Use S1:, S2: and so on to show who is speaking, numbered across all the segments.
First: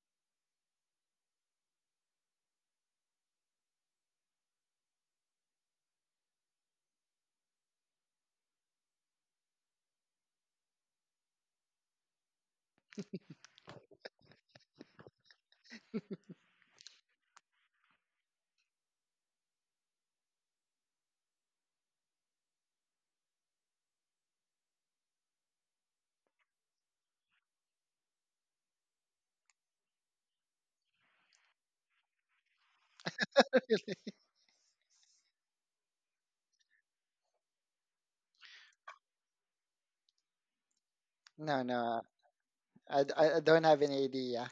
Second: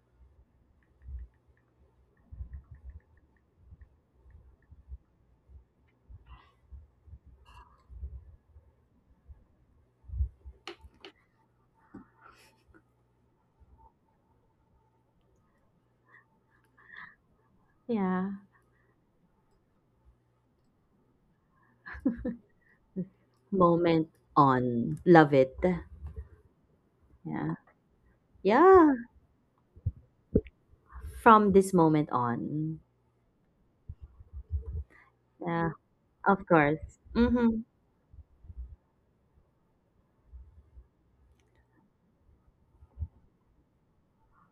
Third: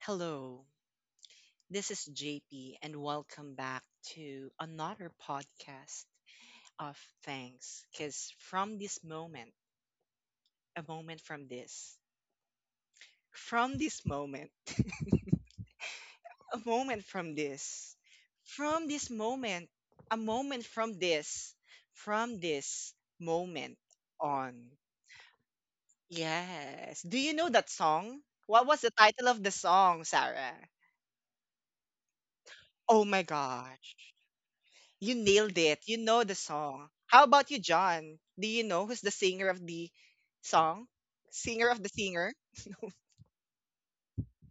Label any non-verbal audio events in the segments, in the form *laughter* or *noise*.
S1: Hello, this is JP, and welcome back to another podcast of thanks. Because from this moment, a moment from this moment, *laughs* a moment
S2: Yeah.
S1: from this moment, a moment from this moment
S2: Moment
S1: on.
S2: on. Love it.
S1: Yes. Do you know
S2: Yeah.
S1: that song? What was the
S2: Yeah.
S1: title of the song, Sarah?
S2: From this moment on.
S1: Oh my gosh. You nailed
S2: Yeah.
S1: it. You know the
S2: Of
S1: song.
S2: course.
S1: How about you,
S2: Mm-hmm.
S1: John? Do you know who's the singer of the song?
S3: No,
S1: Singer of the
S3: no,
S1: singer?
S3: I, I don't have any idea.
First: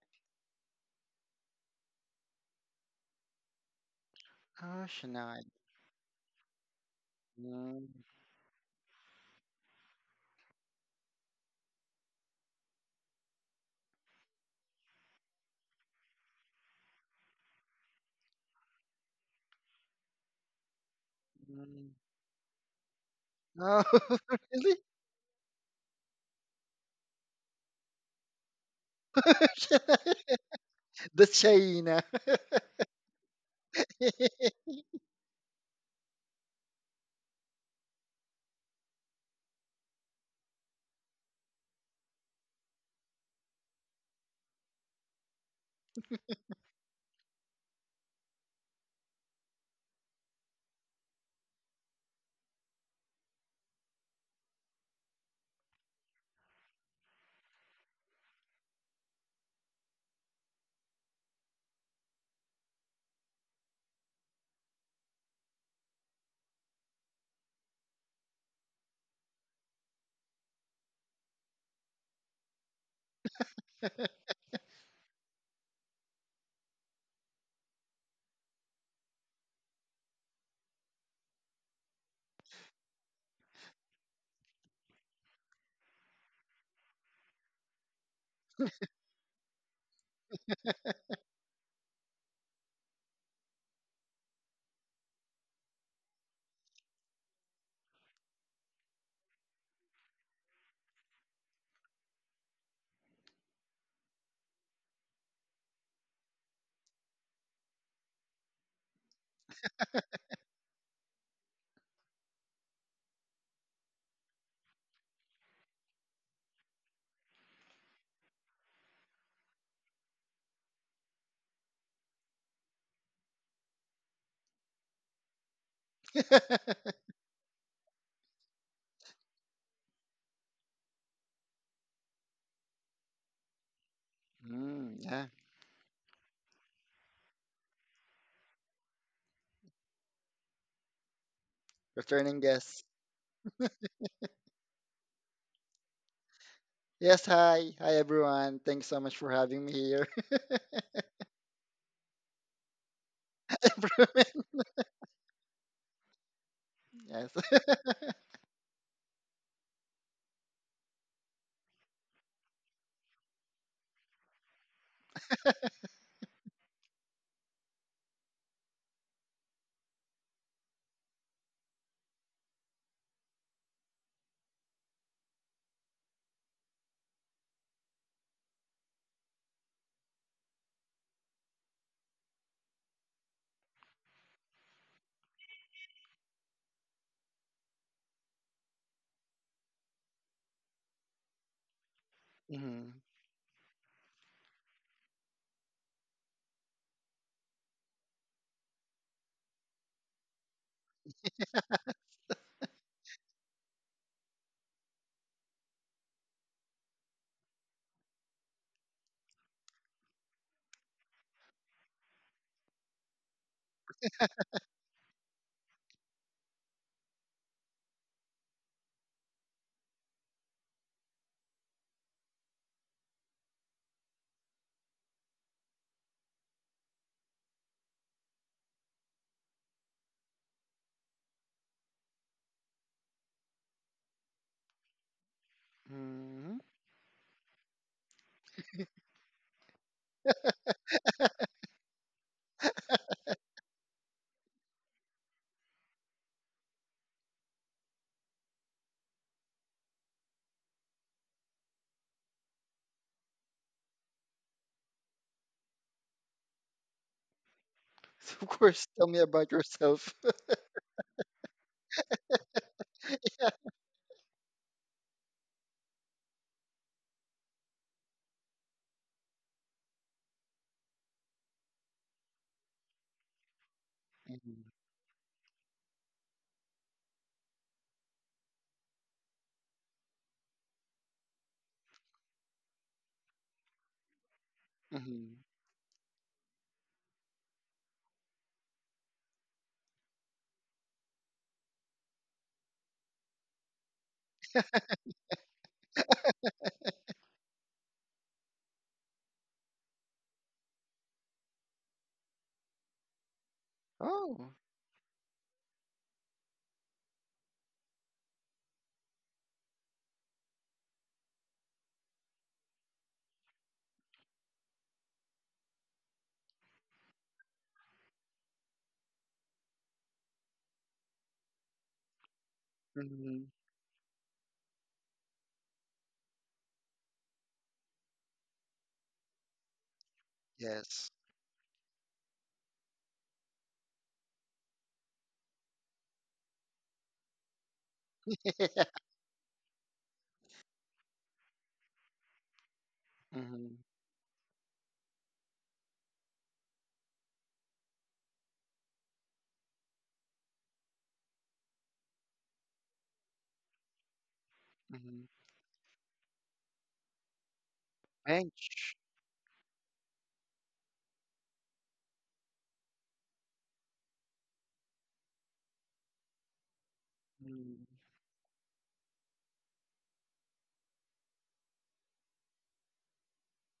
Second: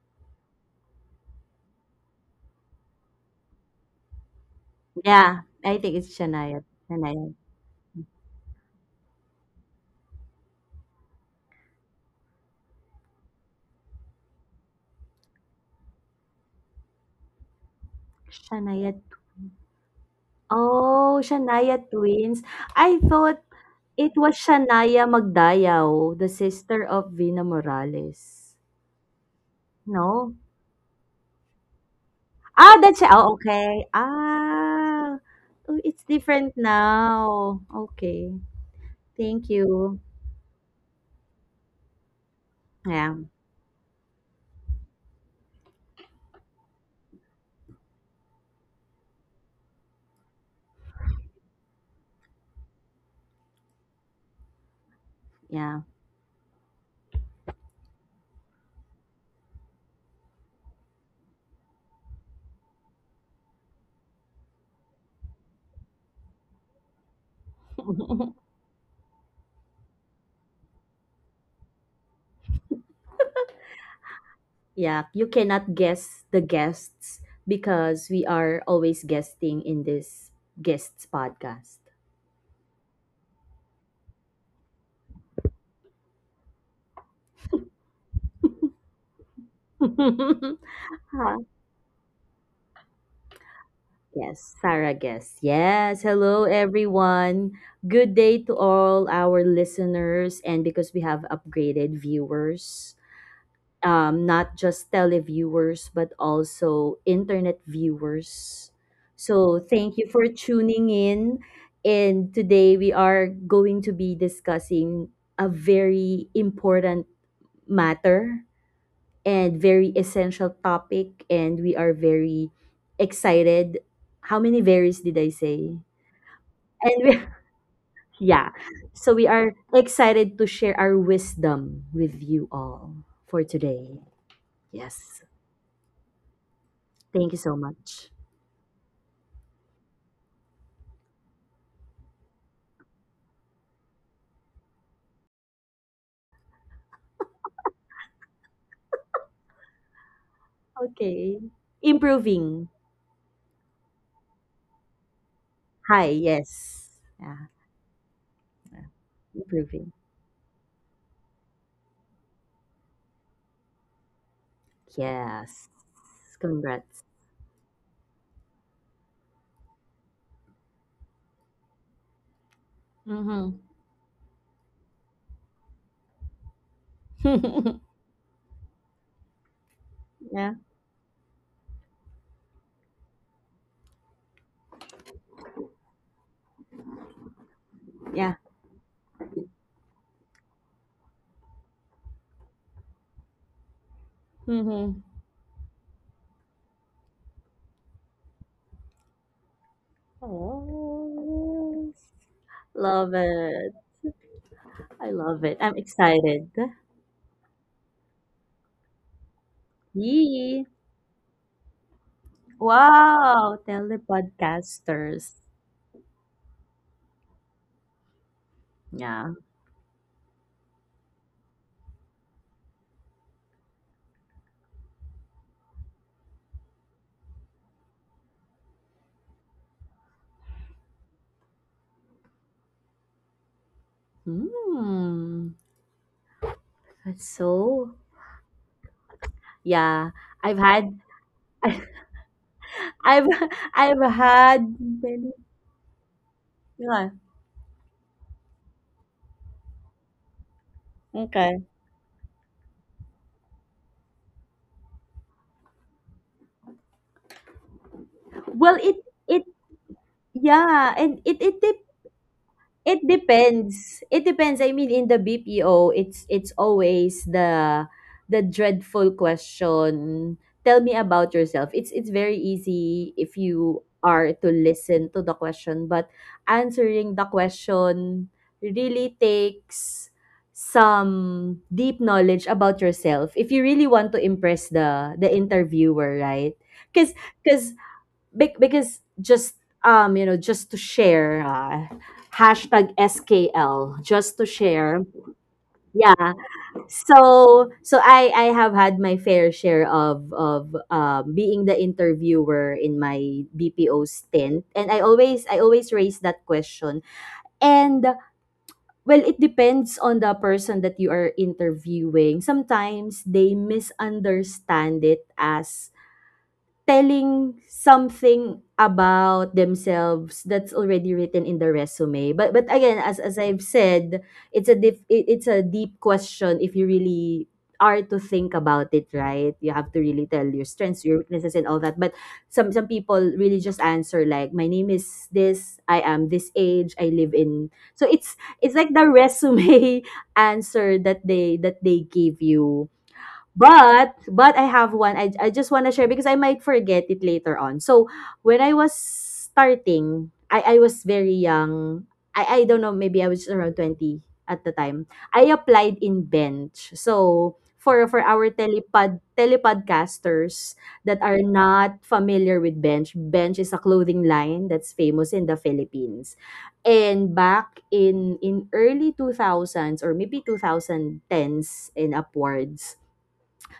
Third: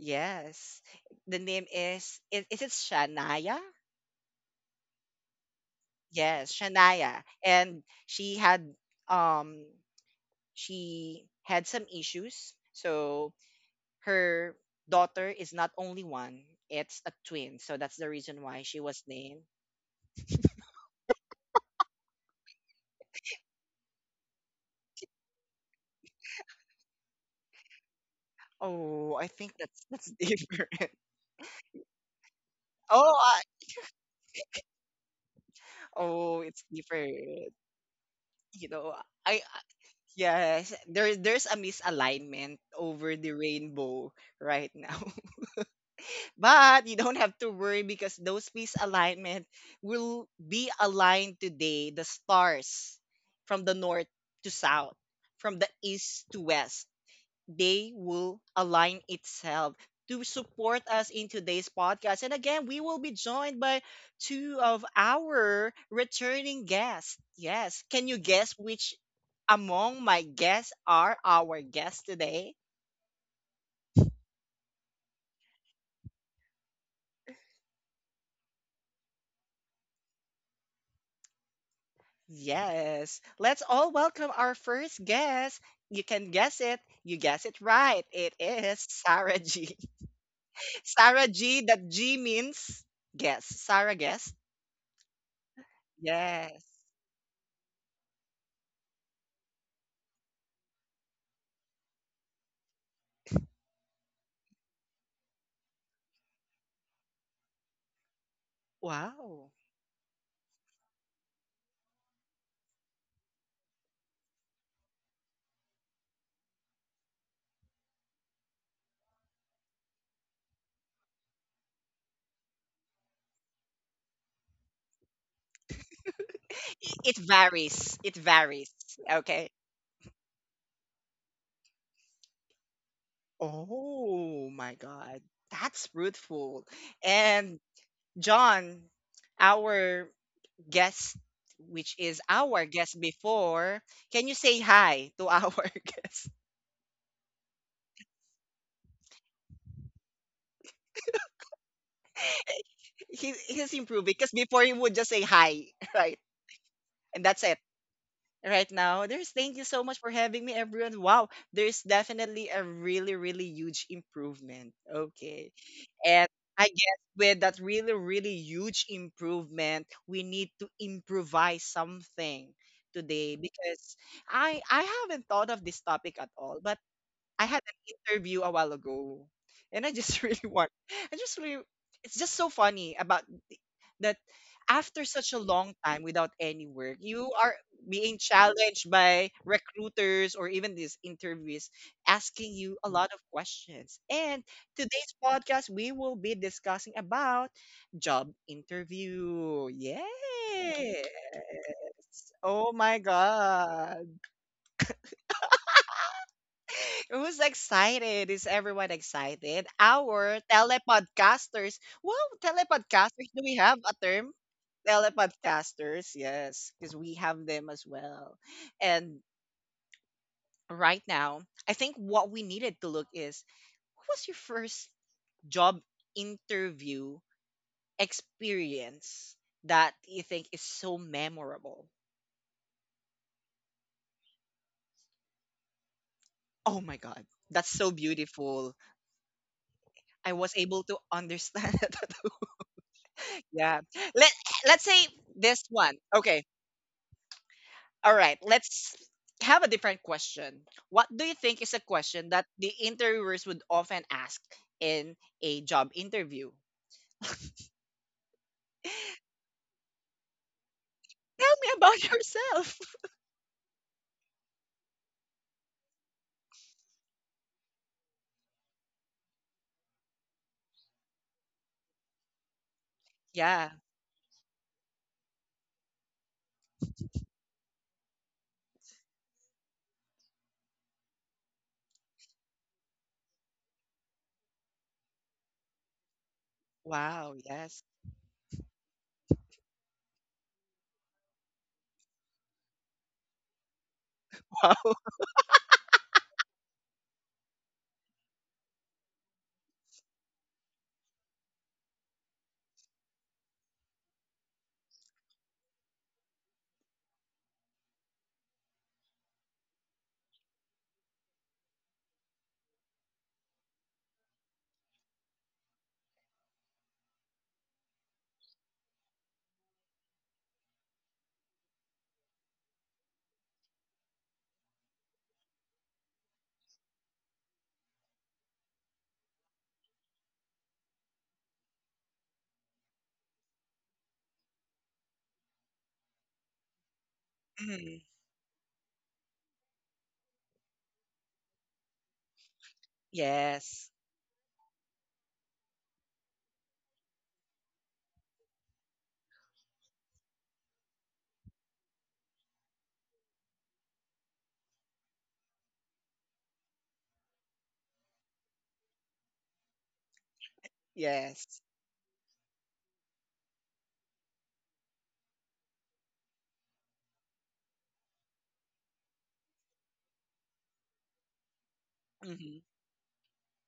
S1: Yes. The name is is it Shania?
S3: Oh,
S2: Yeah.
S3: Shania.
S2: I think it's
S1: Yes,
S2: Shania.
S1: Shania.
S2: Shania.
S1: And
S3: Mm,
S1: um she had some issues. So her daughter is not only one, it's a twin. So that's the reason why she
S2: Shania.
S1: was named.
S2: Oh, Shania
S3: mm.
S2: twins. I thought
S3: Oh,
S2: it
S3: *laughs*
S2: was
S3: really?
S2: Shania Magdayaw, the sister of Vina Morales.
S1: Oh, I think that's
S3: *laughs*
S1: *laughs*
S2: No?
S1: different.
S3: The China.
S2: Ah, that's it.
S1: Oh,
S2: Oh,
S1: I,
S2: okay.
S3: *laughs*
S2: Ah. Oh, it's
S1: oh,
S2: different
S1: it's different.
S2: now. Okay.
S1: you know, I
S2: Thank
S1: I-
S2: you.
S1: yes, there's a misalignment
S2: Yeah.
S1: over the rainbow right now. *laughs* But you don't have to worry because those misalignment will be aligned today, the stars from the north to south, from the
S2: Yeah.
S1: east to west. They will align itself to support us in today's podcast. And again, we will be joined by two of our returning guests. Yes. Can you
S2: *laughs*
S1: guess which among my guests are our guests today?
S2: Yeah, you cannot guess the guests because we are always guesting in this guests podcast.
S1: Yes. Let's all welcome our first guest. You can guess it. You guess it right. It is Sarah G.
S2: *laughs*
S1: *laughs* Sarah
S2: Huh.
S1: G. That G means guess. Sarah guess.
S2: Yes, Sarah guest. Yes, hello
S1: Yes.
S2: everyone. Good day to all our listeners, and because we have upgraded viewers, not just televiewers, but also internet viewers.
S1: Wow.
S2: So, thank you for tuning in. And today we are going to be discussing a very important matter and very essential topic. And we are very excited. How many varies did I say? And we,
S1: It varies. It
S2: *laughs* yeah,
S1: varies.
S2: so we are
S1: Okay.
S2: excited to share our wisdom with you all for today.
S1: Oh my
S2: Yes.
S1: God.
S3: Yeah,
S1: That's fruitful.
S2: Thank you so
S1: And
S2: much.
S1: John, our guest, which is
S3: returning
S1: our
S3: guest.
S1: guest before, can you say hi to our *laughs* guest?
S3: Yes, hi. Hi, everyone. Thanks so much for having me here. *laughs*
S2: Okay. Improving.
S1: He's improving because
S3: Everyone.
S1: before he would just say hi, *laughs*
S2: Hi,
S1: right?
S2: yes.
S3: Yes.
S1: And
S2: Yeah.
S1: that's
S3: *laughs*
S1: it. Right
S2: Yeah.
S1: now, there's thank you so
S2: Improving.
S1: much for having me, everyone. Wow, there's definitely a really, really huge improvement. Okay.
S2: Yes.
S1: And I guess
S2: Congrats.
S1: with that really, really huge improvement, we need to improvise something today
S2: Mm-hmm.
S1: because I haven't thought of this topic at all, but I had an
S2: *laughs*
S1: interview a while ago, and I just *laughs* really
S2: Yeah.
S1: want. I just really. It's just so funny about th- that after such a long time without any work, you are being
S2: Yeah.
S1: challenged by recruiters or even these interviewees asking you
S3: hmm
S1: a lot of questions. And
S2: Mm-hmm.
S1: today's podcast, we will be discussing about job interview. Yes.
S2: Oh,
S1: Oh my
S2: love it.
S1: God.
S2: I love it. I'm excited.
S1: Who's excited? Is everyone excited? Our
S2: Yee.
S1: telepodcasters. Wow, telepodcasters. Do
S2: Wow.
S1: we have
S2: Tell the
S1: a term?
S2: podcasters.
S1: Telepodcasters, yes, because we have them as well. And
S2: Yeah.
S1: right now, I think what we needed to look is what was your first job interview experience that you think is so memorable?
S2: Hmm.
S3: hmm
S1: Oh my
S2: That's
S1: God, that's
S2: so,
S1: so beautiful.
S2: yeah.
S1: I
S2: I've
S1: was able
S2: had
S1: to
S2: *laughs*
S1: understand *laughs* it.
S2: I've
S1: Yeah.
S2: I've
S1: Let
S2: had
S1: let's say
S2: many.
S1: this one. Okay.
S2: Yeah.
S1: All right. Let's have a different question. What do you
S2: Okay.
S1: think is a question that the interviewers would often ask in a job interview?
S3: So, of
S2: Well,
S3: course,
S2: it
S3: tell me
S2: it
S3: about yourself. *laughs*
S2: yeah, and
S1: Tell me about *laughs* yourself.
S2: it depends. It depends. I mean, in the BPO, it's always the dreadful question. Tell me about yourself. It's very easy if you
S1: Yeah.
S2: are to
S3: hmm
S2: listen to the question, but answering the question really takes some deep knowledge about yourself if you really want to impress the
S3: hmm
S2: interviewer, right? Because
S1: Wow.
S2: because
S1: Yes.
S2: because just just to share, #skl, just to
S1: *laughs*
S2: share.
S1: Wow.
S2: Yeah, so I have had my fair share of being the interviewer in my BPO
S3: Oh.
S2: stint, and I always raise that question. And well, it depends on the person that you are interviewing. Sometimes they misunderstand it as telling something about themselves that's already written in the resume, but but again, as
S3: hmm
S2: I've said, it's a deep question if you really are to think about it, right? You have to really tell your strengths,
S3: Yes.
S2: your weaknesses, and all that. But some people really just answer like, my name is this, I am this age, I live in. So
S1: Mhm.
S2: it's
S3: *laughs*
S2: like the resume *laughs* answer that they give you.
S3: hmm
S1: Yes.
S2: But I have one. I just want to share because I might forget it later on. So when I was starting, I was very young. I don't know. Maybe I was around 20 at the time.
S3: hmm
S2: I applied in bench. So for our
S3: Bench.
S2: telepodcasters that are
S1: Yes.
S2: not familiar with bench, bench is a clothing line that's famous in the Philippines. And back in early 2000s or maybe 2010s and
S1: Hmm.
S2: upwards,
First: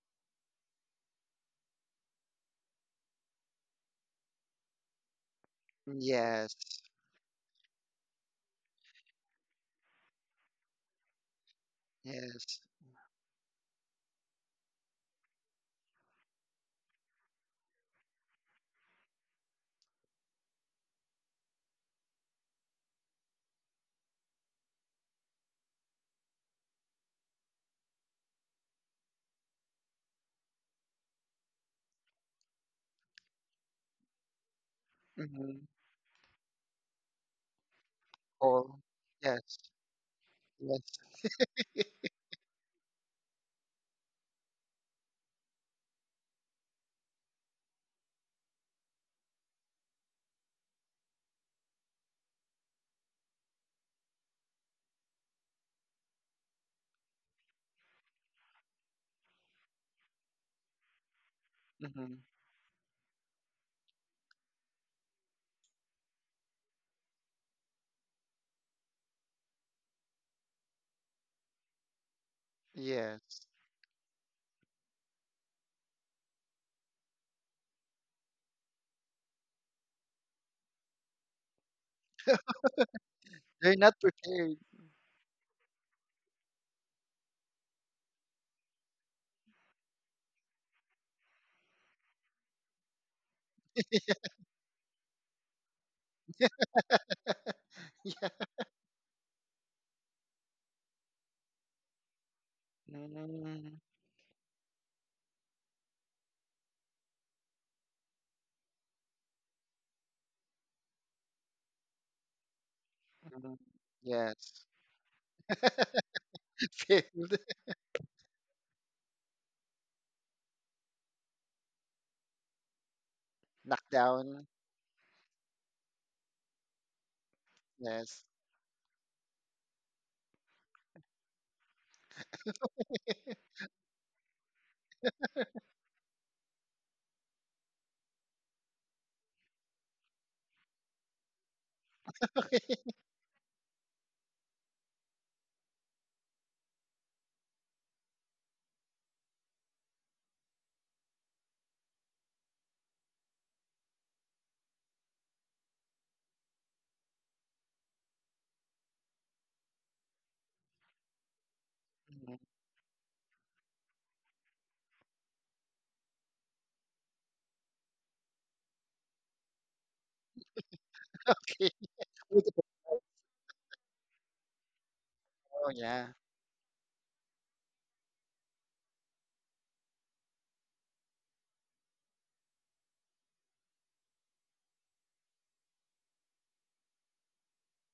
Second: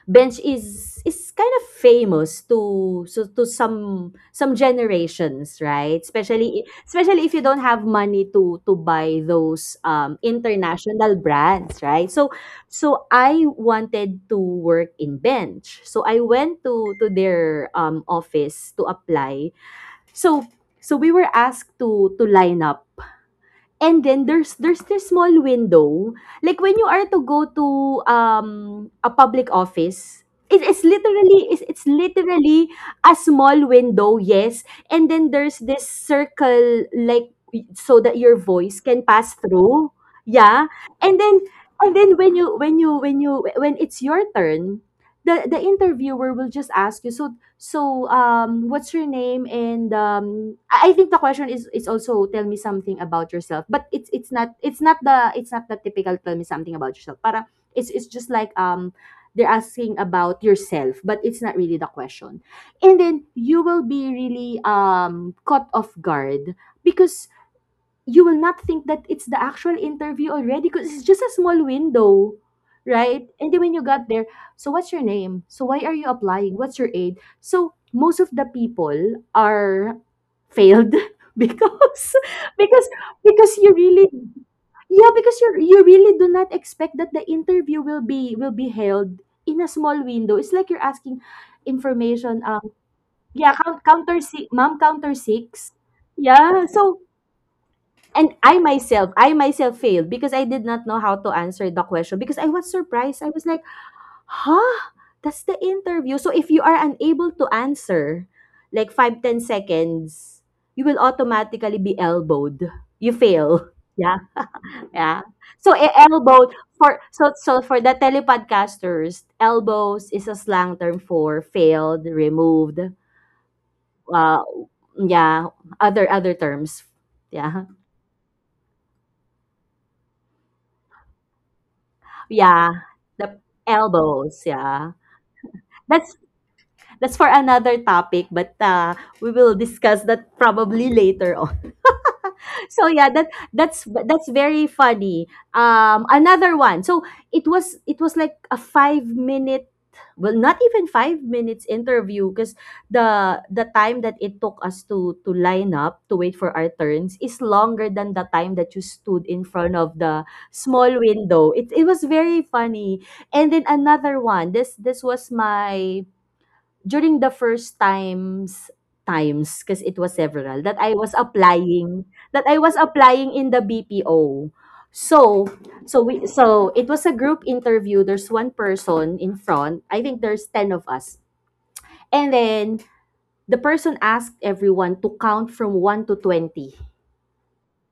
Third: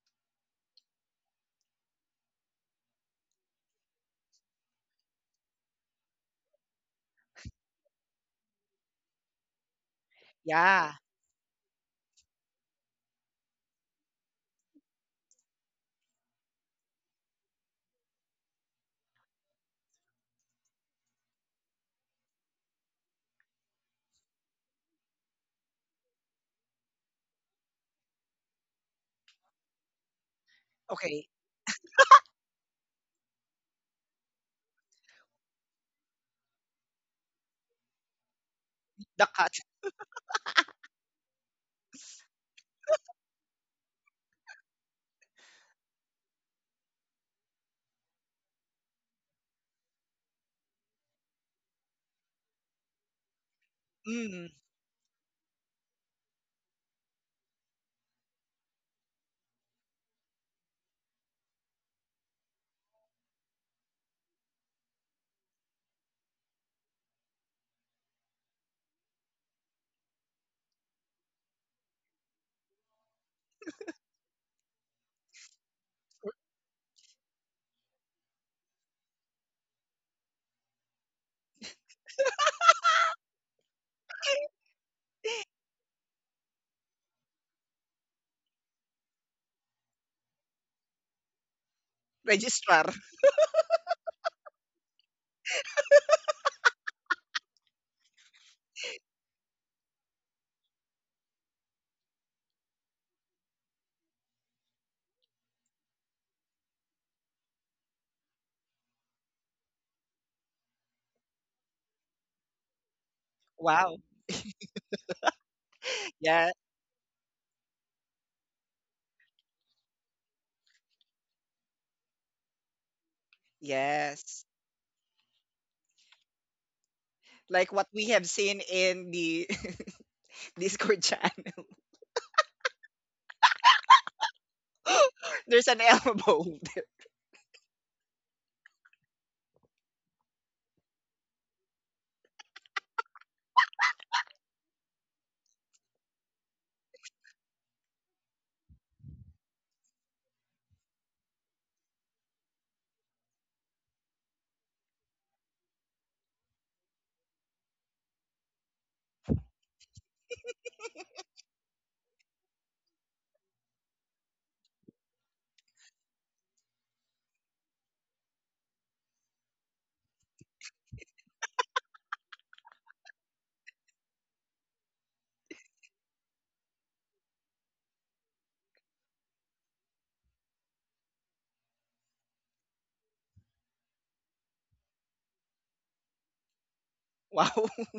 S2: bench is kind of famous to, so to some generations, right?
S3: Yes,
S2: Especially if you don't have money to buy those
S1: Yeah.
S2: international brands, right? So,
S3: yes.
S2: I wanted to work in bench, so I went to their office to apply. So, we were asked to line up. And then there's this small window, like when you are to go to a public office. it, it's
S1: Okay.
S2: literally it's, it's literally a small window, yes. And then
S3: Mm-hmm.
S2: there's this circle, like so that your
S3: All.
S2: voice can
S1: The
S2: pass
S1: cut.
S3: Yes,
S2: through. Yeah.
S3: yes.
S2: And then and then when you, when it's your turn, the interviewer will just ask you, so, what's your name? And I think the question is also, tell me something about yourself. But it's it's
S1: Mm.
S2: not it's not the it's not the typical tell me something about yourself. Para it's just like, they're asking about yourself, but it's not really the
S3: Mm-hmm.
S2: question. And then you will be really caught off guard because you will not think that it's the actual interview already, because it's just a small window, right?
S3: Yes.
S2: And then when you got there, so what's your name? So why are you applying? What's your age? So most of the people are failed *laughs* because because because you
S3: They're not
S2: really,
S3: prepared.
S2: yeah, because you really do not expect that the interview will be held in a small window. It's like you're asking information,
S1: Registrar.
S2: yeah,
S3: *laughs*
S2: counter six ma'am, counter six, yeah. So, and
S3: Yeah.
S2: I myself failed because I did not know how to answer the question because I was surprised. I was like,
S3: Mm-hmm.
S2: huh? That's the interview. So if you are unable to answer, like, 5-10 seconds, you will automatically be elbowed. You
S3: mm-hmm.
S2: fail. *laughs*
S1: Wow.
S2: Yeah.
S3: Yes.
S2: Yeah. So,
S1: Yeah.
S2: elbowed.
S3: *laughs*
S2: For,
S3: Failed.
S2: for the telepodcasters, elbows is a slang term for failed, removed,
S3: Knocked
S1: Yes.
S2: uh
S3: down.
S2: yeah, other terms. Yeah.
S1: Like what we
S3: Yes.
S1: have seen in the *laughs* Discord chat.
S2: Yeah, the
S3: *laughs*
S2: elbows, yeah.
S1: *laughs* There's an
S2: That's
S1: elbow. *laughs*
S2: that's for another topic, but we will discuss that probably later on.
S3: Okay.
S2: So yeah, that's very funny. Another one. So it was like a 5-minute, well, not even 5 minutes interview, because the time that it took us to line up to wait for our turns is longer than the time that you stood in front of the small window. It was
S3: Mm-hmm.
S2: very funny. And then another one. This was my, during the first times, because it was several that I was
S3: Okay.
S2: applying,
S3: With the pro-
S2: in the BPO. So
S3: Oh,
S2: so
S3: yeah.
S2: we so it was a group interview. There's one person in front. I think there's 10 of us. And then the person asked everyone to count from 1 to 20.
S1: Wow.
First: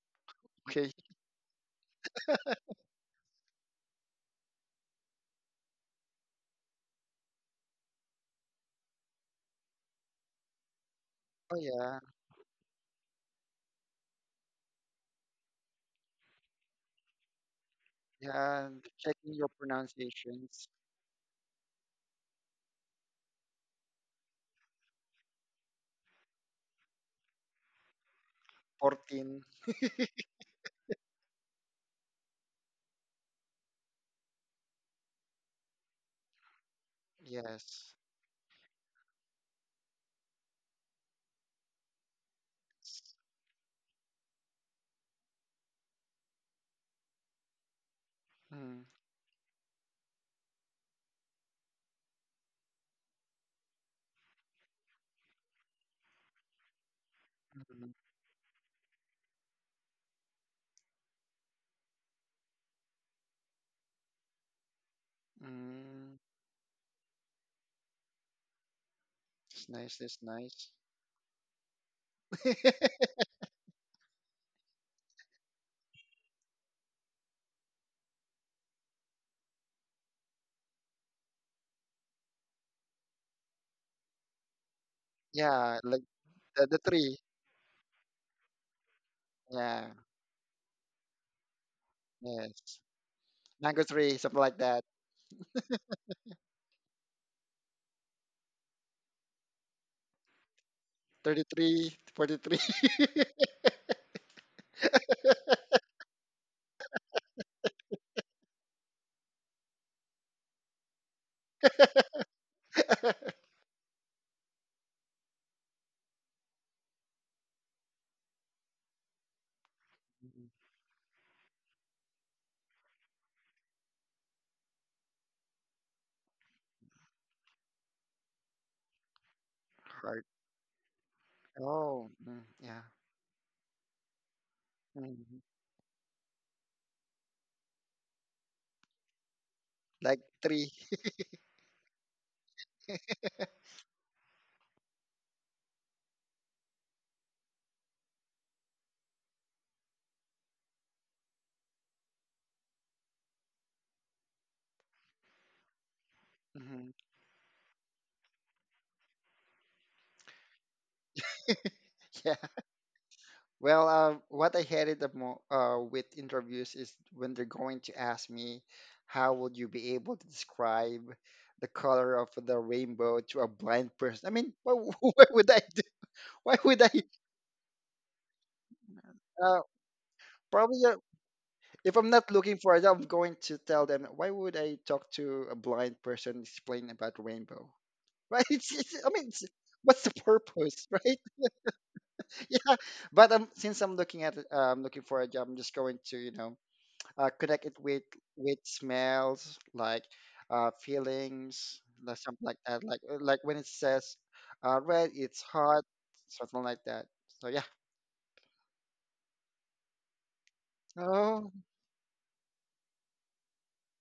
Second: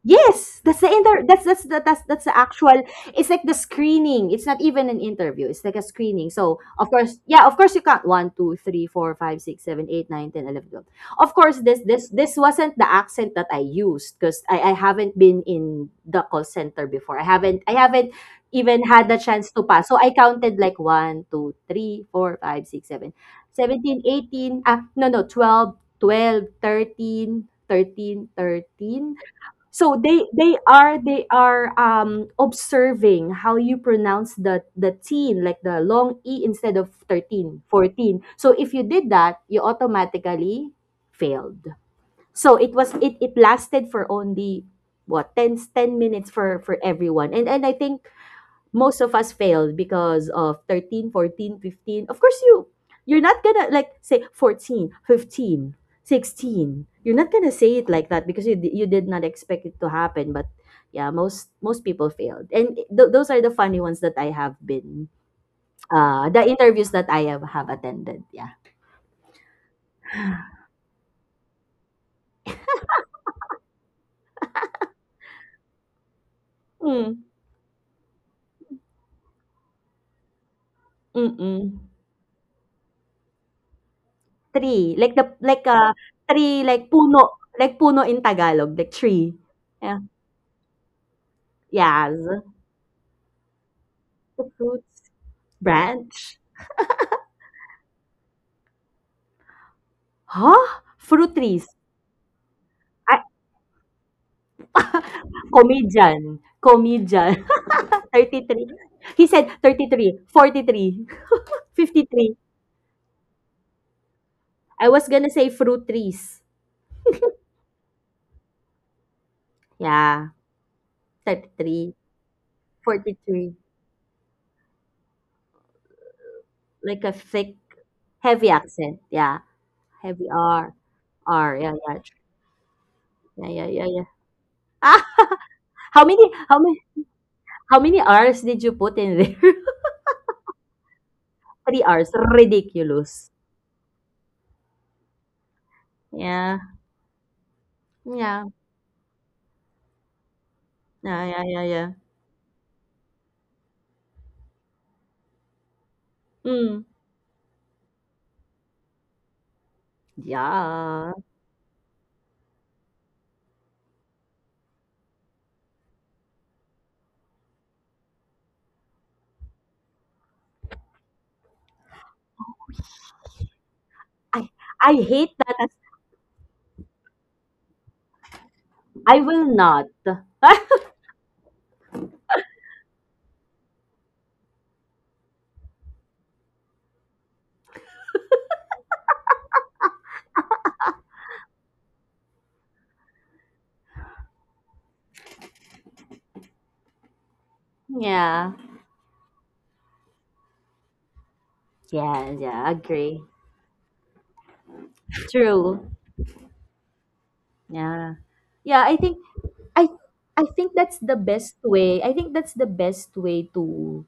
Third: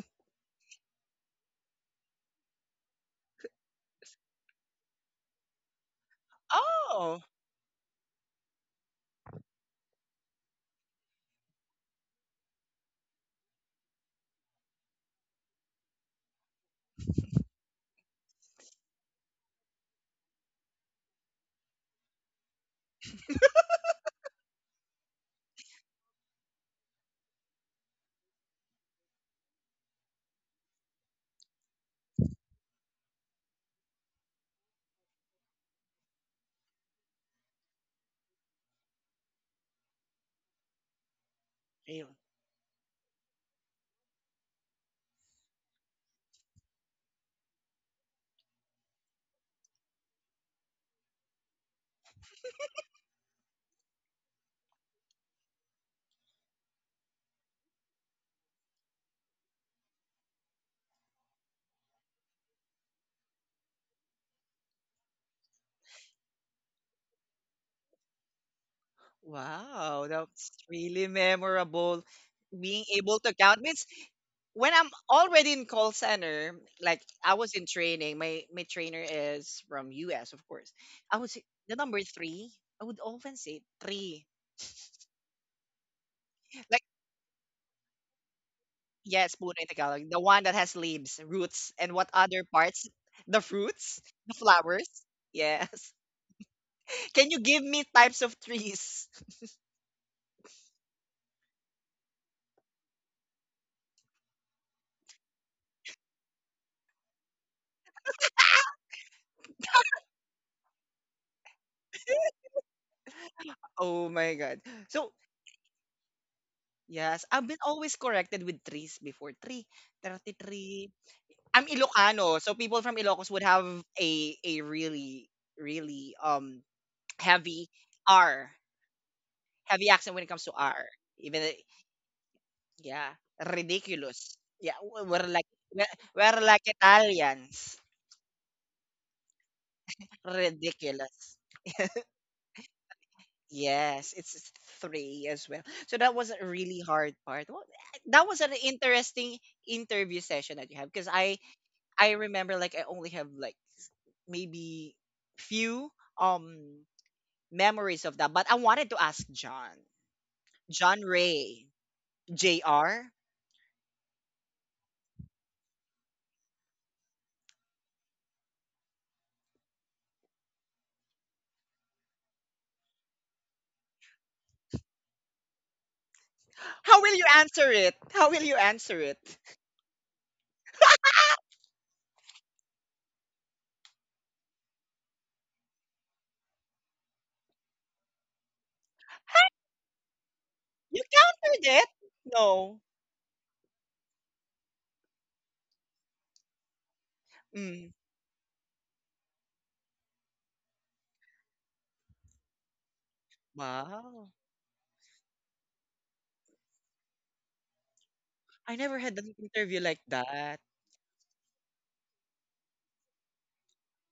S2: Yes, that's the
S3: Okay.
S2: inter that's the actual. It's like the screening. It's not even an interview. It's like a screening. So of course,
S1: Oh,
S2: yeah, of course you count one, two, three, four, five, six, seven, eight, nine, 10, 11, 12. Of
S3: Oh,
S2: course, this
S3: yeah.
S2: this this wasn't the accent that I used because I haven't been in the call center before. I haven't
S3: Yeah.
S2: even had the
S3: Checking your
S2: chance to pass. So I counted
S3: pronunciations.
S2: like one, two, three, four, five, six, seven, 17, 18. No, no, 12, 12, 13, 13, 13.
S3: 14.
S2: So they are observing how you pronounce the teen, like the long e, instead of thirteen
S3: Yes.
S2: fourteen. So if you did that, you automatically failed.
S1: real.
S2: So it was it it lasted for only, what, 10 10 minutes for everyone. And I think
S3: Mm-hmm.
S2: most of us failed because of 13, 14, 15. Of course you're not gonna, like, say 14, 15, 16. You're not gonna say it
S3: Mm-hmm.
S2: like that because you did not expect it to happen. But yeah, most people failed, and those are the funny ones that I have been,
S3: Mm.
S2: the interviews that have attended. Yeah.
S3: It's
S1: Wow,
S3: nice. It's
S1: that's
S3: nice.
S1: really memorable. Being
S3: *laughs*
S1: able to count means when I'm already in call center, like
S2: Mm,
S1: I was in training, my trainer is from US, of course. I would say
S2: mm-mm.
S1: the number three, I would often say three.
S2: Three, like the like
S3: Yeah. Like
S2: three,
S3: the
S1: Like
S2: like
S3: three.
S2: puno, like puno in tagalog, like tree.
S1: yes, puno in
S3: Yeah,
S2: Yeah.
S1: Tagalog, the one that has leaves, roots, and what
S2: Yes.
S1: other
S3: yes.
S1: parts? The
S3: Mango
S1: fruits,
S3: tree,
S1: the
S3: something
S2: The
S3: like that.
S1: flowers.
S2: fruits,
S1: Yes. *laughs*
S2: branch.
S1: Can you give me types of trees?
S2: Huh? Fruities.
S3: 33, 43. *laughs*
S2: Ah,
S3: 43.
S2: comedian. Comedian. *laughs* 33. He said 33, 43, *laughs* 53.
S1: Oh my God.
S2: I
S1: So,
S2: was gonna say fruit trees.
S1: yes, I've been always corrected with trees before. Tree,
S2: Yeah.
S3: Mhm.
S1: 33. I'm
S2: 33
S1: Ilocano, so people from Ilocos would
S2: 43.
S1: have a really really
S2: Like a thick,
S1: heavy R,
S2: heavy accent. Yeah.
S1: heavy accent when it
S2: Heavy
S3: Heart. *laughs*
S1: comes to
S2: R.
S1: R. Even i-
S2: R. Yeah, yeah.
S3: Oh, yeah.
S1: yeah,
S2: Yeah, yeah, yeah, yeah.
S1: ridiculous. Yeah,
S2: Ah,
S3: Mhm.
S2: how many,
S1: we're
S2: how
S1: like
S2: many,
S1: Italians.
S2: how many R's did you put in there? *laughs*
S3: Like three.
S1: Ridiculous.
S2: Three R's. Ridiculous.
S1: Yes, it's three as well. So that was a
S2: Yeah.
S1: really hard part. Well, that was
S2: Yeah.
S1: an interesting interview session that you have because
S2: Yeah, yeah, yeah, yeah.
S1: I remember like I only have like maybe few
S2: Mm.
S1: um
S3: hmm
S1: memories of that. But I wanted to ask John. John
S2: Yeah.
S1: Ray.
S3: *laughs* Yeah.
S1: JR.
S3: Well, what I hated the mo with interviews is when they're going to ask me, how would you be able to describe the color of the rainbow to a blind person? I
S2: I
S3: mean, why,
S2: I
S3: *laughs* why
S2: hate that.
S3: would I do? Why would I?
S1: How will you answer it? How will you answer it?
S2: I will
S3: Uh,
S1: *laughs*
S2: not. *laughs*
S3: probably
S1: Ah,
S3: If I'm not looking for a job, I'm going to tell them, why would I talk to a blind person explain about rainbow? *laughs* Right? I mean, it's, what's the purpose, *laughs*
S1: you
S3: right?
S1: countered it. No.
S3: Yeah. But since I'm looking at it, looking for a job, I'm just going to, you know, connect it
S1: Mm.
S2: Yeah.
S3: with smells, like feelings, like
S2: Yeah,
S3: something like
S2: yeah,
S3: that.
S2: agree.
S3: Like when it says
S1: Wow.
S3: red, it's
S2: True.
S3: hot, something like that. So yeah.
S2: Yeah.
S1: I
S2: Yeah,
S1: never had an interview
S2: I
S1: like
S2: I
S1: that.
S2: think that's the best
S3: Oh,
S2: way. I think that's the best way to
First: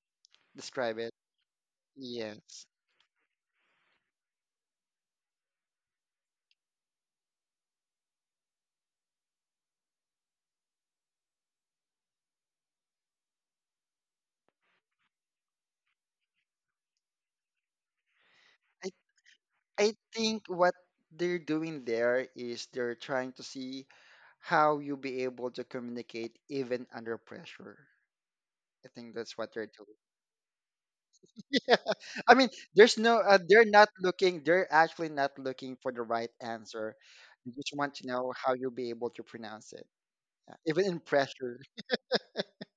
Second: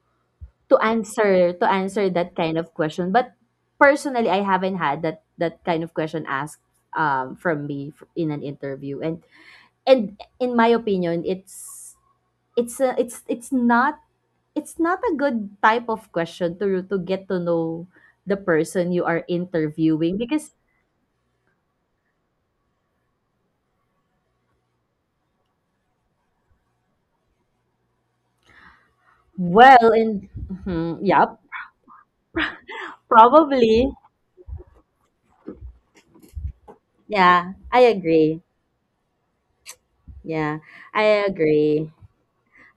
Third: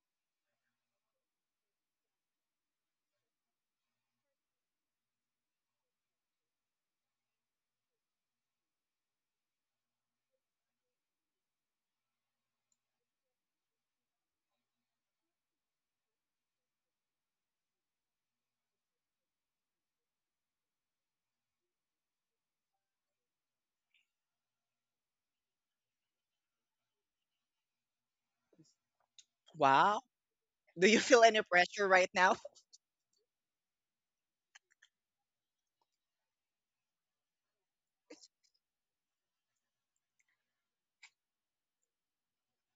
S2: to
S3: describe it.
S2: answer that kind
S3: Yes.
S2: of question. But personally, I haven't had that kind of question asked, from me, in an interview. And in my opinion, it's a, it's it's not a good type of question to get to know the person you are
S3: I
S2: interviewing,
S3: think
S2: because,
S3: what they're doing there is they're trying to see how you'll be able to communicate even under pressure. I think that's what they're
S2: well,
S3: doing.
S1: Wow.
S2: and
S1: Do
S2: mhm,
S1: you feel
S2: yep,
S1: any pressure
S3: *laughs*
S1: right
S3: I
S1: now?
S3: mean, there's no, they're not
S2: probably.
S3: looking, they're actually not looking for the right answer. They
S2: Yeah,
S3: just
S2: I
S3: want to know
S2: agree.
S3: how you'll be able to pronounce it. Yeah,
S2: Yeah,
S3: even in
S2: I
S3: pressure.
S2: agree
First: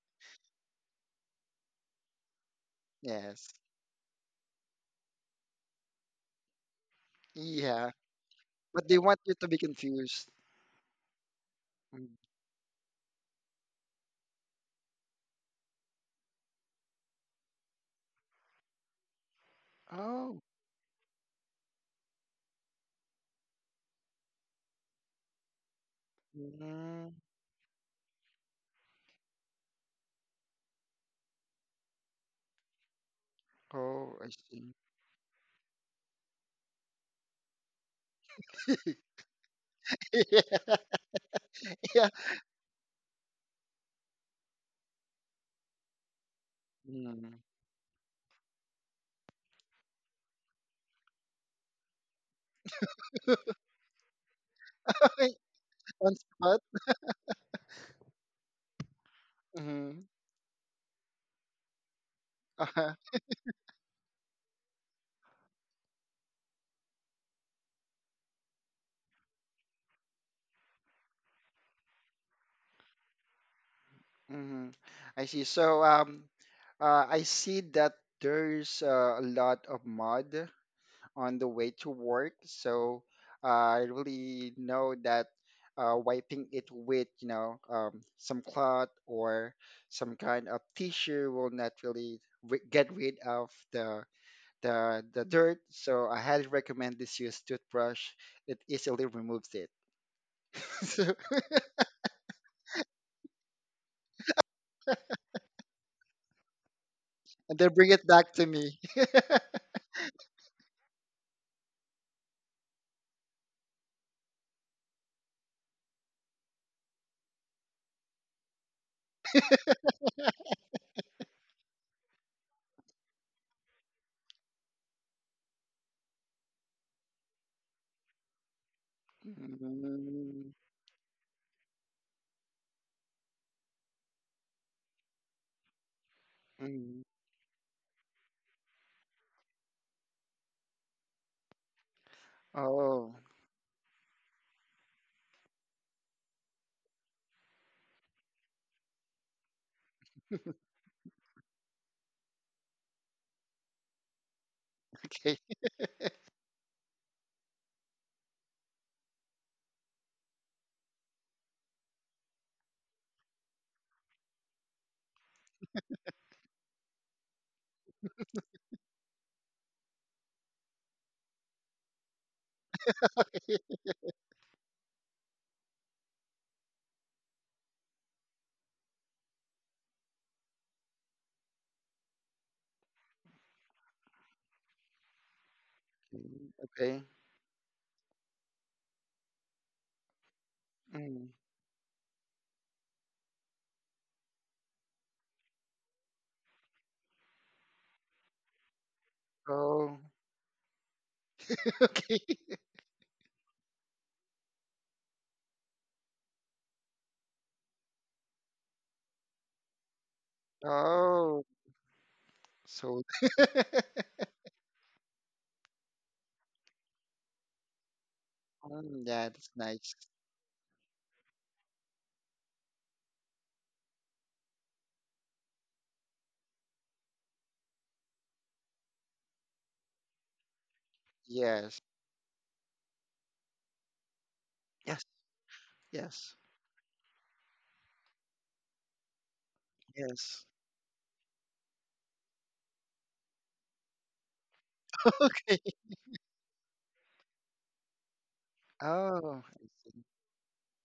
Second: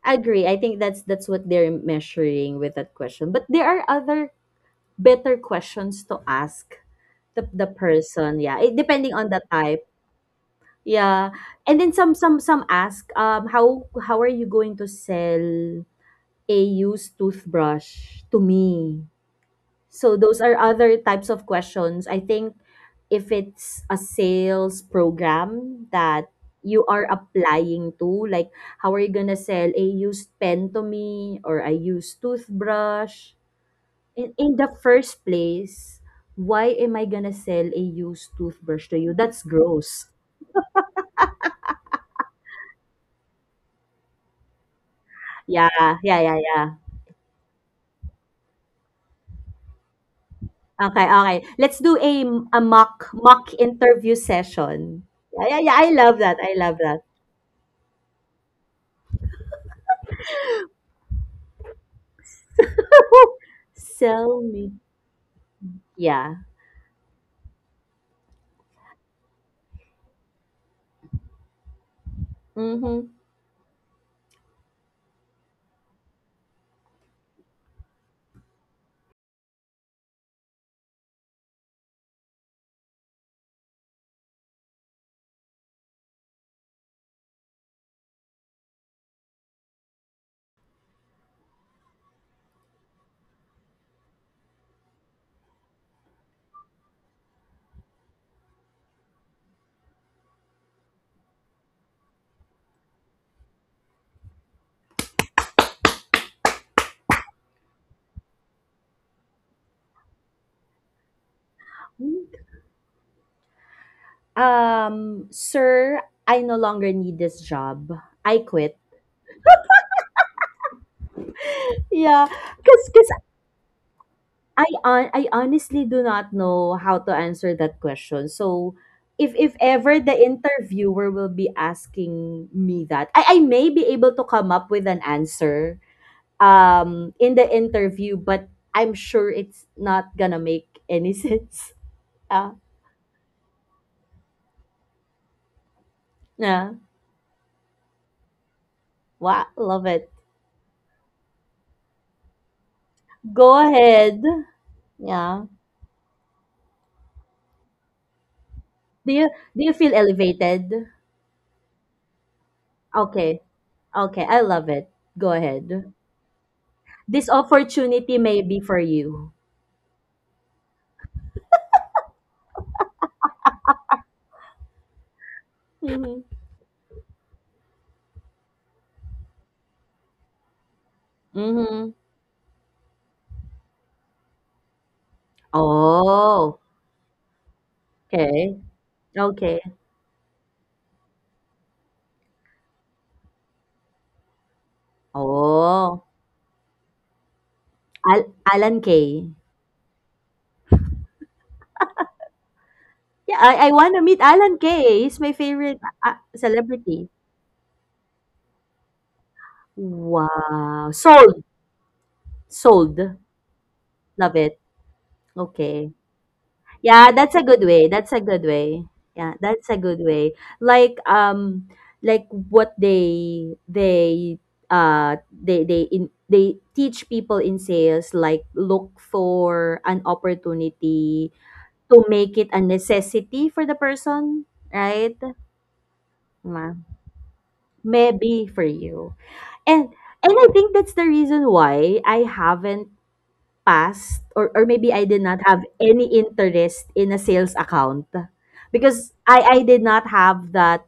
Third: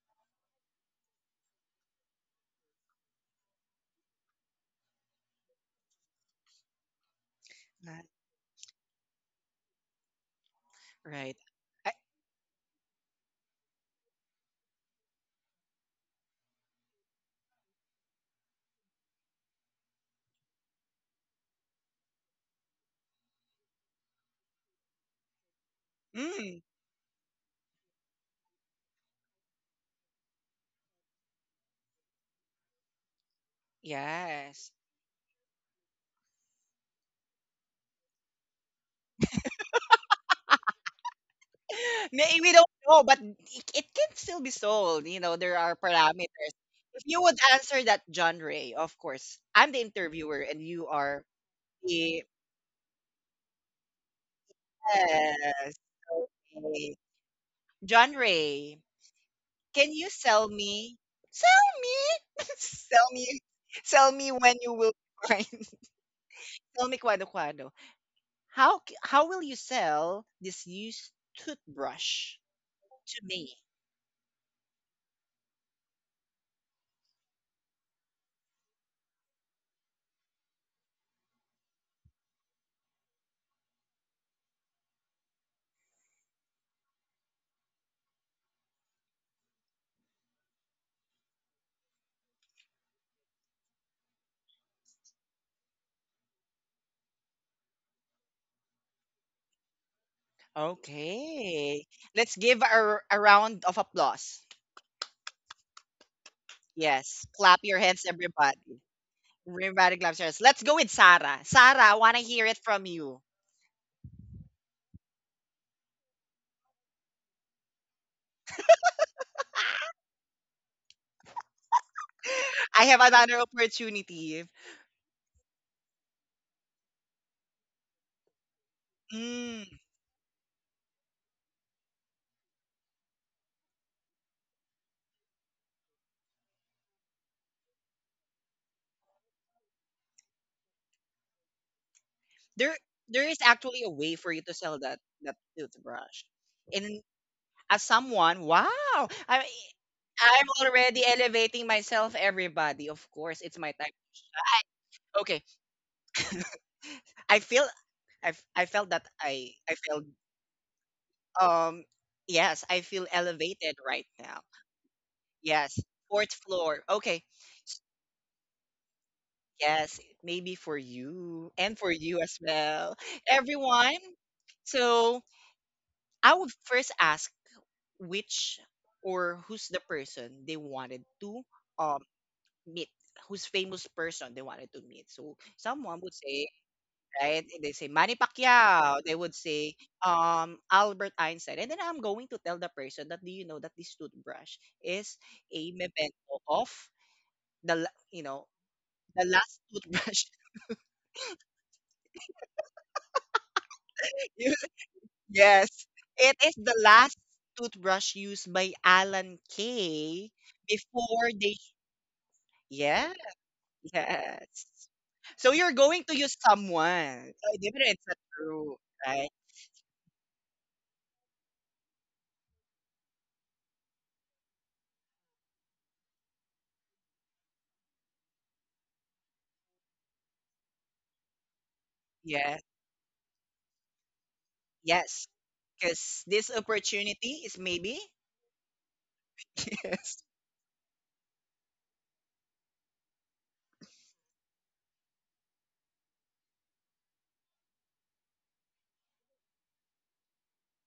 S2: agree I think that's what they're measuring with that question, but
S3: Yes.
S2: there are other better questions to ask the,
S1: *laughs*
S2: the
S3: Yeah.
S1: Not-
S2: person. Yeah, it,
S3: But they
S2: depending
S3: want
S2: on
S3: you
S2: the
S3: to be
S2: type.
S3: confused.
S2: Yeah,
S1: Right.
S2: and
S1: I,
S2: then
S3: Mm.
S2: some ask, how are you going to sell a used toothbrush to me? So those
S3: Oh.
S2: are other types of questions. I think if it's a sales program that
S1: mm,
S2: you are
S3: mm,
S2: applying to, like, how are you gonna sell a used pen to me or a used toothbrush?
S3: Oh, I
S2: In
S1: yes.
S3: see.
S2: the first place, why am I gonna sell a used toothbrush to you? That's
S3: *laughs*
S2: gross.
S3: yeah. yeah.
S1: May we don't know, but it can still be sold. You know, there are
S2: Yeah, yeah, yeah,
S1: parameters.
S2: yeah.
S1: If you
S3: Mm.
S1: would answer that, John Ray, of course, I'm the interviewer and you
S2: Okay,
S1: are
S2: okay. Let's do
S1: the.
S2: a mock interview session.
S3: *laughs*
S2: Yeah, yeah,
S1: Yes.
S2: yeah. I
S3: On
S2: love that.
S3: spot.
S2: I love
S1: Okay.
S2: that.
S1: John Ray,
S3: Mm-hmm.
S1: can you sell me? Sell me? *laughs* sell
S3: *laughs*
S1: me. Sell me
S2: Sell
S1: when you
S2: me.
S1: will find. *laughs*
S2: Yeah.
S1: Sell me kwado kwado. How will you sell this used toothbrush
S2: Mm-hmm.
S1: to me?
S3: hmm I see. So I see that there's a lot of mud on the way to work. So I really know that wiping it with, you know, some cloth or some kind of tissue will not really get rid of the dirt. So I highly recommend this use toothbrush. It easily removes it. *laughs* So-
S1: Okay. Let's give a round of applause. Yes.
S3: and
S1: Clap
S3: then
S1: your
S3: bring
S1: hands,
S3: it back to
S1: everybody.
S3: me.
S1: Everybody claps your hands. Let's go with Sarah. Sarah, I want to hear it from you.
S2: Sir, I no longer need this job. I quit. Yeah,
S1: *laughs* I
S2: because
S1: have
S2: because
S1: another opportunity.
S2: I honestly do not know how to answer that question. So if
S3: *laughs*
S1: Mm,
S2: ever the
S3: Mm.
S2: interviewer will be asking me that, I may be able to come up with an answer
S3: Mm.
S2: in the interview, but I'm sure it's not gonna make any *laughs* sense. Yeah.
S1: there,
S3: Oh,
S1: there is actually a way for you to sell that toothbrush.
S2: Yeah.
S1: And as someone, wow,
S2: Wow,
S1: I,
S2: love it.
S1: I'm already elevating myself. Everybody, of course,
S2: Go
S1: it's my time.
S2: ahead.
S3: okay.
S1: Okay,
S2: Yeah.
S1: I feel I felt that
S2: do you do you
S1: I
S2: feel
S1: failed.
S2: elevated?
S1: Um, yes, I feel
S2: Okay.
S1: elevated right
S2: Okay, I
S1: now.
S2: love it. Go
S1: Yes,
S2: ahead.
S1: fourth floor. Okay.
S2: This opportunity may be for you.
S1: Yes, maybe for you and for you as well.
S3: *laughs*
S1: Everyone. So
S2: Mm-hmm.
S1: I would first ask which or who's the person they wanted to
S2: Mm-hmm.
S1: um meet, who's famous person they wanted to meet. So someone would say
S2: Oh,
S3: Okay.
S1: right? They say Manny
S2: okay.
S1: Pacquiao. They would
S2: Okay.
S1: say Albert
S3: Mm.
S1: Einstein. And then I'm going to tell the person that do you know that this toothbrush is a
S2: Oh,
S1: memento of you know
S2: Alan Kay.
S1: the last
S3: Oh,
S1: toothbrush.
S3: *laughs* okay.
S2: Yeah, I want to meet
S1: *laughs*
S2: Alan
S1: used-
S2: Kay, he's my
S1: yes,
S2: favorite
S1: it is the
S2: celebrity.
S1: last toothbrush used by Alan Kay
S2: Wow.
S1: before
S2: Sold.
S3: Oh,
S1: they.
S2: Sold.
S3: so
S1: Yeah,
S3: *laughs*
S2: Love
S1: yes.
S2: it.
S1: So you're
S2: Okay.
S1: going to use
S2: Yeah, that's
S1: someone.
S2: a
S1: So
S2: good
S1: di ba,
S2: way.
S1: it's
S2: That's
S1: not
S2: a good
S1: true,
S2: way.
S3: yeah,
S1: right?
S2: Yeah,
S3: that's
S2: that's a
S3: nice.
S2: good way. Like um like what they they in they teach people in sales, like look for an opportunity
S3: Yes.
S2: to make it
S1: Yeah,
S2: a necessity for the person,
S3: Yes.
S2: right?
S1: yes. Because
S3: Yes.
S1: this
S2: Ma-
S1: opportunity is maybe
S2: Maybe for you.
S1: *laughs*
S2: And
S1: Yes.
S2: and
S3: Yes.
S2: I think that's the reason why I haven't past or maybe I did not have
S3: *laughs*
S2: any interest in a sales account, because I
S3: Oh,
S2: I
S3: I
S2: did not
S3: see.
S2: have that.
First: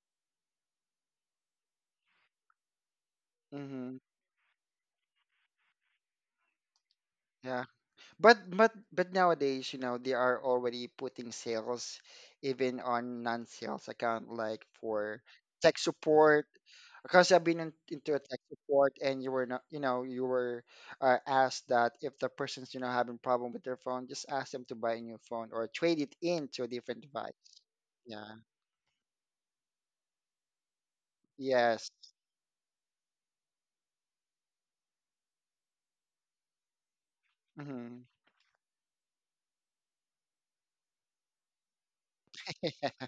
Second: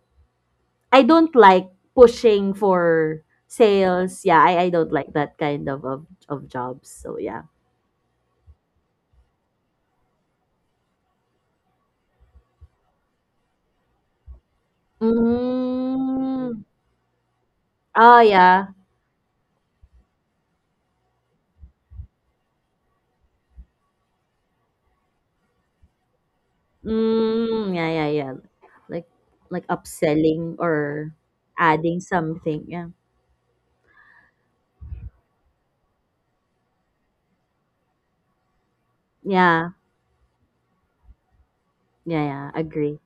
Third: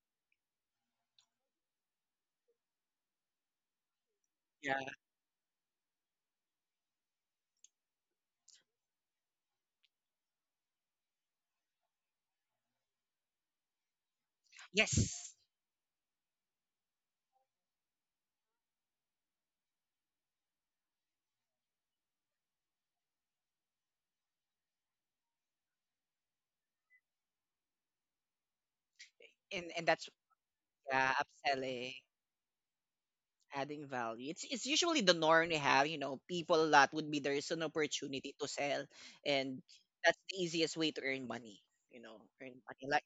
S2: I don't like pushing for
S3: Mm-hmm.
S2: sales. Yeah, I
S1: Yeah.
S2: don't like that kind of jobs. So yeah.
S3: Yeah, but nowadays, you know, they are already putting sales even on non-sales account, like for
S1: Yes.
S3: tech support.
S2: Mm.
S3: Because I've been in, into a
S2: Oh
S3: tech
S2: yeah.
S3: support, and you were not, you know, you were asked that if the person's, you know, having problem with their phone, just ask them to buy a new phone or trade it in to a different device.
S2: Mm, yeah, yeah,
S3: Yeah.
S2: yeah. Like like
S1: And that's
S2: upselling or
S1: yeah,
S3: Yes.
S1: upselling,
S2: adding something. Yeah.
S1: adding value. It's usually the norm we have, you know, people that would be there is an
S3: Mm-hmm.
S1: opportunity to sell and
S2: Yeah.
S1: that's the easiest way to earn money, you know,
S2: Yeah, yeah.
S1: earn money.
S2: Agree.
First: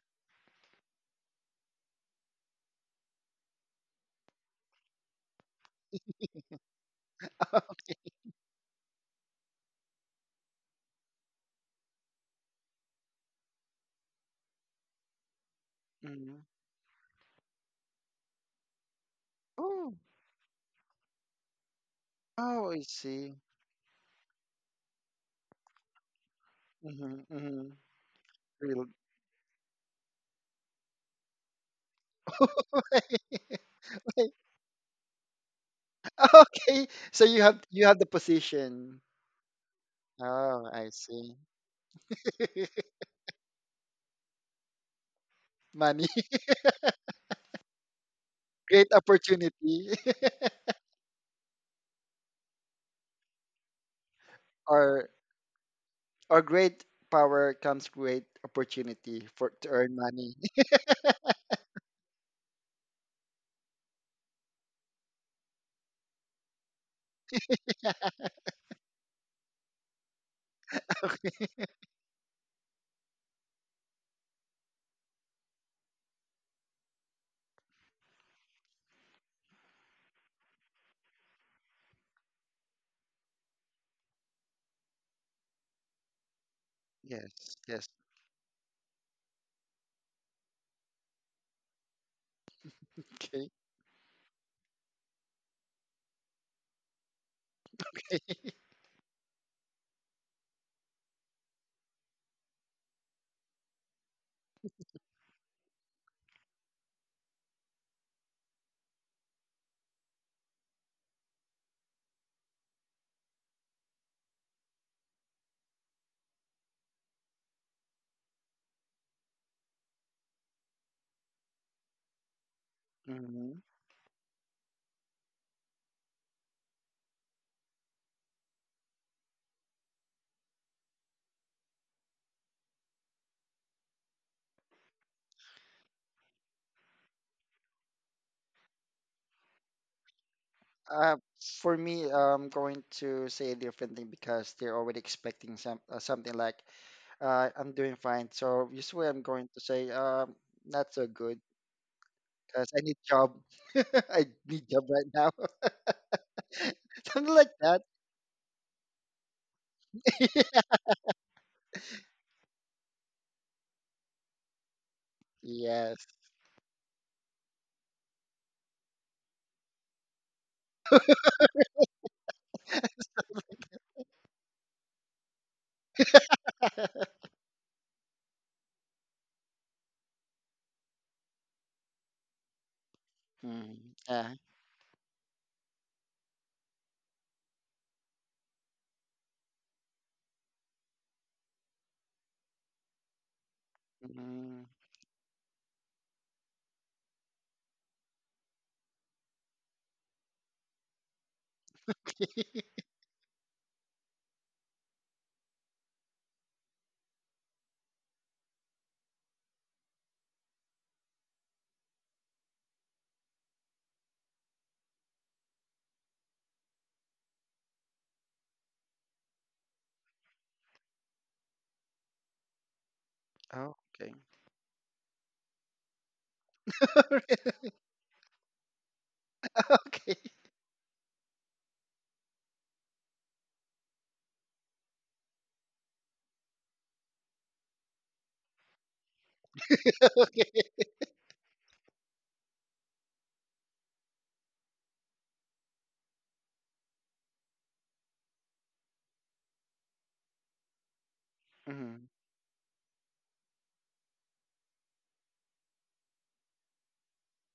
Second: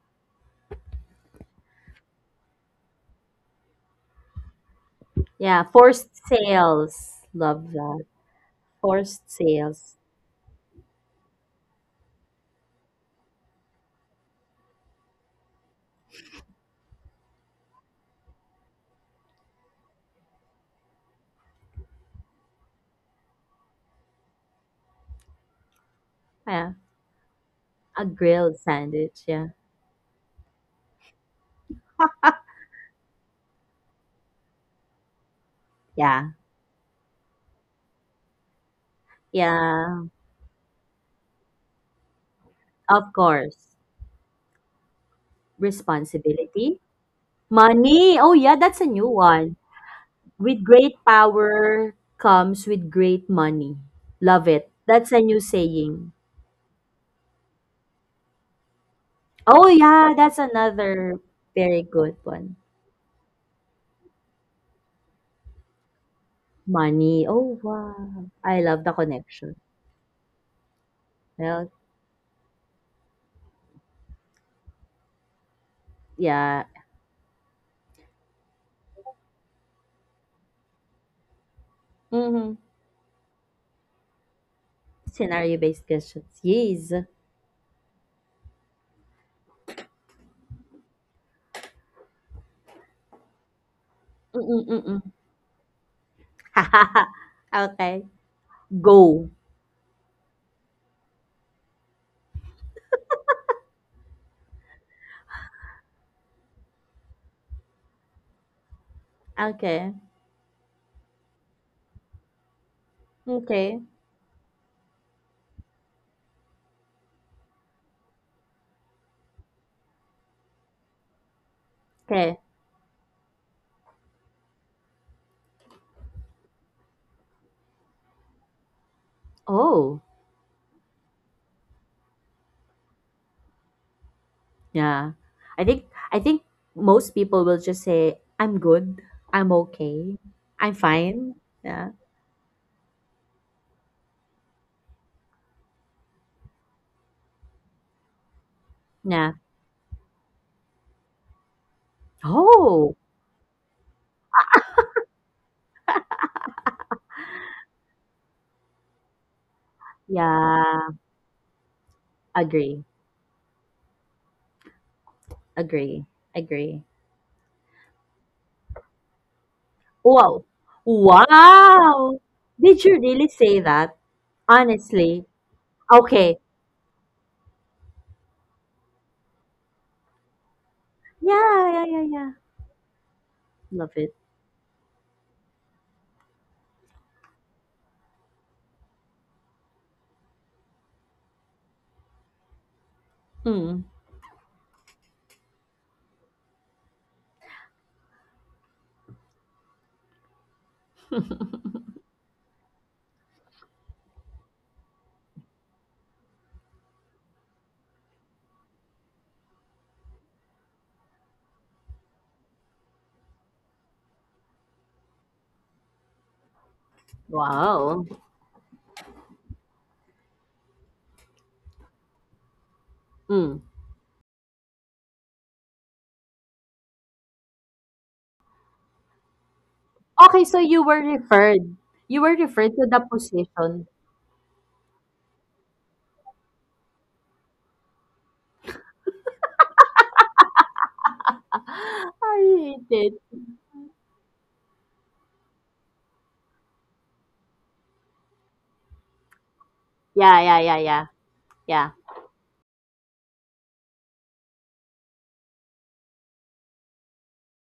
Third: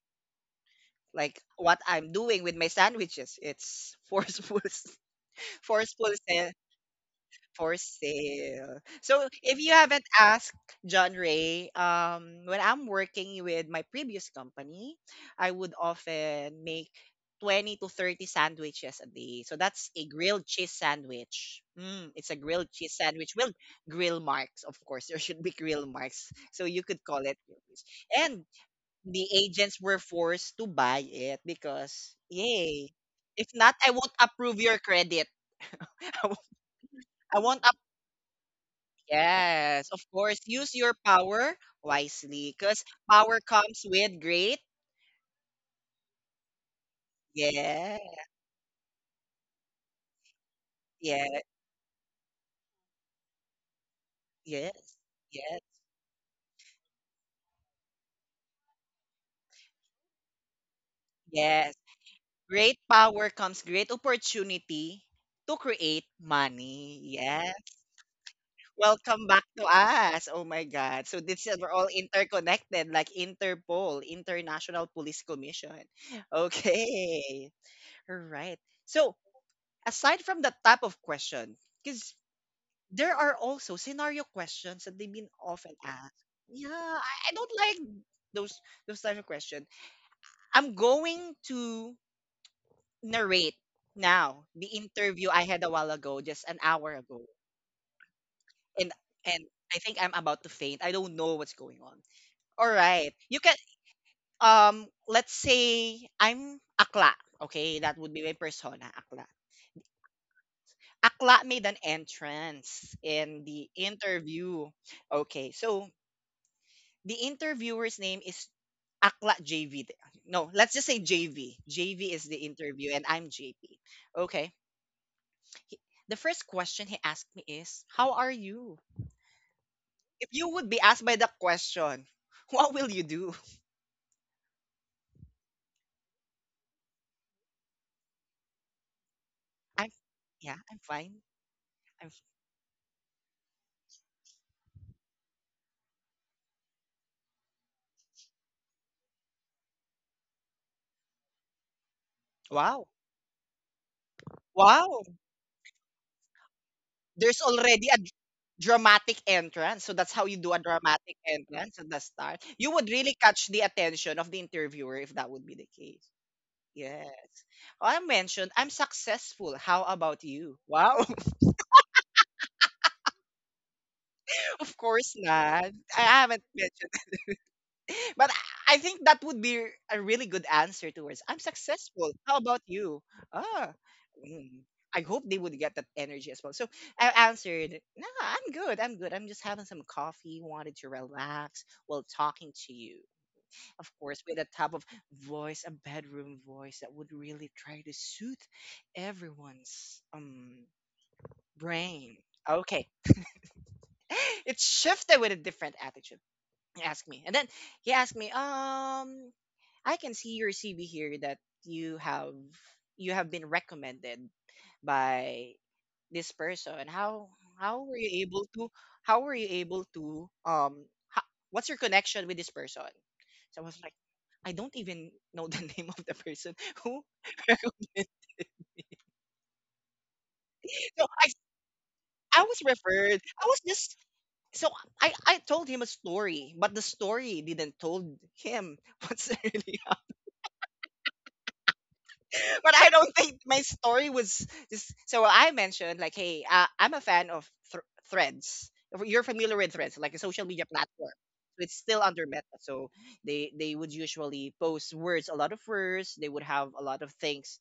S1: Like what I'm doing with my sandwiches. It's forceful *laughs*
S2: Yeah, forced
S1: forceful sell
S2: sales. Love
S1: for
S3: *laughs*
S2: that.
S1: sale. So
S2: Forced
S1: if you
S2: sales.
S1: haven't asked John Ray, when I'm working with my previous company, I would
S3: hmm
S1: often make 20 to 30 sandwiches a day. So that's
S3: Oh.
S1: a grilled cheese sandwich. Mm, it's a grilled
S3: Oh, I
S1: cheese sandwich
S3: see.
S1: with grill marks, of course. *laughs* There should be grill marks. So
S2: Yeah.
S1: you could
S3: Mm-hmm.
S1: call it grilled
S3: Mm-hmm.
S1: cheese.
S2: A
S1: And
S2: grilled
S3: Real.
S1: the
S2: sandwich, yeah.
S1: agents were forced to buy it because, yay. If not,
S3: *laughs*
S1: I won't approve your credit. *laughs*
S2: Yeah.
S3: *laughs* Okay, so you
S1: I
S3: have
S1: won't
S3: you have the position.
S1: Yes, of
S2: Yeah.
S1: course.
S3: Oh,
S1: Use
S3: I
S1: your
S3: see.
S1: power wisely because
S3: *laughs*
S2: Of
S1: power
S2: course.
S1: comes with great.
S3: Money, *laughs*
S2: Responsibility.
S1: Yeah,
S2: Money. Oh, yeah, that's a
S3: great
S2: new one.
S3: opportunity, *laughs*
S2: With great
S1: yeah,
S2: power comes with great money. Love it.
S1: yes,
S3: or
S2: That's a new
S1: yes,
S2: saying.
S3: or great power comes great opportunity for
S2: Oh,
S3: to earn
S2: yeah,
S3: money.
S2: that's another
S1: yes.
S2: very good one.
S1: Great power comes great opportunity to create money.
S2: Money.
S1: Yeah.
S2: Oh, wow.
S3: *laughs*
S2: I love the
S1: Welcome back
S2: connection.
S1: to us. Oh my God. So this is
S3: Okay.
S2: Well,
S1: we're all interconnected, like Interpol, International Police Commission. *laughs*
S2: yeah.
S1: Okay. All right. So aside from the type of question, because
S2: Mm-hmm.
S1: there are also scenario questions that they've been often
S2: Scenario-based
S1: asked.
S2: questions. Yes.
S1: I don't
S3: Yes,
S1: like
S3: yes.
S1: those those type of questions. I'm going to narrate
S3: Okay.
S1: now the
S2: Mm-mm-mm-mm.
S1: interview I had a while ago, just an hour ago,
S2: *laughs* Okay.
S3: *laughs*
S1: and
S2: Go.
S1: and I think I'm about to faint. I don't know what's going on. All right, you can let's say I'm akla. Okay, that would be my persona, akla.
S2: Okay.
S1: Akla made an entrance in the
S2: Okay.
S1: interview. Okay, so the interviewer's name is Akla JV. th- No, let's just say JV. JV is the
S2: Okay.
S1: interview, and I'm
S3: hmm
S1: JP. Okay. He- The first question he asked me is, "How are you?"
S2: Oh,
S1: If you would be asked by the question, *laughs* what will you do?
S2: yeah. I think I think most people will just say, "I'm good. I'm
S1: I'm,
S2: okay.
S1: yeah,
S2: I'm
S1: I'm
S3: Uh,
S1: fine.
S2: fine."
S3: for
S2: Yeah.
S3: me,
S1: I'm f-
S3: I'm going to say a different thing because they're already expecting some something like, "I'm doing fine." So usually, I'm
S2: Yeah.
S3: going to say, "Not so good." Because I
S1: wow,
S2: Oh,
S3: need job. *laughs* I need job right
S1: wow.
S3: now. *laughs* Something
S1: There's
S3: like that.
S1: already a dramatic entrance, so that's how you
S3: *laughs*
S1: do a
S2: yeah.
S1: dramatic entrance at the start. You
S2: Agree.
S1: would really catch the attention of the interviewer if that would be the
S3: Yes.
S2: Agree.
S1: case.
S2: Agree.
S1: Yes. Oh, I mentioned I'm successful. How about
S2: Wow.
S1: you? Wow. *laughs*
S2: Wow. Did you really say that?
S1: Of course
S2: Honestly.
S1: not. I
S2: Okay.
S1: haven't mentioned
S3: *laughs*
S1: it. *laughs* But I think that would be a really good answer towards I'm
S2: Yeah, yeah, yeah,
S1: successful.
S2: yeah.
S1: How about you? Ah,
S3: Mm,
S2: Love it.
S3: yeah.
S1: mm, I hope they would get that energy as well. So I answered, No, I'm good. I'm good. I'm just having some coffee, wanted to relax while talking to you.
S2: Mm.
S1: Of course, with a
S3: Mm.
S1: type of voice, a bedroom voice that would really try to soothe everyone's brain.
S3: *laughs*
S1: Okay. *gasps* *laughs* It shifted with a different attitude. He asked me, and then he asked me, I can see your CV here that you have you have been recommended by this person. How were
S2: Wow.
S1: you able to how were you able to ho- what's your connection with this person?"
S2: Mm.
S1: So I was
S3: Oh,
S1: like,
S3: okay.
S1: "I don't even know the *laughs* name of the person who
S3: *laughs*
S1: *laughs* recommended."
S3: okay.
S2: Okay, so you were
S1: So
S2: referred. You were
S1: I was
S2: referred to the
S1: referred. I was
S2: position.
S1: just, so I told him a story, but the story didn't told him *laughs* what's really
S3: Okay.
S1: *laughs*
S2: I
S1: but I
S2: did.
S1: don't think my story was this. So I mentioned, like, hey, I'm a fan of Threads. If you're familiar with Threads, like a
S2: Yeah,
S1: social
S2: yeah,
S1: media
S2: yeah, yeah,
S1: platform. So it's
S2: yeah.
S1: still
S3: Mm.
S1: under Meta. So they would usually post words, a lot of words. They would have a lot of things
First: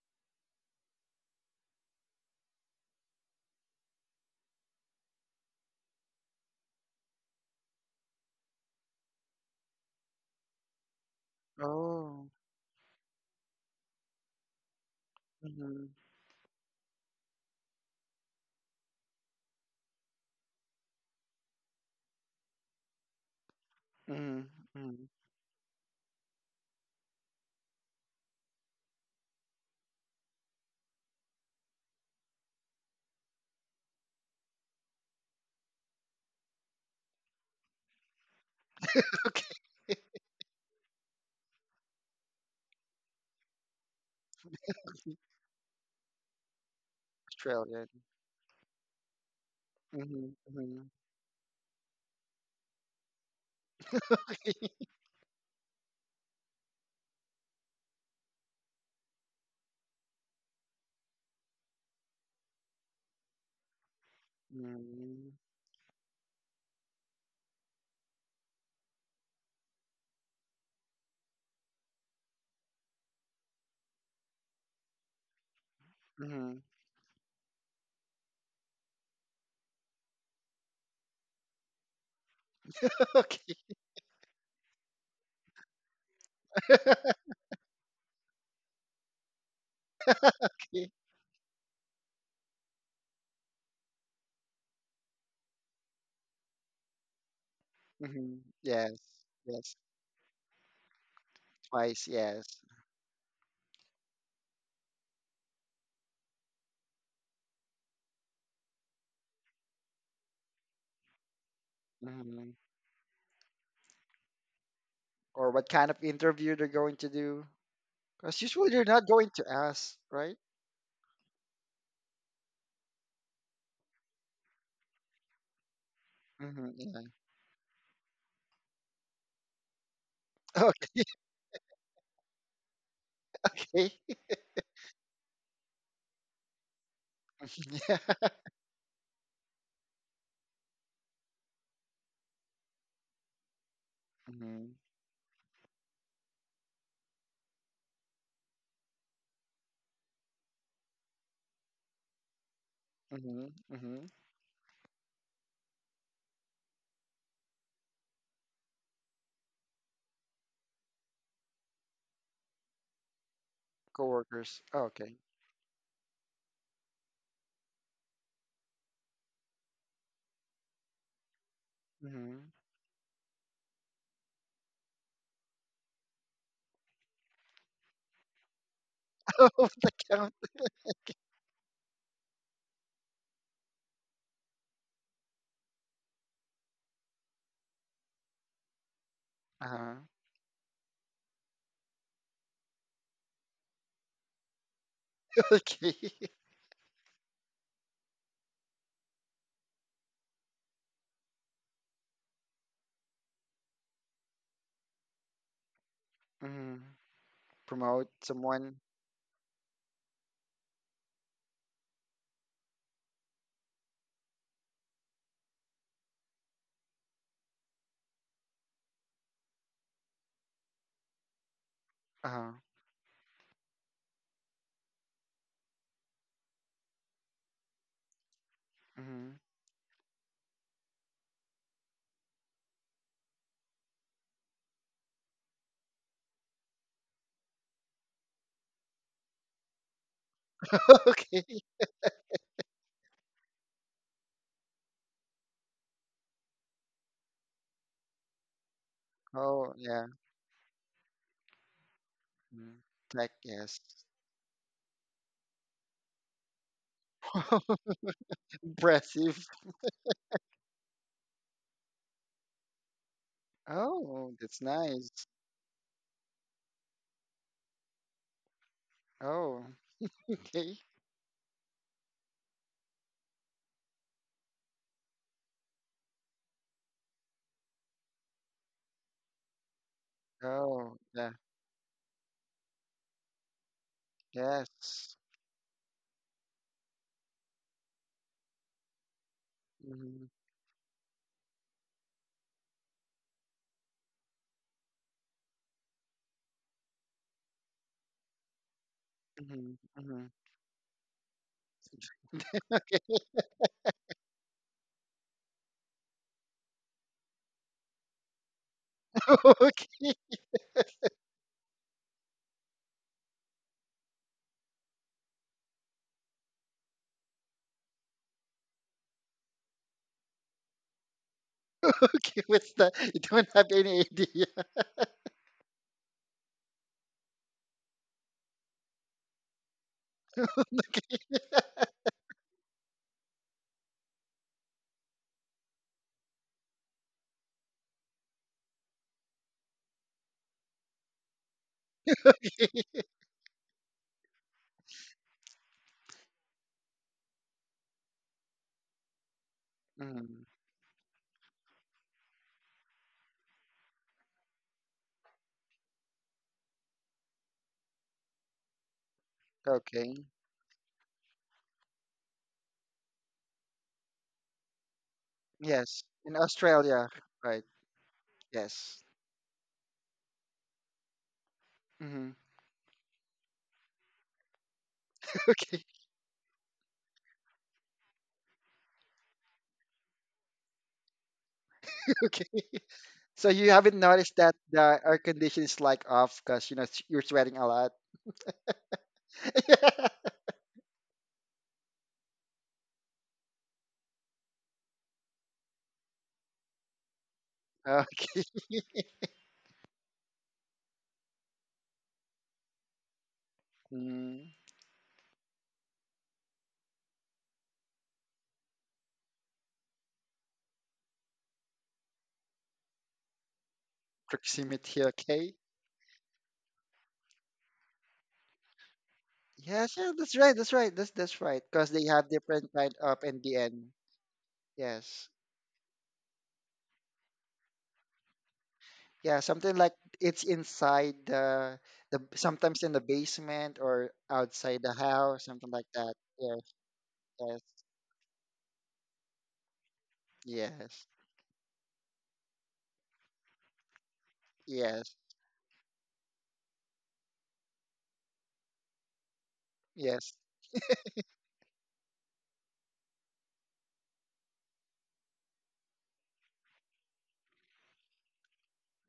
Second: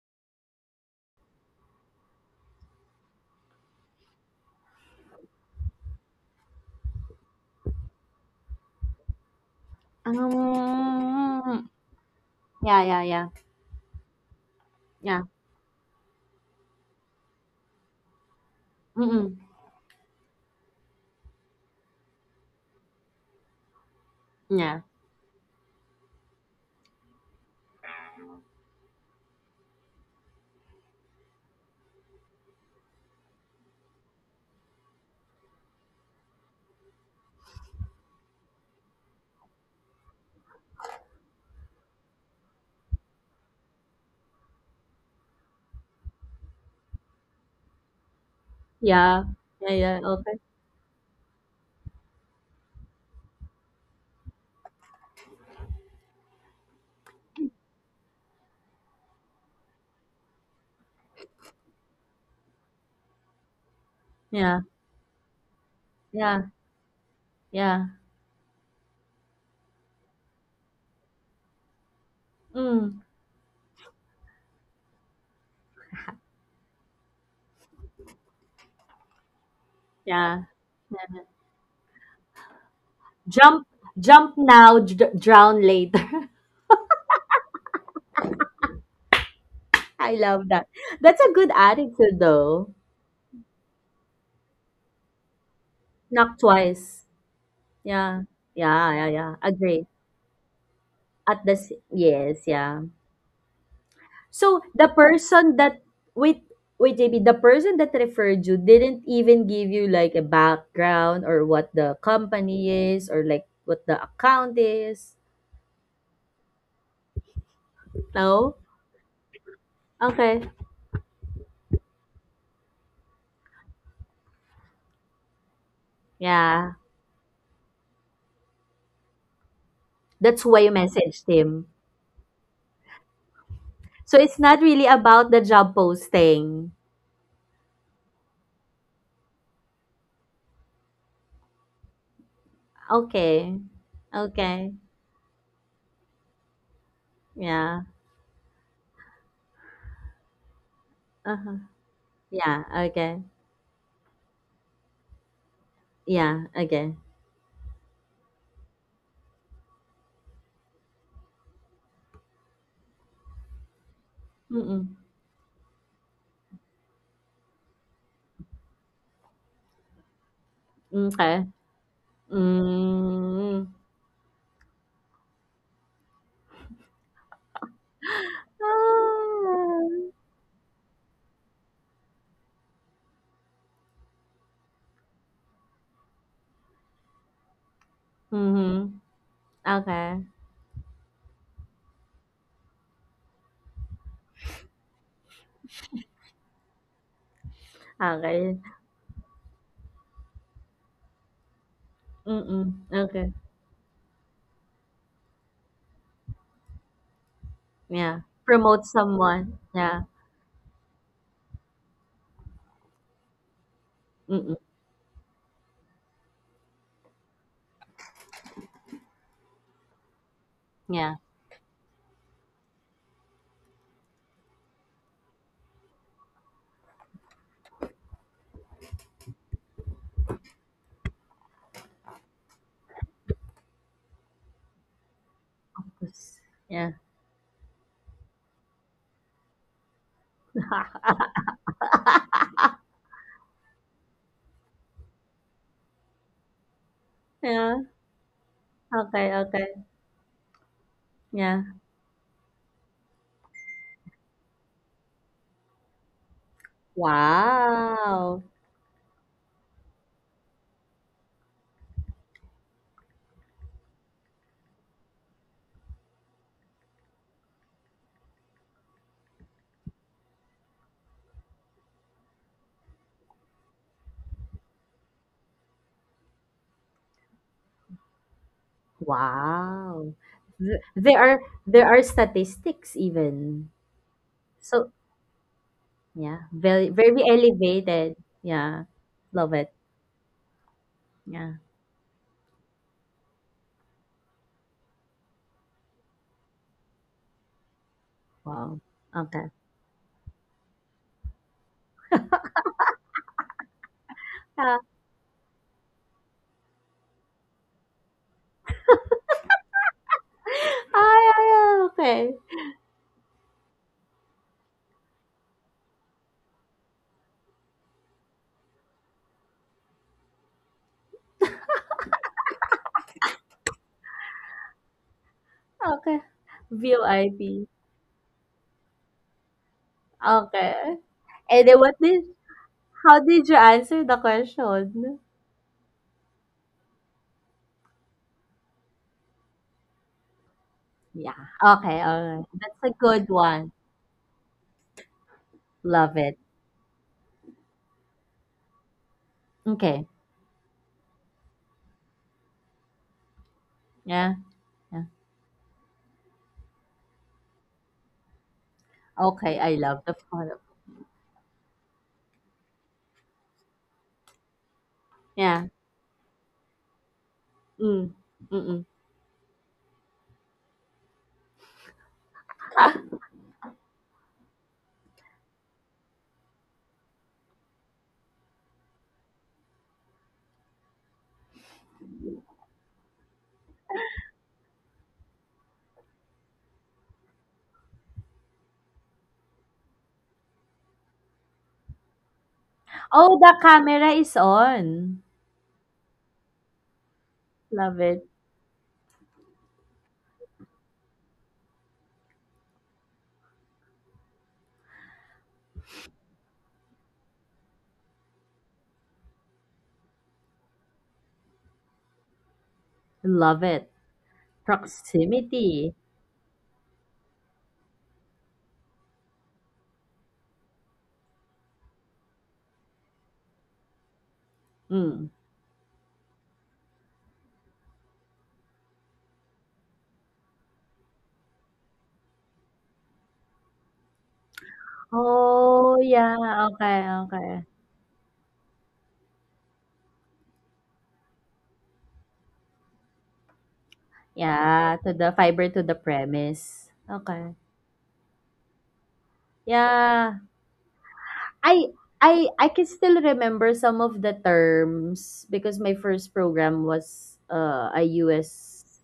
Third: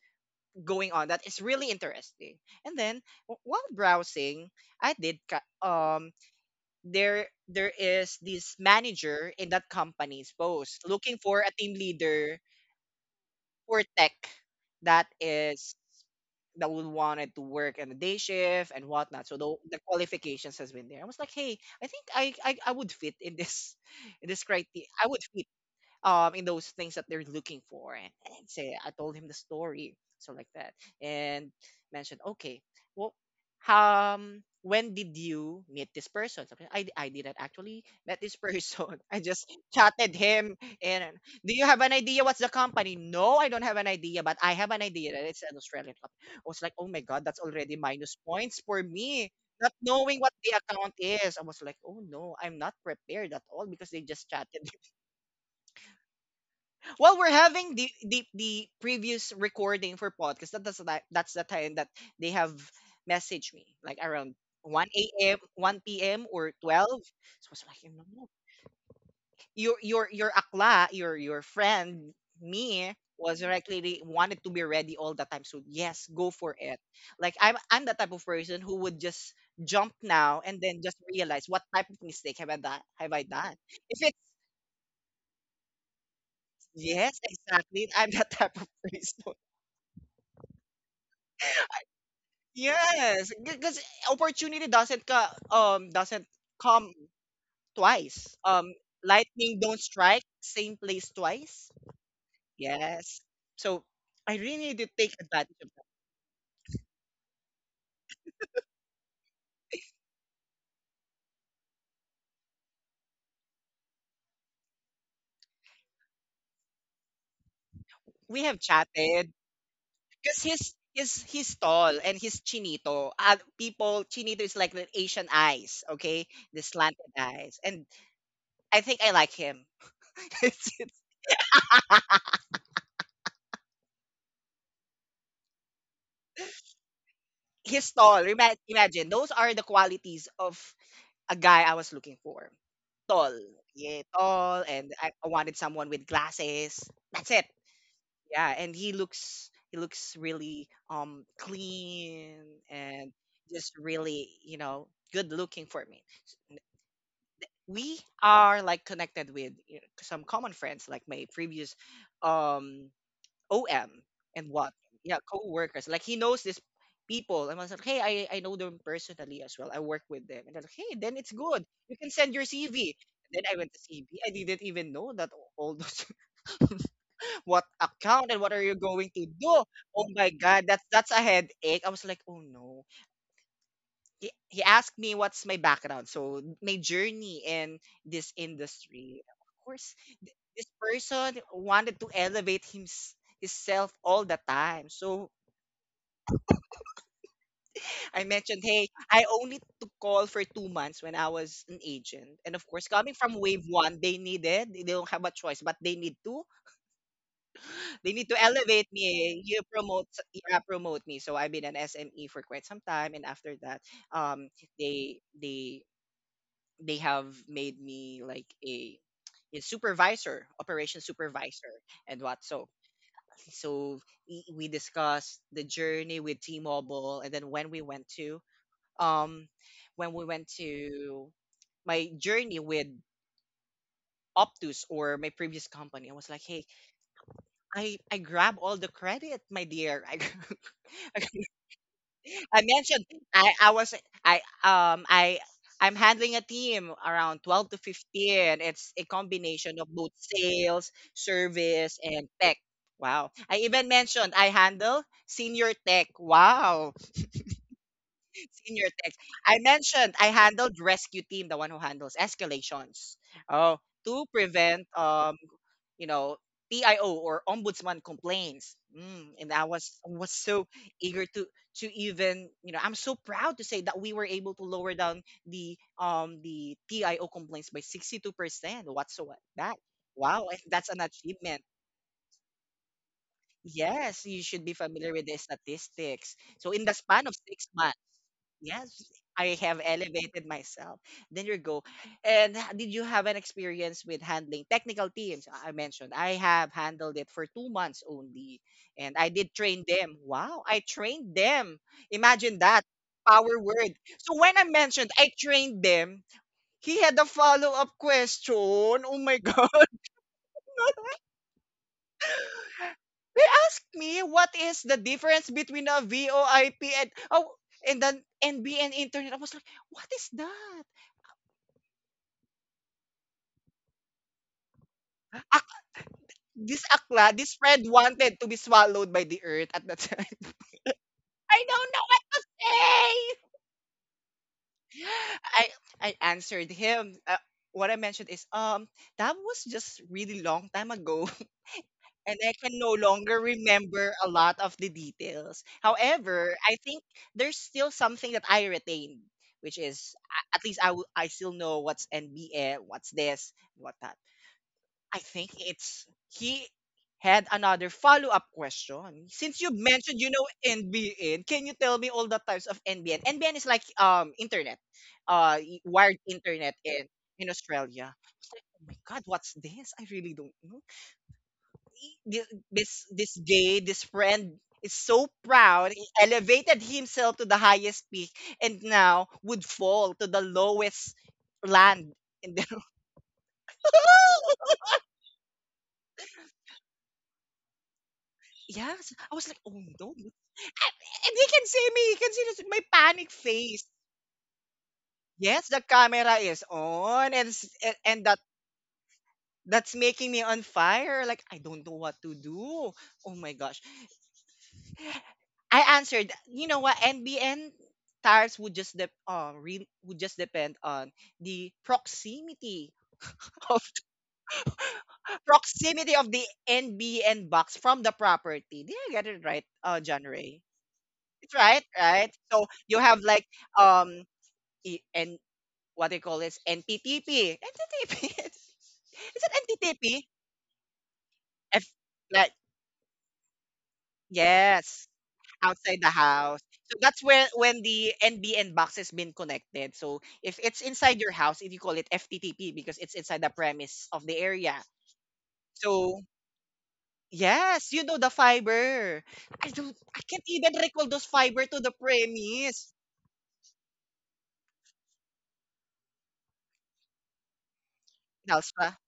S1: going on that is really interesting. And then, while browsing, I did ca- there there is this manager in that company's post looking for a
S2: Um,
S1: team
S3: Oh.
S1: leader
S2: yeah, yeah, yeah,
S1: for tech that
S2: yeah.
S1: is
S3: Mm-hmm.
S1: that would wanted to work in the day shift and whatnot.
S2: Mm-mm.
S1: So the qualifications has been there. I was like, hey, I think I would fit in this *laughs* in
S3: Mm-hmm.
S1: this
S2: Yeah,
S1: criteria.
S3: Mm-hmm.
S1: I would fit in those things that they're looking for, and say I told him the story, so like that. And mentioned, okay, well, when did you meet this person? Something, I didn't actually met this person, *laughs* I just
S3: Okay.
S1: chatted him, and do you have an idea what's the company? No, I don't have an idea, but I have an idea that it's an Australian company. I was like, oh my god, that's already
S3: Australian.
S1: minus points for
S2: yeah,
S1: me,
S2: yeah,
S1: not
S2: yeah.
S1: knowing
S3: Mm-hmm.
S2: Okay.
S1: what the
S3: Mm-hmm.
S1: account is. I was like, oh no, I'm not prepared at all because they just chatted. Well, we're having the previous recording for podcast. That's the time that they have messaged me, like around
S2: Yeah,
S1: 1
S3: Mm-hmm.
S1: a.m., 1 p.m.
S2: yeah,
S1: or 12. So I was
S2: yeah.
S1: like, "No, no." Your akla, your friend, me
S2: Mm,
S1: was directly wanted to be ready all the time. So yes, go
S3: Mm-hmm.
S1: for it. Like I'm the type of person who would just jump now
S2: yeah.
S1: and then just realize, what type of mistake have I done?
S3: *laughs*
S1: Have I done?
S3: Okay.
S2: Jump,
S1: If it's,
S2: drown later. *laughs*
S3: *laughs*
S1: yes, exactly, I'm that type of person.
S2: I love that. That's a good
S1: *laughs*
S2: attitude, though.
S1: Yes, because opportunity doesn't
S2: Knock
S1: come
S2: twice. Yeah,
S1: twice.
S3: Mm-hmm. Yes.
S2: yeah, yeah, yeah.
S1: Lightning
S3: Yes.
S1: don't
S2: Agree.
S1: strike same place
S2: At the
S1: twice.
S3: Twice. Yes.
S2: yes, yeah.
S1: Yes, so I really
S2: So
S1: need to
S2: the
S1: take advantage
S2: person
S1: of that.
S2: that wait wait, JB, the person that referred you didn't even give you like a background, or what the
S3: Mm-hmm.
S2: company is, or like what the account is.
S3: Or what kind of interview they're going to do? Because
S1: We have
S2: No?
S3: usually they're not going
S1: chatted
S3: to ask, right?
S1: because
S2: Okay.
S1: he's tall and he's chinito. People chinito is like the Asian eyes, okay, the
S3: Mm-hmm,
S2: Yeah.
S3: yeah.
S1: slanted eyes, and I think I like him. *laughs*
S2: That's why
S1: It's-
S2: you
S1: it's-
S3: Okay.
S2: messaged him.
S3: *laughs* okay.
S2: So it's not really about the job posting.
S3: *laughs*
S1: he's tall.
S3: yeah.
S1: Imagine those are the qualities of a guy I was looking for. Tall.
S2: Okay.
S1: Yeah, tall,
S3: Mm-hmm,
S2: Okay.
S1: and I wanted someone with glasses. That's it.
S2: Yeah.
S1: Yeah, and he looks really
S2: Uh-huh.
S1: clean
S2: Yeah.
S1: and
S2: Okay.
S3: mm-hmm,
S1: just
S3: mm-hmm.
S1: really good looking for me.
S2: Yeah. Okay.
S1: We are, like, connected with, some common friends, like my previous um OM. And
S3: Coworkers.
S1: what?
S3: Oh,
S2: Mm-mm.
S1: Yeah,
S3: okay.
S1: co-workers. Like he knows these people. And I was like, hey, I know them personally as well. I work with them. And they're like, hey, then it's
S2: Okay.
S1: good. You can send
S3: Mm-hmm.
S1: your CV. Then I
S2: Mm.
S1: went to CV. I didn't even know that, all those, *laughs* what account and what are you going to do?
S3: *laughs* Off the
S1: Oh
S2: Ah.
S1: my
S3: count.
S1: god, that's a headache. I was like, oh no. He asked me what's my background, so my journey in this
S2: Mm-hmm.
S1: industry. Of course,
S3: Uh-huh.
S2: Okay.
S1: this person wanted to elevate himself all the time. So
S3: *laughs* Okay.
S1: I mentioned,
S2: Okay.
S1: hey, I only took call for 2 months when I was an agent. And of
S2: Mm-mm.
S1: course, coming
S2: Okay.
S1: from wave one, they needed, they don't have a choice, but they need to,
S3: Mm-hmm. Promote
S1: they
S2: Yeah.
S1: need to
S3: someone.
S2: Promote
S1: elevate me. You
S2: someone. Yeah.
S1: promote, yeah, promote me. So I've been an SME for quite some time. And after that, um,
S2: Mm-mm.
S1: they, they, they have made me like a supervisor, operation
S2: Yeah.
S1: supervisor and what
S3: Uh-huh.
S1: so. So we discussed the journey with T-Mobile, and then when we went to
S3: Mm-hmm.
S1: um when we went to my journey with Optus or my previous company. I was like,
S2: Yes.
S1: hey,
S2: Yeah.
S1: I grab all the credit, my dear. *laughs* I,
S3: *laughs*
S2: *laughs*
S3: okay.
S1: I mentioned, I was I I I'm handling a team around 12 to
S2: Yeah.
S1: 15. It's a
S2: Okay.
S3: Oh,
S1: combination of
S2: Okay.
S3: yeah.
S1: both sales,
S2: Yeah.
S1: service, and tech.
S3: Mm. Tech,
S1: Wow. I
S3: yes.
S1: even mentioned I handle senior tech. Wow.
S3: *laughs*
S2: Wow.
S1: Senior text.
S3: Impressive.
S1: I mentioned I handled rescue team, the one who handles escalations. Oh, to
S3: Oh, that's
S1: prevent
S3: nice.
S1: you know, PIO or ombudsman complaints. And
S3: Oh,
S1: I was
S3: *laughs*
S1: so
S3: okay.
S1: eager to even, you know, I'm so proud to say that we were able to lower down the TIO complaints by 62% whatsoever. That,
S2: Wow.
S1: wow, I think that's
S2: Th-
S3: Oh,
S1: an
S2: There
S3: yeah.
S2: are
S1: achievement.
S2: there are statistics even.
S1: Yes, you should be
S2: So
S1: familiar
S3: Yes.
S1: with the statistics.
S2: yeah,
S1: So in the
S2: very
S1: span
S2: very
S1: of 6 months.
S2: elevated. Yeah.
S1: Yes, I
S2: Love
S1: have
S2: it.
S3: Mm-hmm,
S1: elevated myself. Then you
S2: Yeah.
S1: go. And did you have an experience with handling technical teams? I mentioned I have handled it for 2 months only,
S2: Wow.
S1: and I did
S2: Okay.
S3: mm-hmm,
S1: train them.
S3: mm-hmm.
S1: Wow, I trained them. Imagine that
S3: *laughs*
S1: power word. So when I
S2: Yeah.
S1: mentioned I trained them, he had a follow up question. Oh my
S3: *laughs*
S1: god.
S3: Okay,
S2: *laughs*
S1: *laughs*
S2: Ah, yeah, yeah. Okay.
S1: They asked me, what is the difference between a VOIP and, then NBN internet? I was like, what is that?
S3: *laughs* okay, what's that? You don't have any idea.
S2: Okay.
S1: This akla, this
S2: VOIP.
S1: friend wanted to be swallowed by the earth at that time.
S3: *laughs*
S2: Okay.
S3: Okay.
S1: *laughs* I
S2: And then
S1: don't
S2: what
S1: know what
S2: did
S1: to
S2: How
S1: say.
S2: did you answer the question?
S1: I I answered him. What I mentioned is, that was just really long time ago,
S2: Yeah. Okay.
S1: *laughs* and
S2: All right.
S1: I can no
S2: That's a good
S1: longer
S2: one.
S1: remember a lot of the details.
S2: Love it.
S1: However, I think there's still something that I retained, which
S2: Okay.
S1: is,
S3: Mm,
S1: at least I still know what's NBA, what's this, what that.
S2: Yeah. Yeah.
S1: I think it's he had another follow-up question.
S2: Okay.
S1: Since you
S2: I love the
S3: okay.
S1: mentioned you know
S2: photo.
S1: NBN, can you tell me all the types of NBN? NBN is, like, internet,
S2: Yeah.
S3: Yes.
S1: wired
S3: In
S1: internet
S3: Australia,
S1: in
S3: right?
S1: Australia. I
S2: Mm.
S1: was like, oh
S2: Mm-mm.
S1: my
S3: Yes.
S1: god, what's this? I really don't know. He-
S3: hmm
S1: thi- This this gay, this friend is so
S3: *laughs* Okay,
S1: proud. He elevated himself to the highest peak and now would fall to the lowest land
S3: okay.
S1: in the.
S3: *laughs* So you haven't noticed that
S1: *laughs*
S3: the air condition is like off because you know you're sweating a lot.
S1: Yes, I was
S3: *laughs*
S1: like, "Oh,
S3: Yeah.
S1: no." And he can see me, he can see this my panic
S2: Oh, the
S1: face.
S2: camera is on.
S1: Yes, the camera is on
S3: Uh,
S2: Love
S1: and
S2: it.
S1: that's making me on fire. Like I don't know what to do. Oh my gosh.
S3: mm,
S1: I answered, you know what, NBN tires would just depend on the proximity
S2: Love
S1: of
S2: it.
S1: *laughs*
S3: Proximity, okay?
S2: Proximity.
S1: proximity of the NBN box from the property. Did I get it right,
S3: yes, yeah,
S1: John
S3: that's right,
S1: Ray?
S3: that's right, that's that's
S1: It's
S3: right.
S1: right,
S3: Because they have
S1: right?
S3: different
S1: So
S3: kind
S1: you
S3: of
S1: have, like,
S3: NDN.
S1: um
S3: Yes.
S2: Mm.
S1: and what they call is NTTP. NTTP. *laughs*
S3: Yeah,
S1: Is it
S3: something like
S1: NTTP?
S3: it's inside the
S1: If
S3: the
S1: like
S3: sometimes in the basement or outside the
S1: Yes,
S3: house, something like
S1: outside
S2: Oh,
S1: the
S3: that. Yes,
S1: house.
S2: yeah.
S1: So
S2: Okay.
S1: that's where
S3: yes,
S2: Okay.
S1: when the NBN box has been connected. So if it's
S3: yes,
S1: inside your house, if you call it FTTP because it's inside the premise of the area.
S2: Yeah.
S3: yes,
S2: To the fiber to the
S1: So
S2: premise. Okay.
S1: yes, you know the fiber. I don't. I
S3: yes.
S1: can't
S2: Yeah.
S1: even recall those fiber to the
S2: I I can
S1: premise.
S2: still remember some of the terms because my first program was a U
S1: What else
S2: S.
S1: pa?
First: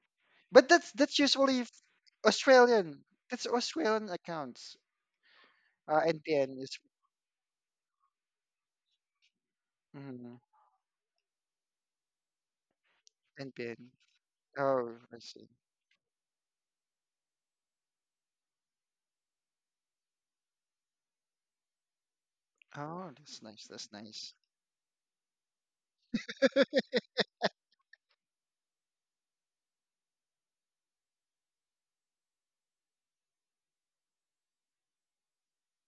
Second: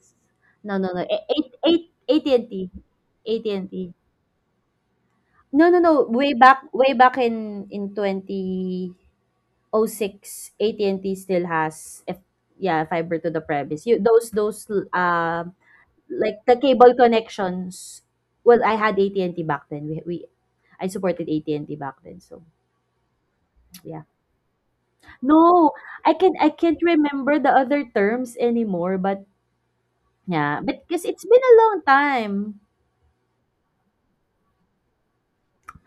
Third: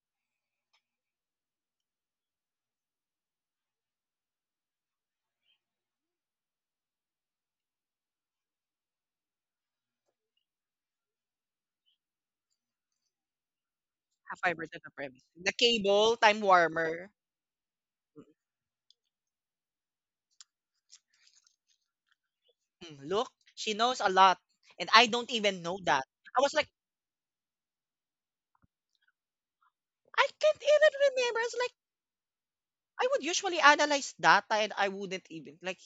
S3: But
S2: No no
S3: that's
S2: no,
S3: that's
S2: eight
S3: usually
S2: eight AT&T.
S3: Australian. That's
S2: AT&T.
S3: Australian accounts.
S2: No no no, way
S3: NPN
S2: back,
S3: is
S2: way back in 2006.
S3: mm,
S2: AT&T still has, if, yeah, fiber to the premise,
S3: NPN.
S2: you those
S1: Ah, fiber
S2: those
S1: to the
S3: Oh, I
S1: premise.
S2: uh,
S3: see.
S1: The cable, time
S2: like the cable
S1: warmer.
S2: connections. Well, I had AT&T back then, we I supported AT&T back then, so
S1: Mm,
S3: Oh,
S1: look,
S3: that's nice.
S1: she
S3: That's
S1: knows
S2: yeah.
S1: a
S3: nice.
S1: lot, and I don't even
S2: No,
S1: know that.
S2: I can
S1: I
S2: I
S1: was like,
S2: can't remember the other terms anymore, but
S1: I
S2: yeah,
S1: can't
S2: because
S1: even
S2: it's
S1: remember.
S2: been
S1: It's
S2: a
S1: like
S2: long time.
S1: I would usually analyze data, and I wouldn't even like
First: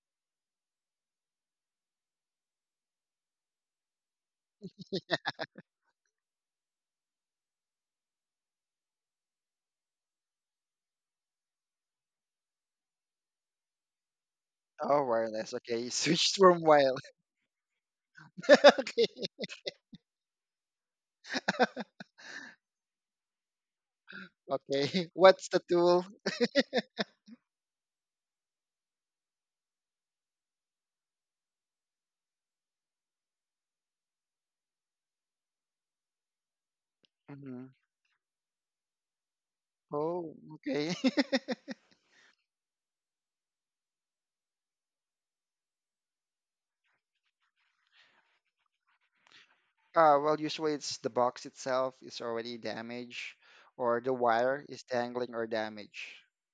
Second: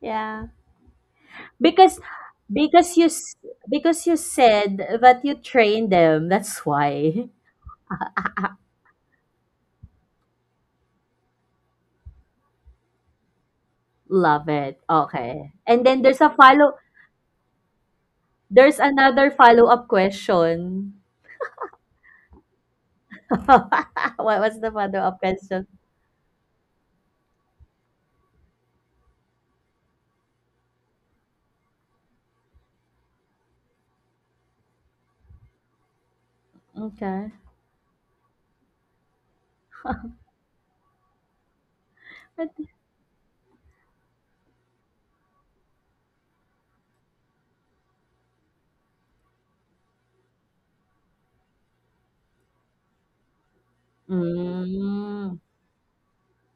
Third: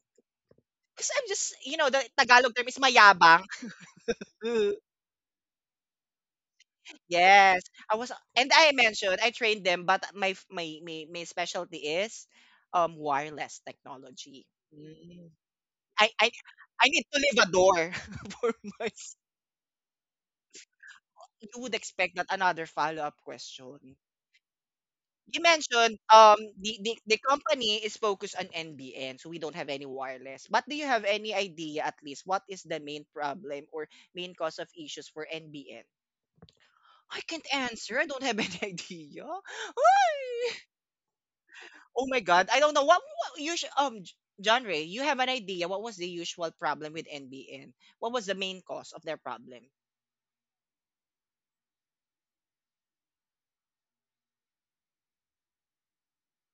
S2: Yeah.
S1: because I'm just,
S2: Because
S1: the Tagalog term is
S2: because you s-
S1: mayabang.
S2: because you
S1: Mm,
S2: said that you train them. That's why.
S1: yes, I was, and I mentioned I trained them, but my f- my specialty is wireless
S2: *laughs*
S1: technology.
S2: Love it.
S3: Oh,
S1: Mm.
S3: wireless.
S2: Okay.
S3: Okay,
S2: And
S3: you *laughs*
S2: then
S1: I I
S3: switched from
S1: I
S3: wild.
S1: need to leave a door *laughs* for
S2: there's
S3: *laughs* okay,
S1: myself.
S2: another follow-up question.
S1: You would expect that another follow up question.
S2: *laughs* What was the
S3: okay.
S2: follow-up
S1: You
S3: What's the
S2: question?
S1: mentioned,
S3: tool?
S1: the company is focused on NBN, so we don't have any wireless. But do you have any idea at least what is the main problem or main cause of issues for NBN? I
S2: Okay.
S1: can't
S3: hmm
S1: answer. I don't have any *laughs* idea.
S3: Oh, okay. *laughs*
S1: Oh my god,
S2: But-
S1: I don't know, what usual, John Ray, you have an idea what was the usual problem with NBN? What was the main cause of their problem?
S3: Well, usually it's the box itself is already damaged, or the wire is dangling
S2: Mm.
S3: or damaged.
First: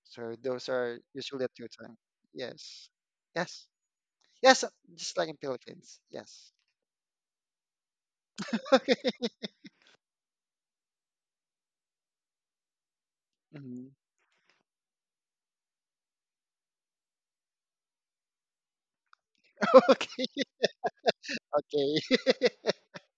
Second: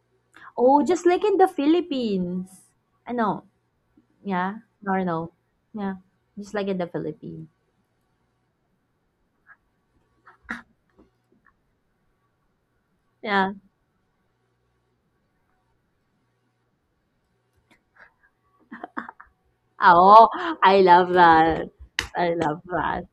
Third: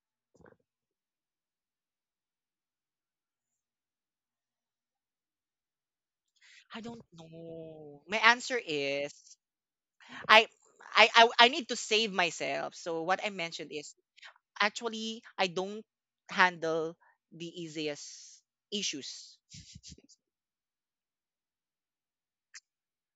S3: So those
S2: Oh,
S3: are
S2: just like in
S3: usually
S2: the
S3: the two times.
S2: Philippines.
S3: Yes,
S2: Ano?
S3: yes, yes.
S2: Yeah, or
S3: Just like
S2: no.
S3: in Philippines.
S2: Yeah,
S3: Yes.
S2: just like in
S1: I
S2: the
S1: don't
S2: Philippines.
S1: know. My answer
S3: *laughs* Okay.
S1: is, I I need to save myself. So what I
S2: Yeah.
S1: mentioned
S3: Mhm.
S1: is, actually, I don't handle the easiest issues.
S3: *laughs*
S2: Oh,
S3: Okay.
S2: I love that.
S3: Okay.
S2: I love
S3: *laughs*
S2: that.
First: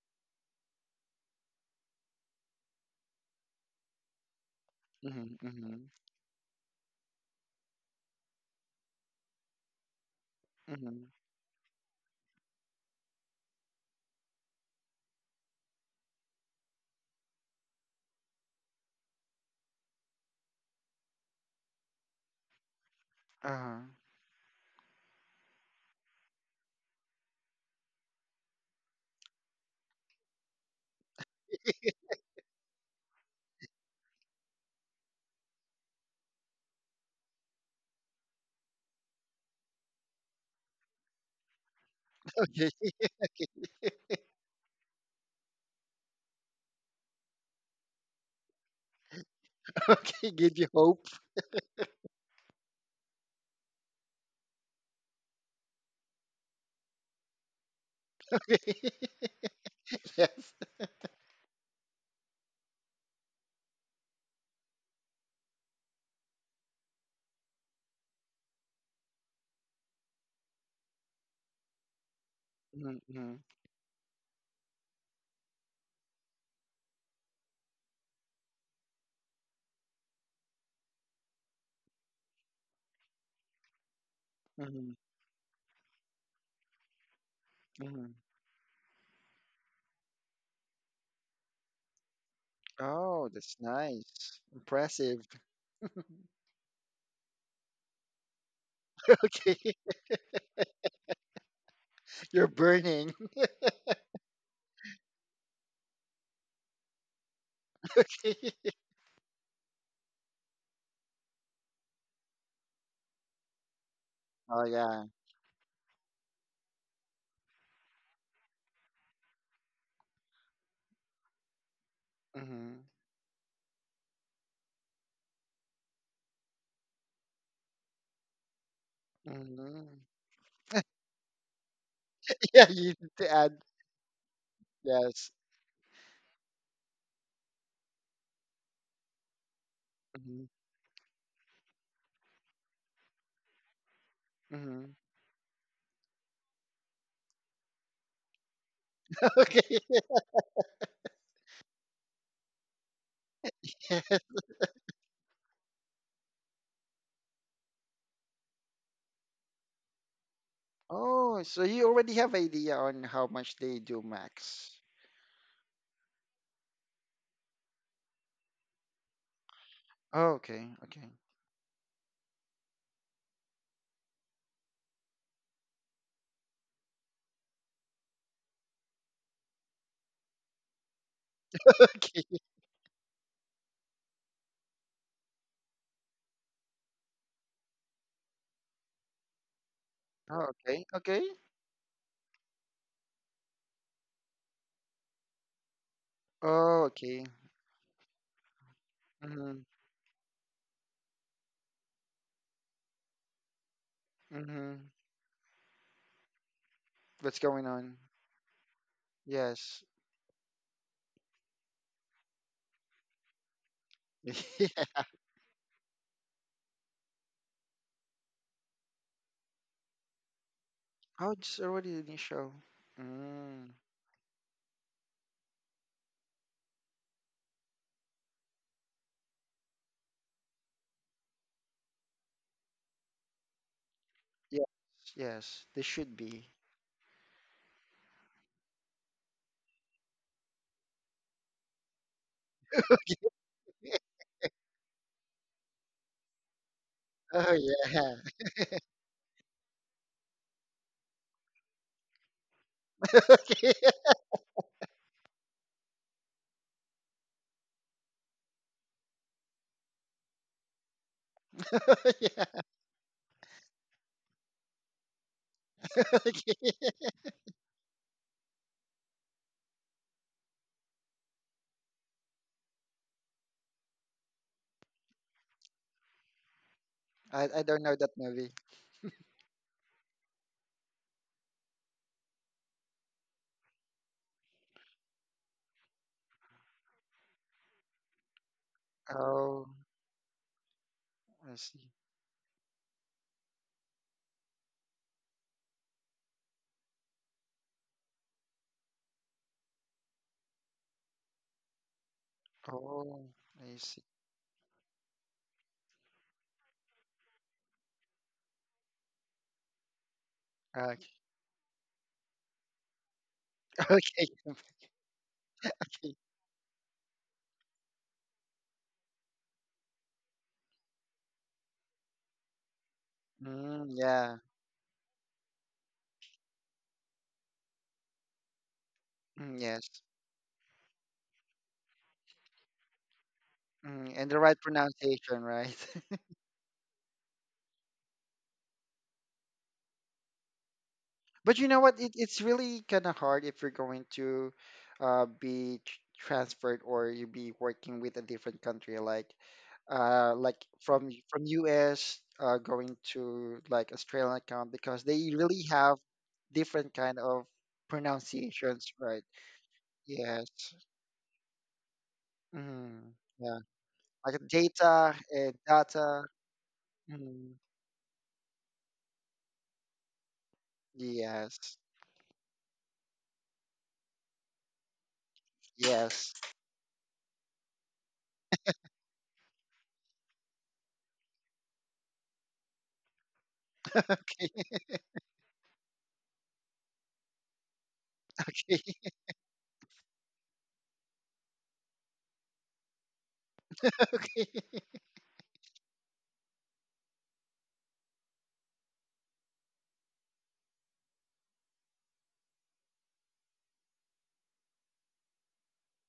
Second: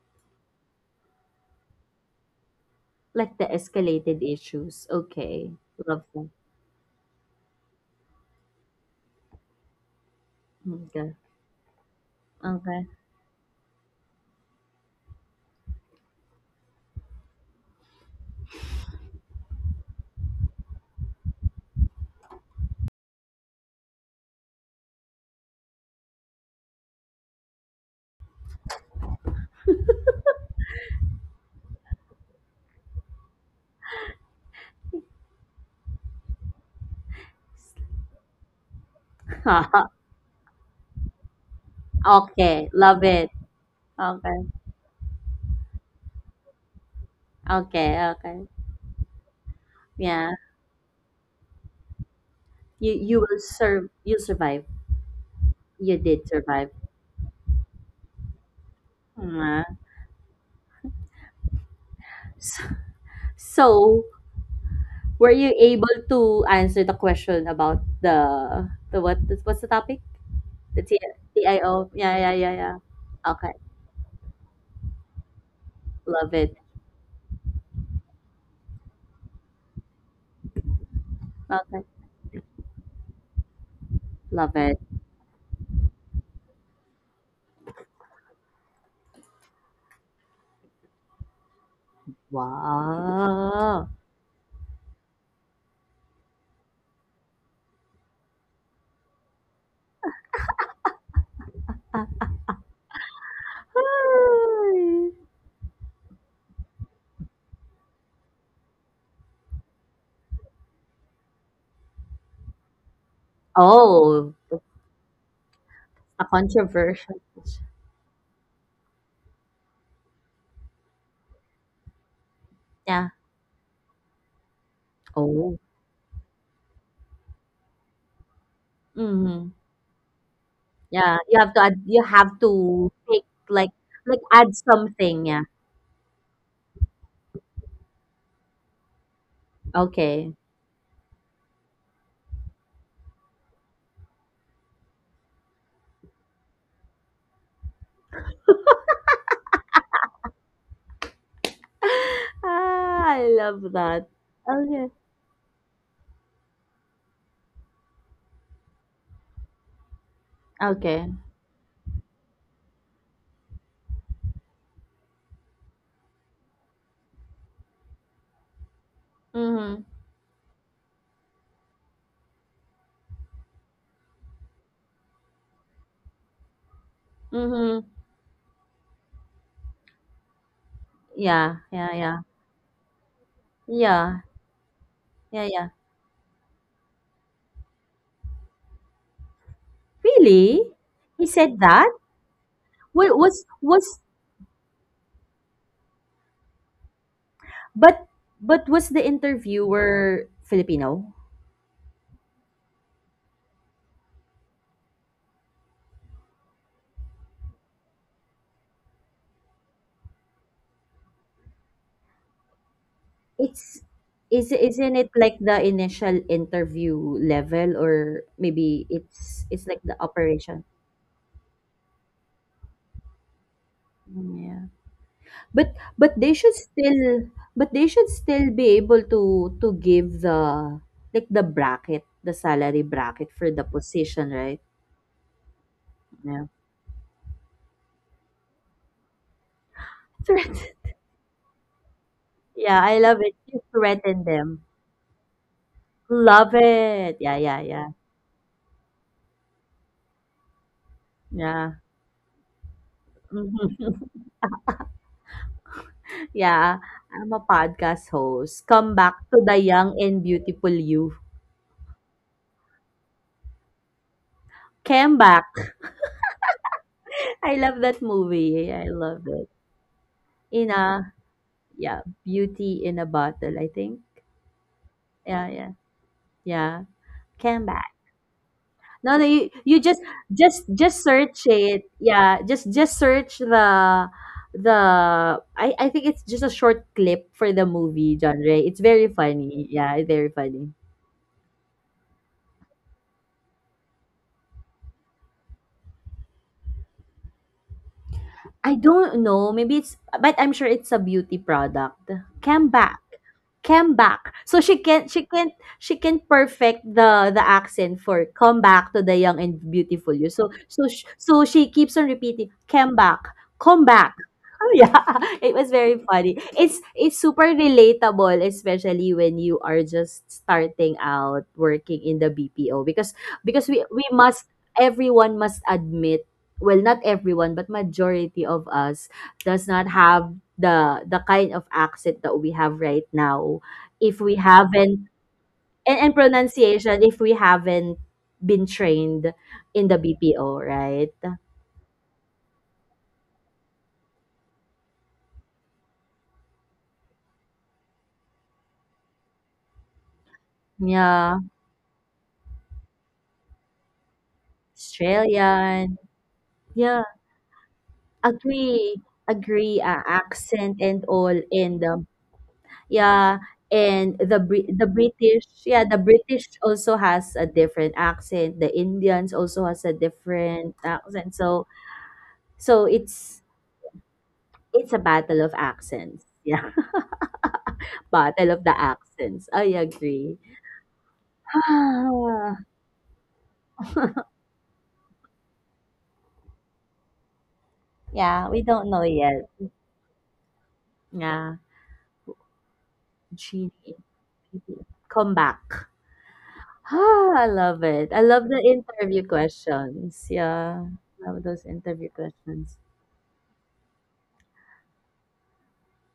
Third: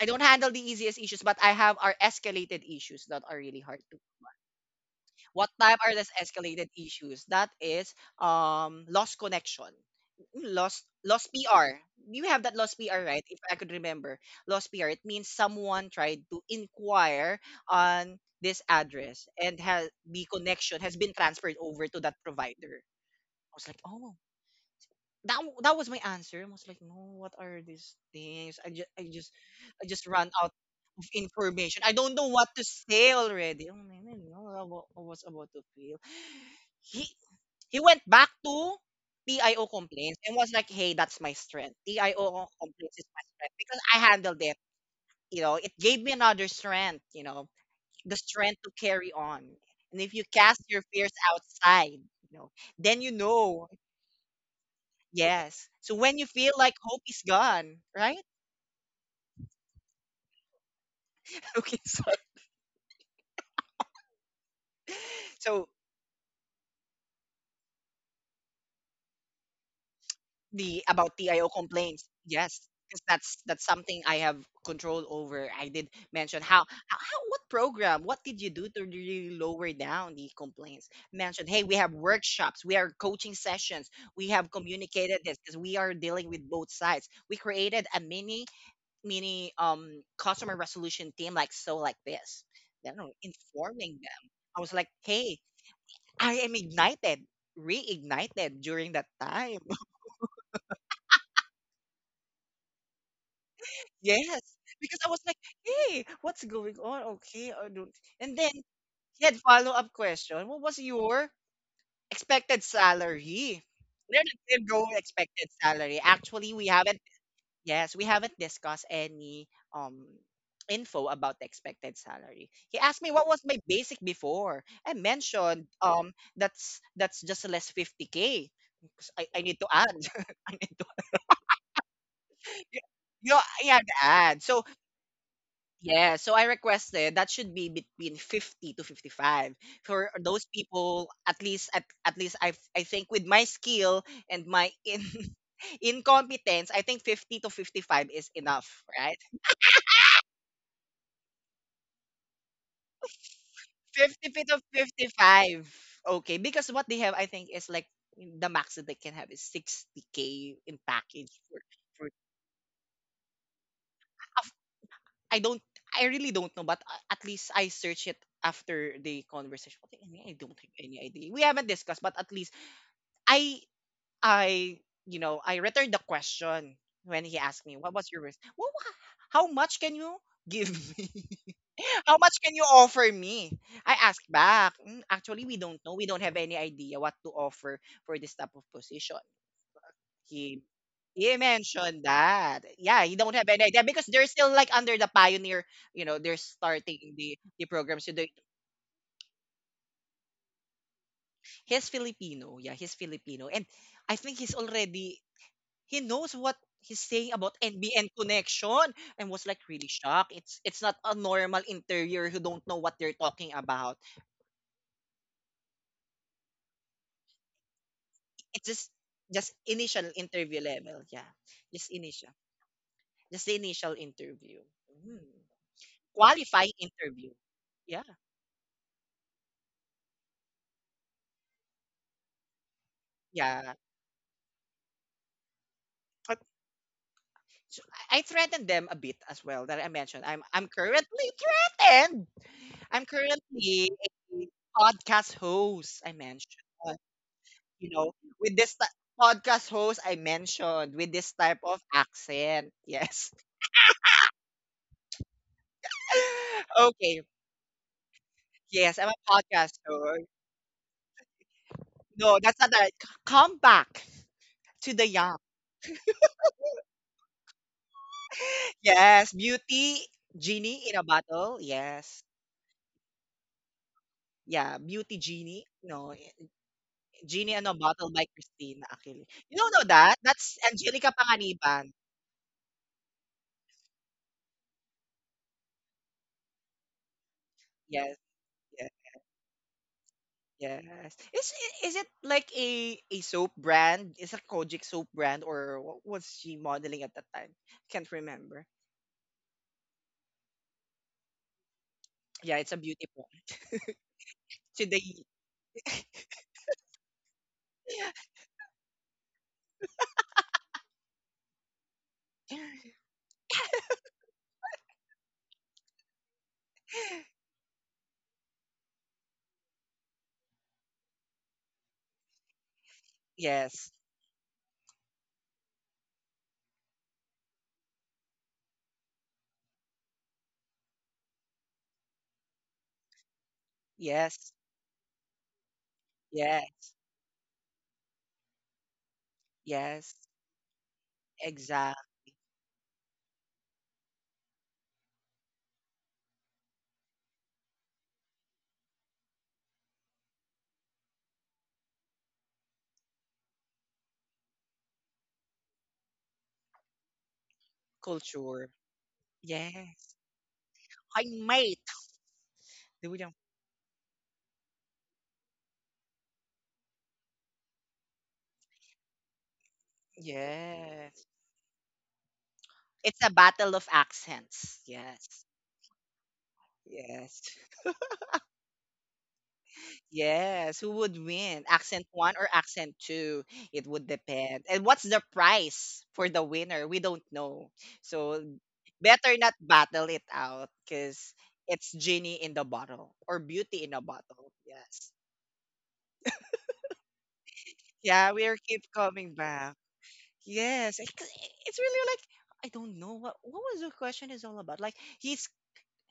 S1: I don't handle the easiest issues, but I have our escalated issues that are
S2: Like the
S1: really hard to.
S2: escalated issues.
S3: Mhm,
S1: What
S2: Okay,
S1: type
S3: mhm,
S1: are
S2: love
S1: these
S2: that.
S1: escalated issues? That is, lost connection, lost
S3: mhm.
S2: Okay.
S1: lost PR. You have that lost
S2: Okay.
S1: PR, right? If I could remember, lost PR. It means someone tried to inquire on this address and has the connection has been transferred over to that provider. I was like,
S3: Uh-huh.
S1: oh, that was my answer. I was like, no, what are these things? I just ran out of information. I don't know what to say already. Oh, man, I don't know what I was about to feel. He he went back to TIO
S2: *laughs*
S1: complaints and was like, hey, that's my strength. TIO
S2: Okay,
S3: Okay.
S1: complaints
S2: love
S1: is my
S2: it.
S1: strength because I
S2: Okay.
S1: handled it. You know, it gave me another strength. You know,
S2: Okay,
S1: the
S2: okay.
S1: strength to carry on.
S3: *laughs*
S1: And if you
S2: Yeah.
S3: Okay. Give
S1: cast
S3: you
S1: your
S3: hope.
S1: fears outside, you know,
S2: You
S1: then you
S2: you will
S1: know.
S2: serve you survive.
S1: Yes. So
S2: You
S1: when you
S2: did
S1: feel
S2: survive.
S1: like hope is gone, right?
S3: *laughs*
S2: Yeah.
S3: Yes.
S1: *laughs* Okay, sorry.
S2: So, so were you
S1: So
S2: able to answer the question about the what what's the topic?
S1: the
S2: The T
S1: about TIO
S2: TIO.
S1: complaints,
S2: Yeah, yeah, yeah,
S1: yes,
S2: yeah.
S1: because
S3: Mhm,
S1: that's
S3: mhm,
S2: Okay.
S1: that's something I have control over. I did
S2: Love
S1: mention
S2: it.
S1: how what program, what did you do to really lower down the complaints? Mentioned, hey, we
S2: Okay.
S1: have workshops, we are coaching sessions, we
S2: Love
S1: have
S2: it.
S3: mhm,
S1: communicated this because we are dealing with both sides. We created a
S3: mhm.
S1: mini customer resolution team, like, so like this. I don't know,
S3: Oh, that's
S2: Wow.
S1: informing them.
S3: nice.
S1: I was like,
S3: Impressive.
S1: hey,
S3: *laughs*
S1: I am ignited, reignited during that time.
S3: Okay.
S1: *laughs*
S3: *laughs* You're burning.
S1: Yes, because
S2: Hi.
S1: I was like, "Hey, what's going on? Okay, I don't." And then
S3: *laughs*
S1: he had follow up question. What was your expected salary? There
S2: Oh,
S1: did
S3: Oh
S1: you go
S3: yeah.
S1: expected salary.
S2: a
S1: Actually, we haven't.
S2: controversial.
S1: Yes, we haven't discussed any um info about the expected salary.
S3: Mm-hmm.
S1: He asked
S2: Yeah.
S1: me what was my basic before. I
S2: Oh.
S1: mentioned that's just less 50K. 'Cause I
S2: Hmm.
S1: need to add.
S3: Mm-hmm.
S1: *laughs* I need.
S2: Yeah. You have to add, you have
S3: *laughs* Yeah,
S1: You
S2: to
S3: you need
S2: take
S3: to
S1: you
S3: add
S2: like
S1: you have to
S2: like
S1: add.
S2: add
S1: So
S2: something.
S3: yes.
S2: Yeah.
S1: yeah, so I requested that should be between 50 to 55 for
S2: Okay.
S3: Mm-hmm.
S1: those people, at least at least I think with my skill and my
S3: Mm-hmm.
S1: in, *laughs* incompetence, I think 50 to 55 is enough, right?
S3: *laughs* Okay.
S2: Ah, I love that.
S1: 50
S3: *laughs*
S1: to
S2: Okay.
S1: 55. Okay, because what they have I think is like the max that they can have is 60K in
S2: Okay.
S1: package
S3: Oh, so you
S1: for
S3: already have idea on how much they do
S1: of
S3: max.
S1: I don't I really don't know, but at least I search it after the
S2: Mm-hmm.
S1: conversation. Okay, I
S3: Oh,
S1: don't
S3: okay.
S1: have any
S3: Okay.
S1: idea. We haven't discussed, but at least I I you know I returned the question when he asked me,
S2: Mm-hmm.
S1: "What was your risk? Well, how much can you give me?
S2: Yeah,
S1: *laughs*
S2: yeah, yeah.
S1: How much
S3: Okay.
S1: can you offer me?" I
S2: Yeah,
S1: asked back. "Mm,
S2: yeah,
S1: actually, we
S2: yeah.
S1: don't know. We don't have any idea what to offer for this type of position."
S3: Oh,
S2: Really?
S1: He
S3: okay.
S2: He
S3: Okay.
S1: he
S2: said that?
S1: mentioned that. Yeah,
S2: What
S1: he don't have any idea
S2: was
S1: because they're still like under the pioneer, you know, they're
S3: Oh,
S1: starting
S3: okay.
S1: the
S2: but
S1: programs. So they,
S2: but was the
S3: Mm-hmm.
S2: interviewer Filipino?
S1: he's Filipino. Yeah, he's Filipino. And I think he's
S3: Mm-hmm.
S1: already he knows what he's saying
S3: What's
S1: about
S3: going on?
S1: NBN connection and was like
S3: Yes.
S1: really shocked. It's not a normal interior who don't know what they're talking
S2: It's,
S1: about.
S2: is
S3: *laughs*
S2: isn't it
S3: Yeah.
S2: like the initial interview level, or
S1: It's
S2: maybe
S1: just
S2: it's
S1: just
S2: like the
S1: initial
S2: operation?
S1: interview level. Yeah.
S3: Oh, it's
S1: Just
S3: already in the
S1: initial.
S3: show.
S1: Just the
S3: Mm.
S1: initial
S2: Mm, yeah.
S1: interview. Mm.
S2: But they should
S1: Qualifying
S2: still
S1: interview.
S2: but they
S1: Yeah.
S2: should still be able to give the, like the bracket, the salary bracket for the
S1: Yeah.
S2: position, right?
S3: Yes. Yes. They should
S1: But
S2: Yeah.
S3: be.
S1: so I threatened them a bit as well that I mentioned. I'm
S2: Threat- *laughs*
S1: currently threatened.
S2: Yeah, I
S1: I'm
S2: love it. You
S1: currently a
S2: threaten
S3: *laughs*
S2: them.
S1: podcast host. I
S2: Love
S1: mentioned,
S2: it. Yeah,
S3: Oh
S2: yeah, yeah.
S1: you know,
S3: yeah. *laughs*
S1: with this podcast host I mentioned with this type
S2: Yeah.
S1: of accent. Yes.
S2: *laughs*
S3: Okay. *laughs*
S1: *laughs*
S2: Yeah,
S1: Okay.
S2: I'm a podcast host. Come
S1: Yes, I'm
S2: back
S1: a
S2: to the
S1: podcast
S2: young and
S1: host.
S2: beautiful you.
S3: Oh,
S1: No, that's
S3: yeah.
S1: not right. Come back to the
S2: Come
S1: young.
S2: back.
S3: *laughs* Okay.
S2: *laughs* I love that movie. I love
S1: Yes,
S2: it.
S1: beauty
S2: In
S1: genie in a
S2: a
S1: bottle.
S2: Yeah,
S1: Yes.
S2: beauty in a bottle, I think.
S1: Yeah, beauty
S2: Yeah,
S1: genie.
S2: yeah.
S1: No.
S2: Yeah.
S1: Genie
S2: Come
S3: I
S1: in a
S3: don't
S2: back.
S3: know
S1: Bottle
S3: that
S1: by
S3: movie.
S1: Christina
S2: No, no,
S1: Achille.
S2: you,
S1: You don't
S2: you
S1: know that? That's
S2: just
S1: Angelica
S2: search it.
S1: Panganiban.
S2: Yeah, just search the I think it's just a short clip for the movie
S1: Yes,
S2: genre. It's
S1: yes,
S2: very funny.
S3: Oh,
S2: Yeah, it's very funny.
S1: yes. Is
S3: I
S1: i-
S3: see.
S1: is it like a soap brand? Is a Kojic soap brand or what was she modeling at that time? Can't remember.
S2: I don't know. Maybe it's, but I'm sure it's a beauty product.
S1: Yeah,
S2: Came
S1: it's a
S2: back,
S1: beauty
S3: Oh,
S1: brand.
S3: I
S2: came
S3: see.
S2: back. So
S1: So they
S2: she can perfect the accent for come back to the young and beautiful you. So so sh-
S3: Okay,
S2: so she keeps on repeating, "Came
S1: *laughs*
S2: back, come
S3: *laughs*
S2: back,"
S3: okay,
S2: yeah. *laughs* It was very
S3: okay.
S2: funny. It's super relatable, especially when you are just starting out working in the BPO, because
S3: Mm,
S1: yes.
S2: we
S3: yeah.
S2: must everyone must admit, well, not everyone, but majority of us
S3: Mm,
S2: does not
S3: yes.
S2: have the kind of accent that we have right now if
S3: Mm,
S2: we
S3: and the
S1: Yes.
S3: right
S2: haven't,
S3: pronunciation, right?
S2: and
S3: *laughs*
S1: Yeah.
S2: pronunciation, if we haven't been trained in the
S1: Yes.
S2: BPO, right.
S3: But you know
S1: Exact
S3: what? It's really kind of hard if you're going to transferred or you be working with a different country, like
S2: Yeah.
S3: from US going to like Australian account because they really
S2: Australian,
S3: have different
S2: yeah.
S3: kind of
S1: culture.
S3: pronunciations,
S2: Agree.
S3: right?
S2: Agree.
S1: Yes.
S3: Yes.
S2: Accent and
S1: I
S2: all,
S1: mate.
S2: and
S1: Do
S3: Mm,
S1: we know?
S2: yeah.
S3: yeah.
S2: And
S3: Like
S2: The
S3: data
S2: British,
S3: and
S2: yeah, the
S3: data.
S2: British also has a
S3: Mm,
S2: different accent, the Indians also has a different
S1: Yes.
S2: accent. So
S3: yes.
S2: so
S1: It's a
S2: it's
S1: battle of accents.
S2: it's a battle
S1: Yes.
S2: of accents,
S3: Yes. *laughs*
S2: yeah.
S1: Yes.
S2: *laughs* Battle of the accents, I agree. *sighs*
S1: Yes, who would win? Accent one or
S2: Ah,
S1: accent two? It would depend. And what's the price for the winner? We don't know. So
S2: yeah, we don't know
S1: better
S2: yet.
S1: not battle it out because
S2: Yeah,
S1: it's genie in the bottle or beauty
S2: genie,
S1: in a
S3: Okay.
S1: bottle.
S3: *laughs*
S1: Yes.
S2: come back. Ah, I love it. I
S1: Yeah,
S2: love
S1: we'll
S2: the
S1: keep
S2: interview
S1: coming back.
S2: questions. Yeah,
S1: Yes. 'Cause
S2: love those
S1: it's really
S2: interview
S1: like I
S2: questions.
S1: don't know what was the question is all about. Like he's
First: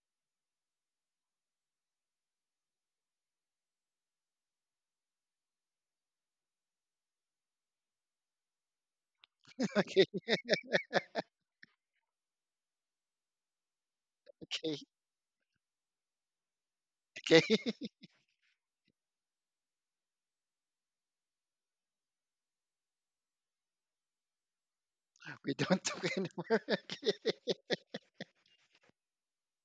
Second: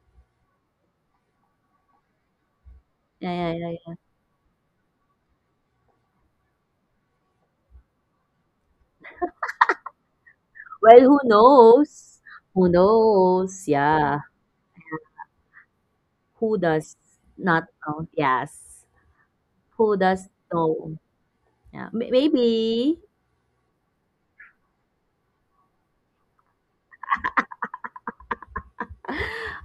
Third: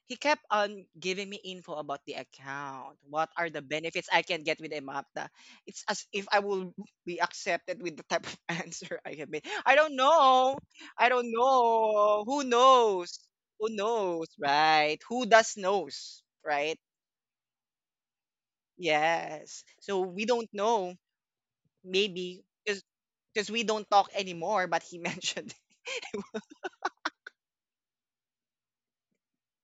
S1: he kept on giving me info about the account. What
S2: Yeah,
S1: are
S2: yeah,
S1: the
S2: yeah, yeah.
S1: benefits I can get with Emapta? It's as if I will be accepted with the type of *laughs* answer I have made. I don't
S3: Okay.
S1: know.
S2: Well,
S1: I
S2: who
S1: don't
S2: knows?
S1: know. Who
S2: Who
S1: knows?
S2: knows?
S1: Who
S2: Yeah.
S1: knows,
S3: Okay.
S1: right? Who does knows,
S2: Who
S1: right?
S2: does
S3: Okay.
S2: not
S3: *laughs*
S2: know? Yes.
S1: Yes.
S2: Who
S1: So we
S2: does
S1: don't know.
S2: know? Yeah.
S1: Maybe
S2: Maybe.
S1: because we don't talk anymore, but he *laughs* mentioned
S3: We don't talk anymore. *laughs* Okay.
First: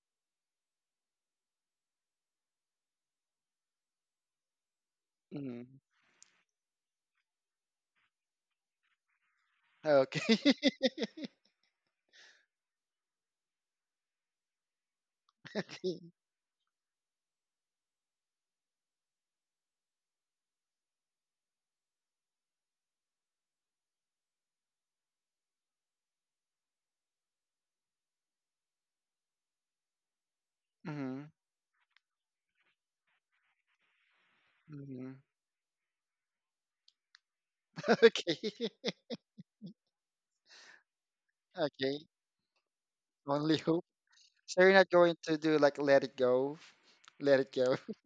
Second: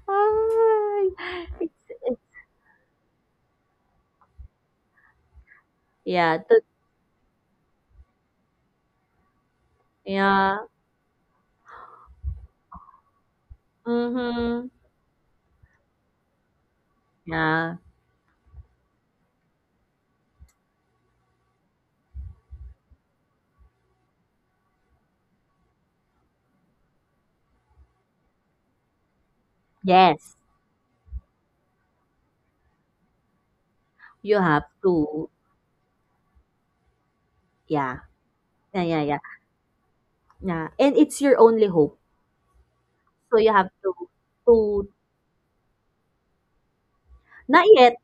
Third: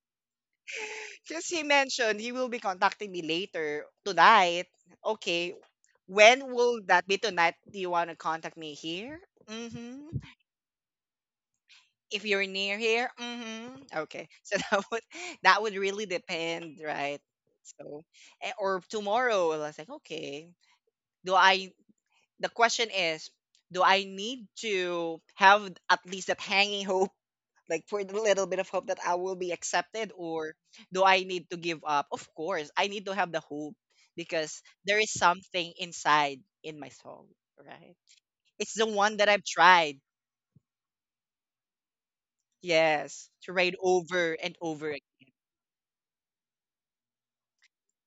S2: Ah,
S1: because he
S2: it's, it's,
S1: mentioned he will be contacting me later tonight. Okay,
S3: Mm,
S2: yeah.
S1: when
S2: To,
S1: will that be tonight? Do you want to contact me here? Mm-hmm.
S3: okay.
S2: yeah.
S3: *laughs*
S1: If you're near here, mm-hmm. Okay. So
S2: Mm-hmm.
S1: *laughs* that would really depend, right?
S2: Yeah.
S1: So or tomorrow, I was like, okay. Do I the question is, do I need to have at least that hanging hope, *laughs* like for the little bit of hope that I will be accepted,
S2: Yes.
S1: or do I
S3: Mm,
S1: need to give up? Of course, I need to have the hope
S2: You
S1: because
S2: have
S1: there is
S3: mm,
S2: to.
S1: something inside in my soul,
S3: *laughs*
S1: right?
S2: Yeah.
S3: okay.
S1: It's
S2: Yeah,
S1: the
S3: *laughs*
S2: yeah,
S1: one
S2: yeah.
S1: that I've tried.
S2: Yeah. And it's your only hope.
S3: Okay.
S1: Yes,
S2: So
S1: to
S2: you
S3: Only
S2: have
S1: ride
S3: hope.
S2: to,
S1: over and
S3: So you're
S2: to
S3: not
S1: over.
S3: going to do like let it go. Let it
S2: Not
S3: go.
S2: yet.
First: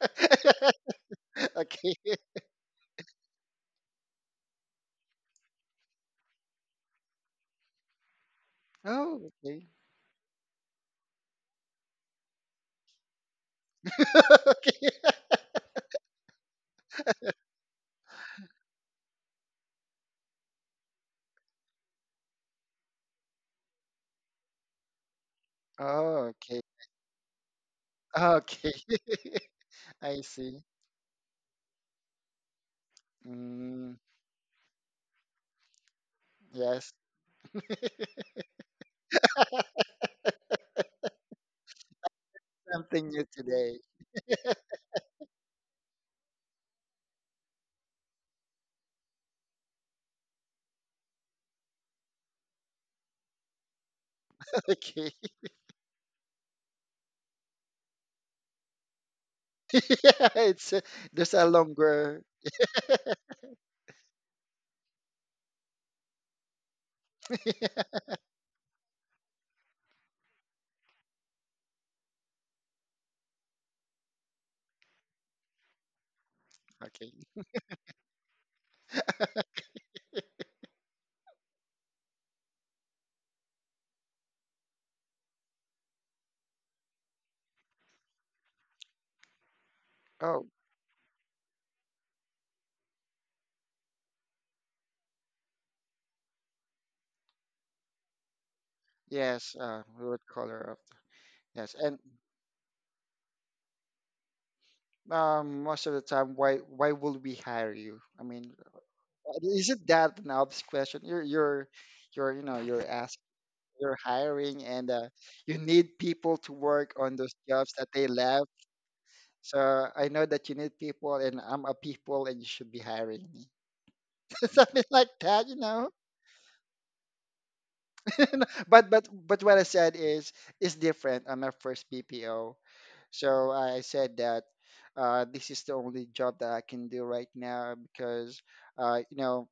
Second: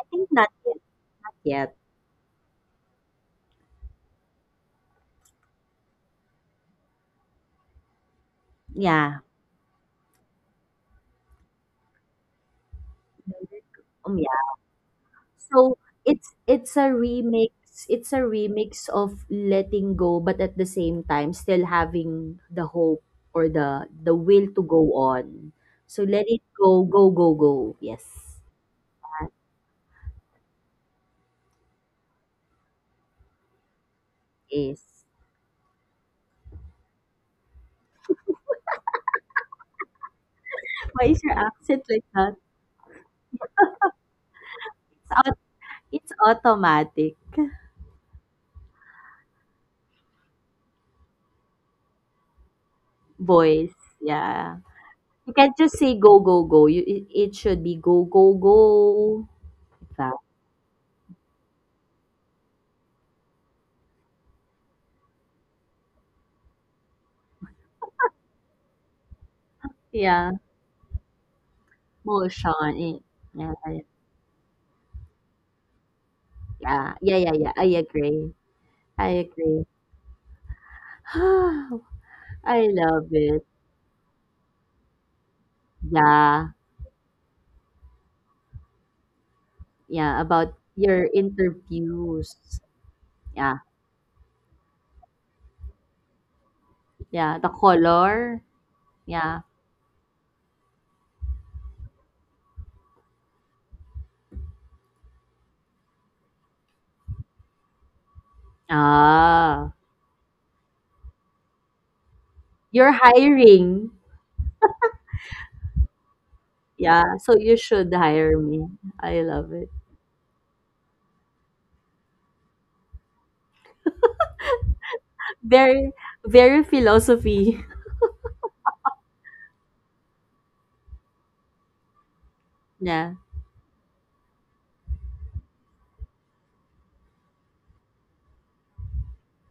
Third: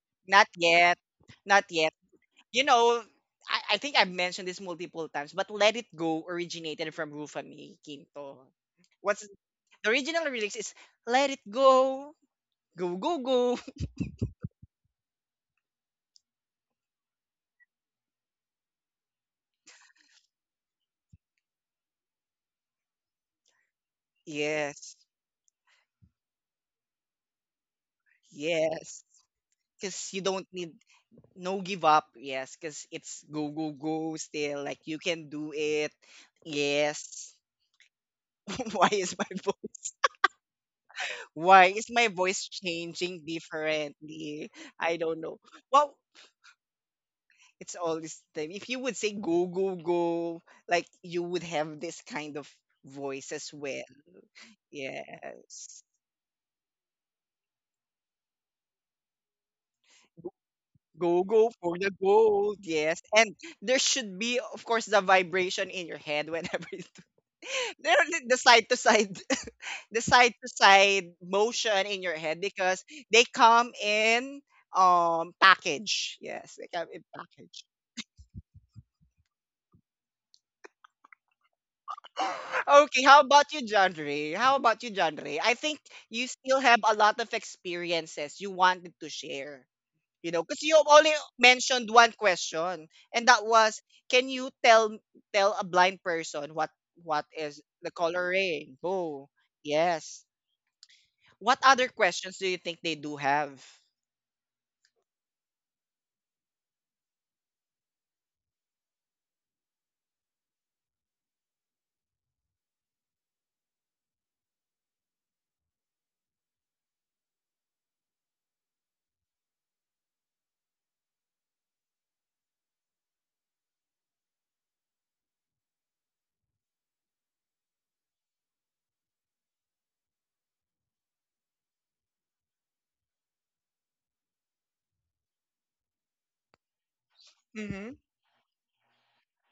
S2: I think not
S1: Not
S3: *laughs*
S2: yet.
S1: yet.
S2: Not
S1: Not
S2: yet.
S1: yet.
S3: Okay.
S1: You know, I think I've mentioned this multiple times, but Let It Go originated from Rufa May Quinto.
S2: Yeah.
S1: What's
S3: Oh, okay.
S1: the original lyrics is Let It Go, go, go, go. *laughs*
S2: Yeah.
S3: Okay. *laughs*
S2: So it's a remix. It's a remix of letting go, but at the same time still having the hope or the will to go
S1: Yes,
S2: on. So
S3: Oh,
S2: let it
S3: okay.
S2: go, go, go, go. Yes.
S3: Okay.
S1: yes.
S3: *laughs*
S1: Because
S3: I
S1: you don't
S3: see.
S1: need no give up. Yes, because it's go, go,
S3: Mm,
S1: go still.
S2: Yes.
S1: Like you can do it.
S3: yes.
S1: Yes. *laughs* Why is my
S2: Why is your
S1: Why
S2: accent
S1: is
S2: like
S1: my
S2: that?
S1: voice
S3: Something new
S1: changing
S3: today.
S1: differently? I don't
S2: It's au-
S1: know. Well,
S2: it's automatic
S1: it's all this time. If you would say go, go, go, like you would have this kind of voice as
S2: voice.
S1: well.
S2: Yeah.
S3: *laughs* Okay.
S2: You can't just
S1: Yes.
S2: say, "Go, go, go." You, it should be, "Go, go, go."
S3: *laughs*
S2: Like that.
S3: yeah, it's a,
S1: Go,
S3: there's a
S1: go for the
S3: longer.
S1: gold. Yes. And there should be, of course, the vibration in your head whenever you do. *laughs* There, are
S3: *laughs*
S1: the side to side, *laughs* the
S2: Yeah.
S1: side to side motion in your
S2: More
S1: head
S2: on
S1: because
S2: it.
S1: they
S2: Yeah,
S1: come in package. Yes, they come
S2: yeah,
S1: in
S3: okay.
S2: yeah, yeah. Yeah, I
S1: package.
S2: agree. I agree. *sighs* I
S1: Okay,
S2: love
S1: how
S2: it.
S1: about you, John Ray? How about you, John Ray? I think you
S2: Yeah,
S1: still have a lot of experiences you wanted to share.
S2: yeah.
S1: You know,
S3: Oh
S2: About
S1: because you
S2: your
S1: only mentioned one
S2: interviews.
S1: question, and that
S2: Yeah,
S1: was, can you tell a blind person what
S2: yeah. The
S1: is the
S2: color.
S1: coloring? Oh,
S2: Yeah.
S3: yes. What
S1: yes.
S3: color of
S1: What
S3: yes?
S1: other
S3: And
S1: questions do you think they do have?
S3: most of the time, why would we hire you? I mean,
S2: Ah,
S3: isn't that an obvious question? You're you know you're
S2: you're
S3: asking
S2: hiring.
S3: you're hiring and you need people to work on
S2: Yeah,
S3: those
S2: so you
S3: jobs that
S2: should
S3: they
S2: hire
S3: left.
S2: me. I love
S3: So
S2: it.
S3: I know that you need people, and I'm a people, and you should be hiring me. *laughs* Something like that, you know.
S2: Very, very philosophy. *laughs*
S3: *laughs* But what I said is different on my first BPO.
S2: Yeah.
S3: So I said that this is the only job that I can do right now
S1: Mm-hmm.
S3: because you know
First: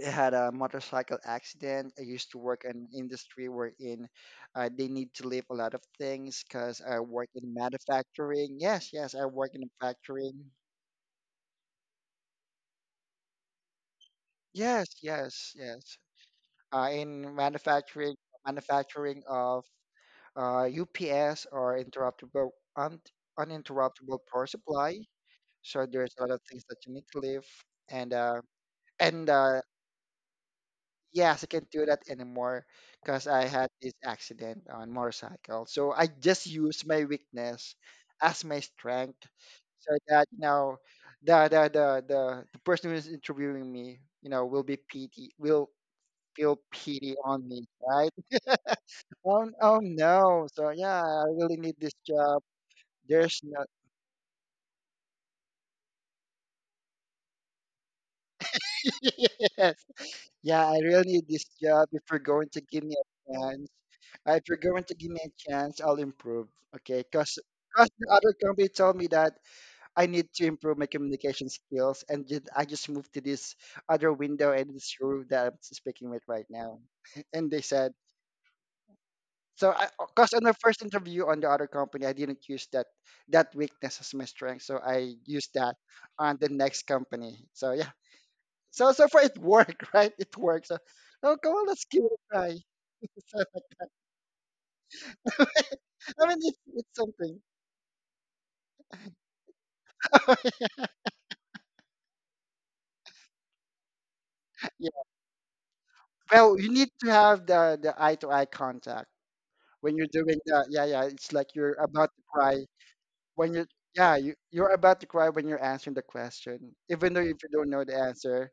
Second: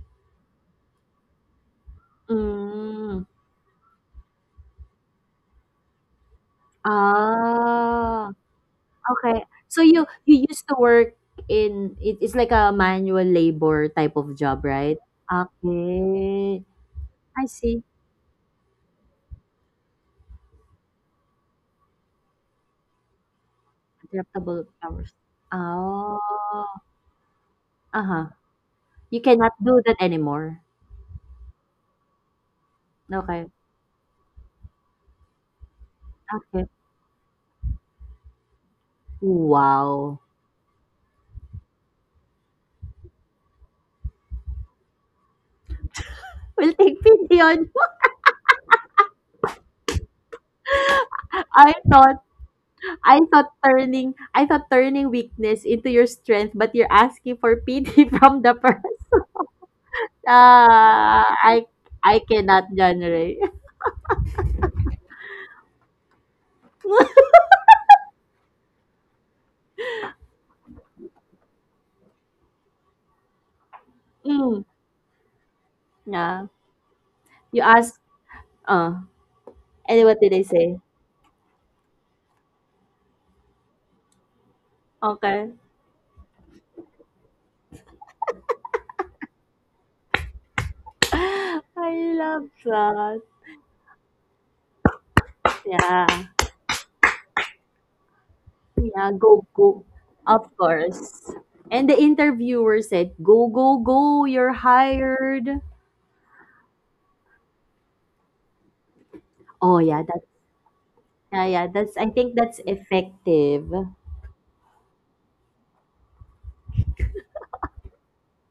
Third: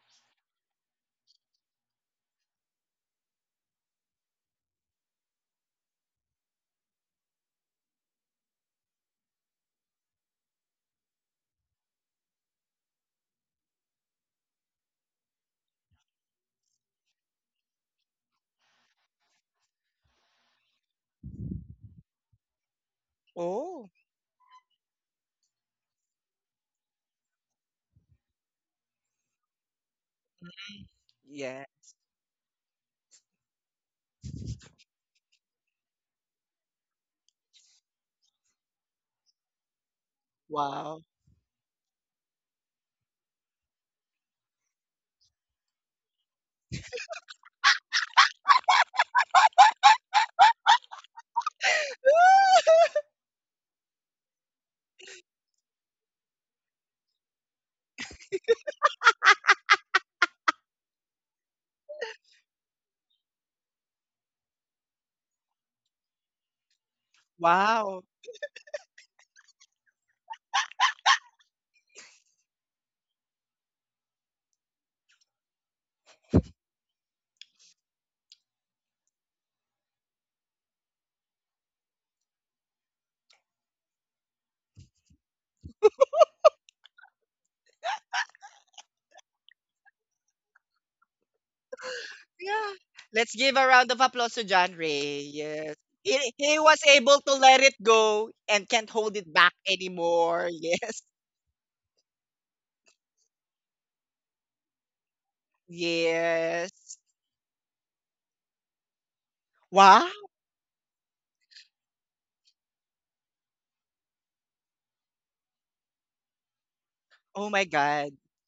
S3: I had a motorcycle accident. I used to work in an
S2: Mm.
S3: industry wherein they need to leave a lot of things because I work in
S2: Ah.
S3: manufacturing. Yes, yes, I
S2: Okay.
S3: work in
S2: So you
S3: manufacturing.
S2: you used to work in, it's like a manual labor type of job,
S3: Yes,
S2: right?
S3: yes, yes.
S2: Okay.
S3: In
S2: I see.
S3: manufacturing, manufacturing of UPS or interruptible un,
S1: Oh,
S3: uninterruptible power
S2: Adaptable
S3: supply.
S2: hours.
S3: So there's
S2: Oh.
S3: a lot of things that you need to leave, and
S2: Uh-huh.
S3: uh,
S2: You
S3: and
S2: cannot
S3: uh,
S2: do that anymore.
S3: yes, I
S1: yeah.
S3: can't do that anymore because I
S2: Okay.
S3: had this accident on motorcycle. So I just
S2: Okay.
S3: use my weakness as my strength, so
S2: Wow.
S3: that you know
S1: Wow.
S3: the person who is interviewing me, you know, will be pity will feel
S2: We'll take
S3: pity
S2: pity
S3: on me,
S2: on.
S3: right? Oh, oh no! So yeah, I really
S2: *laughs* I
S3: need this
S2: thought
S3: job.
S1: *laughs*
S3: There's no.
S2: I thought turning weakness into your strength, but you're asking for pity *laughs* from the person.
S3: *laughs* yes. Yeah, I really need
S2: Ah,
S3: this
S2: I
S3: job. If
S2: I
S3: you're going to
S2: cannot
S3: give me a
S2: generate.
S3: chance, if you're going to give me a chance, I'll improve. Okay,
S2: *laughs*
S3: because
S1: Wow.
S3: the other company told me that I need to improve my communication skills, and I just moved to this other window
S2: Mm.
S3: and this room that I'm speaking with right
S2: Yeah.
S3: now. *laughs* And they
S2: You
S3: said,
S2: ask, uh,
S3: so
S2: and what
S3: because
S2: did
S3: on
S2: they
S3: the
S2: say?
S3: first interview on the other company, I didn't use that weakness as my strength, so I used
S2: Okay. *gasps*
S3: that on the next company. So yeah, So so far it worked, *laughs* right? It works. So, oh, come on,
S2: *laughs*
S3: let's
S2: I
S3: give it a try.
S2: love
S1: Yeah.
S2: that.
S1: Let's give a round of applause to John Ray. Yes.
S2: Yeah.
S3: *laughs*
S1: He,
S3: I mean,
S1: he was
S3: it's
S1: able to
S3: something.
S1: let it go and can't
S2: Yeah,
S1: hold it
S2: go,
S1: back
S2: go.
S1: anymore. *laughs*
S2: Of
S3: *laughs*
S1: Yes.
S2: course. And the interviewer said, "Go, go, go, you're
S3: yeah.
S2: hired."
S3: Well, you need
S1: Yes.
S3: to have the eye to eye contact
S2: Oh,
S3: when
S2: yeah,
S3: you're
S1: Wow.
S2: that's,
S3: doing that. Yeah, yeah. It's
S2: yeah,
S3: like
S2: yeah,
S3: you're
S2: that's, I
S3: about to
S2: think that's
S3: cry when you're.
S2: effective.
S3: Yeah, you're about to cry when you're answering the question. Even though if you
S1: Oh my
S3: don't know the
S1: god.
S3: answer,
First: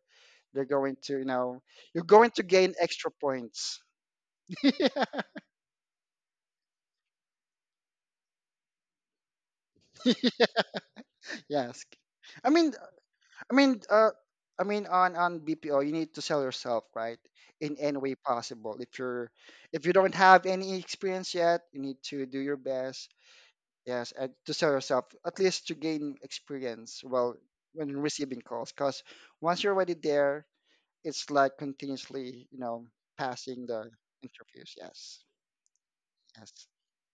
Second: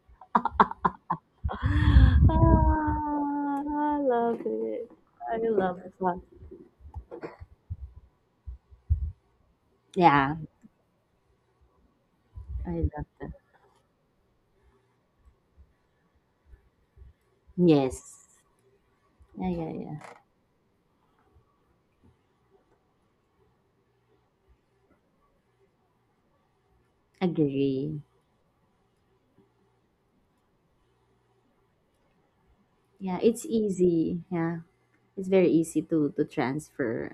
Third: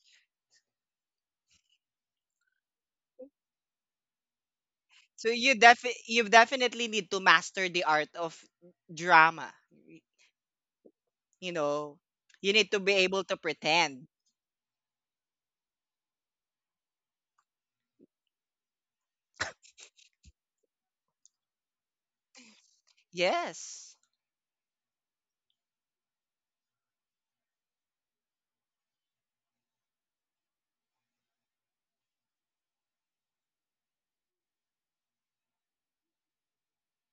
S3: they're going to, you're going to gain extra points.
S2: Ah, I love
S3: *laughs*
S2: it.
S3: Yeah.
S1: So
S2: I
S1: you
S2: love that.
S1: you definitely need to master the art of drama,
S2: Yeah,
S3: *laughs*
S1: you
S3: Yes.
S1: know.
S3: I
S1: You need
S2: I
S3: mean,
S1: to be
S2: love
S1: able
S2: that.
S1: to
S3: I mean,
S1: pretend.
S3: uh, I mean, on BPO, you need to sell yourself, right? In any way
S2: Yes.
S3: possible.
S2: Yeah, yeah,
S3: If you
S2: yeah.
S3: don't have any experience yet, you need to do your best.
S1: Yes.
S3: Yes, and to sell yourself, at least to gain experience. Well, when
S2: Agree.
S3: receiving calls, because once you're already there, it's like continuously,
S2: Yeah, it's
S3: passing the
S2: easy. Yeah.
S3: interviews. Yes,
S2: It's very easy to
S3: yes,
S2: transfer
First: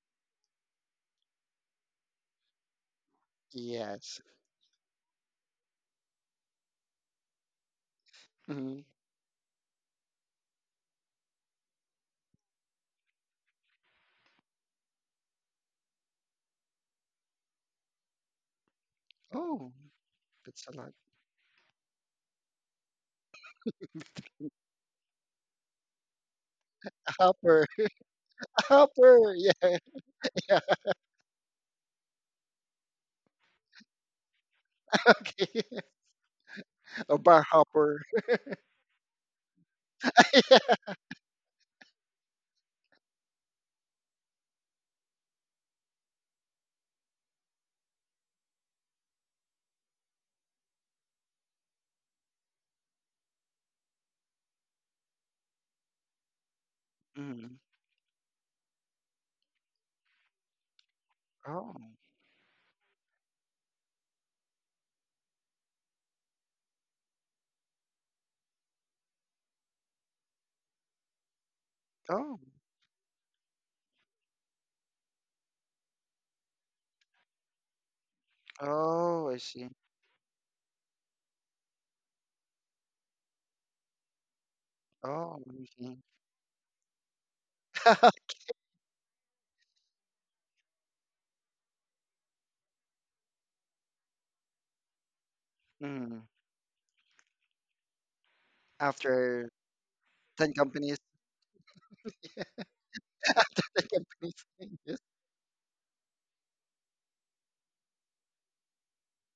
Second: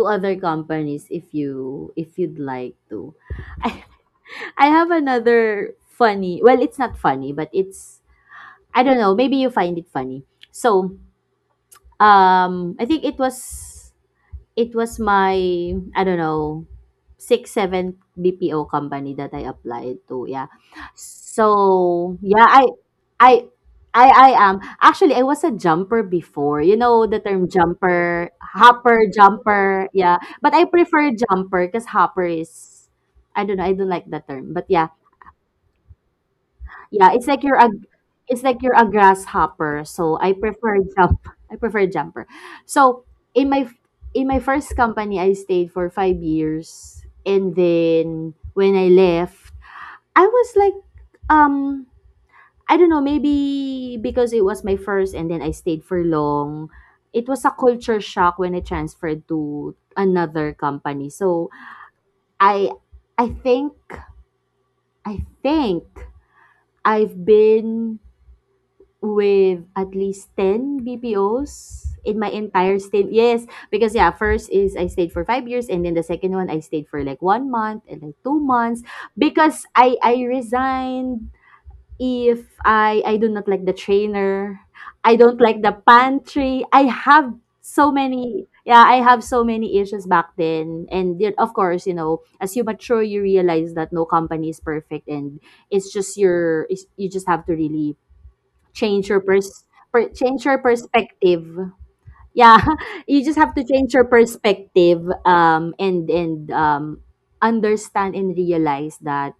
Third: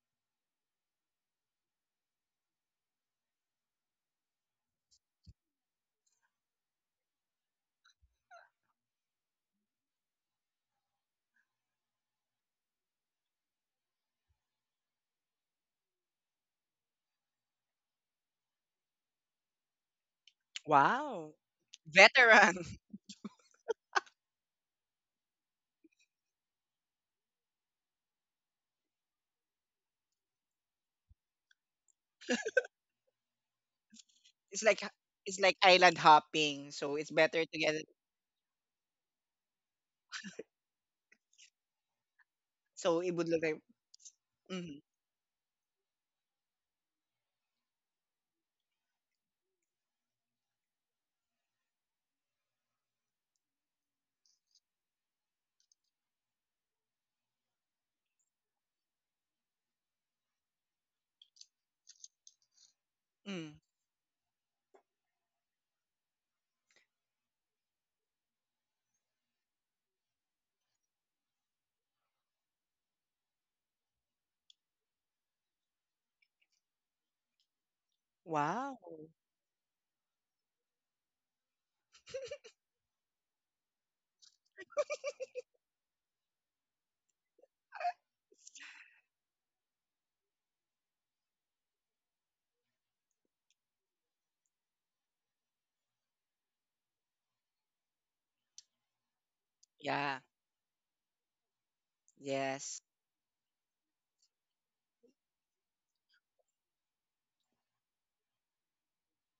S2: to other companies if you if you'd like to. *laughs* I,
S3: yes.
S2: I have another funny. Well, it's not funny, but it's,
S3: Hmm.
S2: I don't know, maybe you find it funny. So, I think it was my, I don't know, 6, 7 BPO company that I
S3: Oh,
S2: applied to, yeah.
S3: that's a lot.
S1: Wow.
S2: So, yeah,
S1: Veteran.
S2: I I am. Actually, I was a jumper before. You know
S3: A
S2: the term
S3: hopper,
S2: jumper,
S3: *laughs* a
S2: hopper,
S3: hopper. Yeah,
S2: jumper, yeah. But
S3: yeah.
S2: I prefer jumper because hopper is, I don't know, I don't like that
S1: *laughs*
S2: term.
S1: It's
S2: But
S1: like
S2: yeah,
S3: *laughs*
S1: it's
S3: Okay,
S1: like island hopping, so
S2: yeah,
S1: it's
S3: a bar
S1: better to get it.
S3: hopper.
S2: it's like you're a grasshopper. So I prefer jump. *laughs* I prefer jumper.
S1: So
S2: So
S1: it would look
S2: in
S1: like
S2: my in my first
S1: mm,
S2: company, I stayed for 5 years, and then when I left, I was like, um, I don't know, maybe because it was my first, and then I stayed for long. It was a
S3: Mhm.
S2: culture shock when I transferred to another company. So
S3: Oh.
S2: I I
S1: mm.
S2: think I think I've been with at least 10 BPOs in my
S3: Oh.
S2: entire stint. Yes, because yeah, first is I stayed for 5 years, and then the second one I stayed for like 1 month and like 2
S1: Wow.
S2: months
S3: Oh, I
S2: because
S3: see.
S2: I resigned if I do not like the trainer. I don't
S3: Oh,
S2: like
S3: I
S2: the
S3: see.
S2: pantry. I have so
S3: *laughs*
S2: many, yeah, I have so many issues back then. And yet, of course, you know, as you mature, you realize that no company is perfect, and it's just
S3: Mm.
S2: your, it's, you just have to really change your
S3: After
S2: pers-
S1: Yeah.
S2: change
S3: 10
S2: your
S3: companies,
S2: perspective, yeah,
S1: Yes.
S2: *laughs* you just have to
S3: *laughs* 10
S2: change your
S3: companies. *laughs* Yes.
S2: perspective, and understand and realize that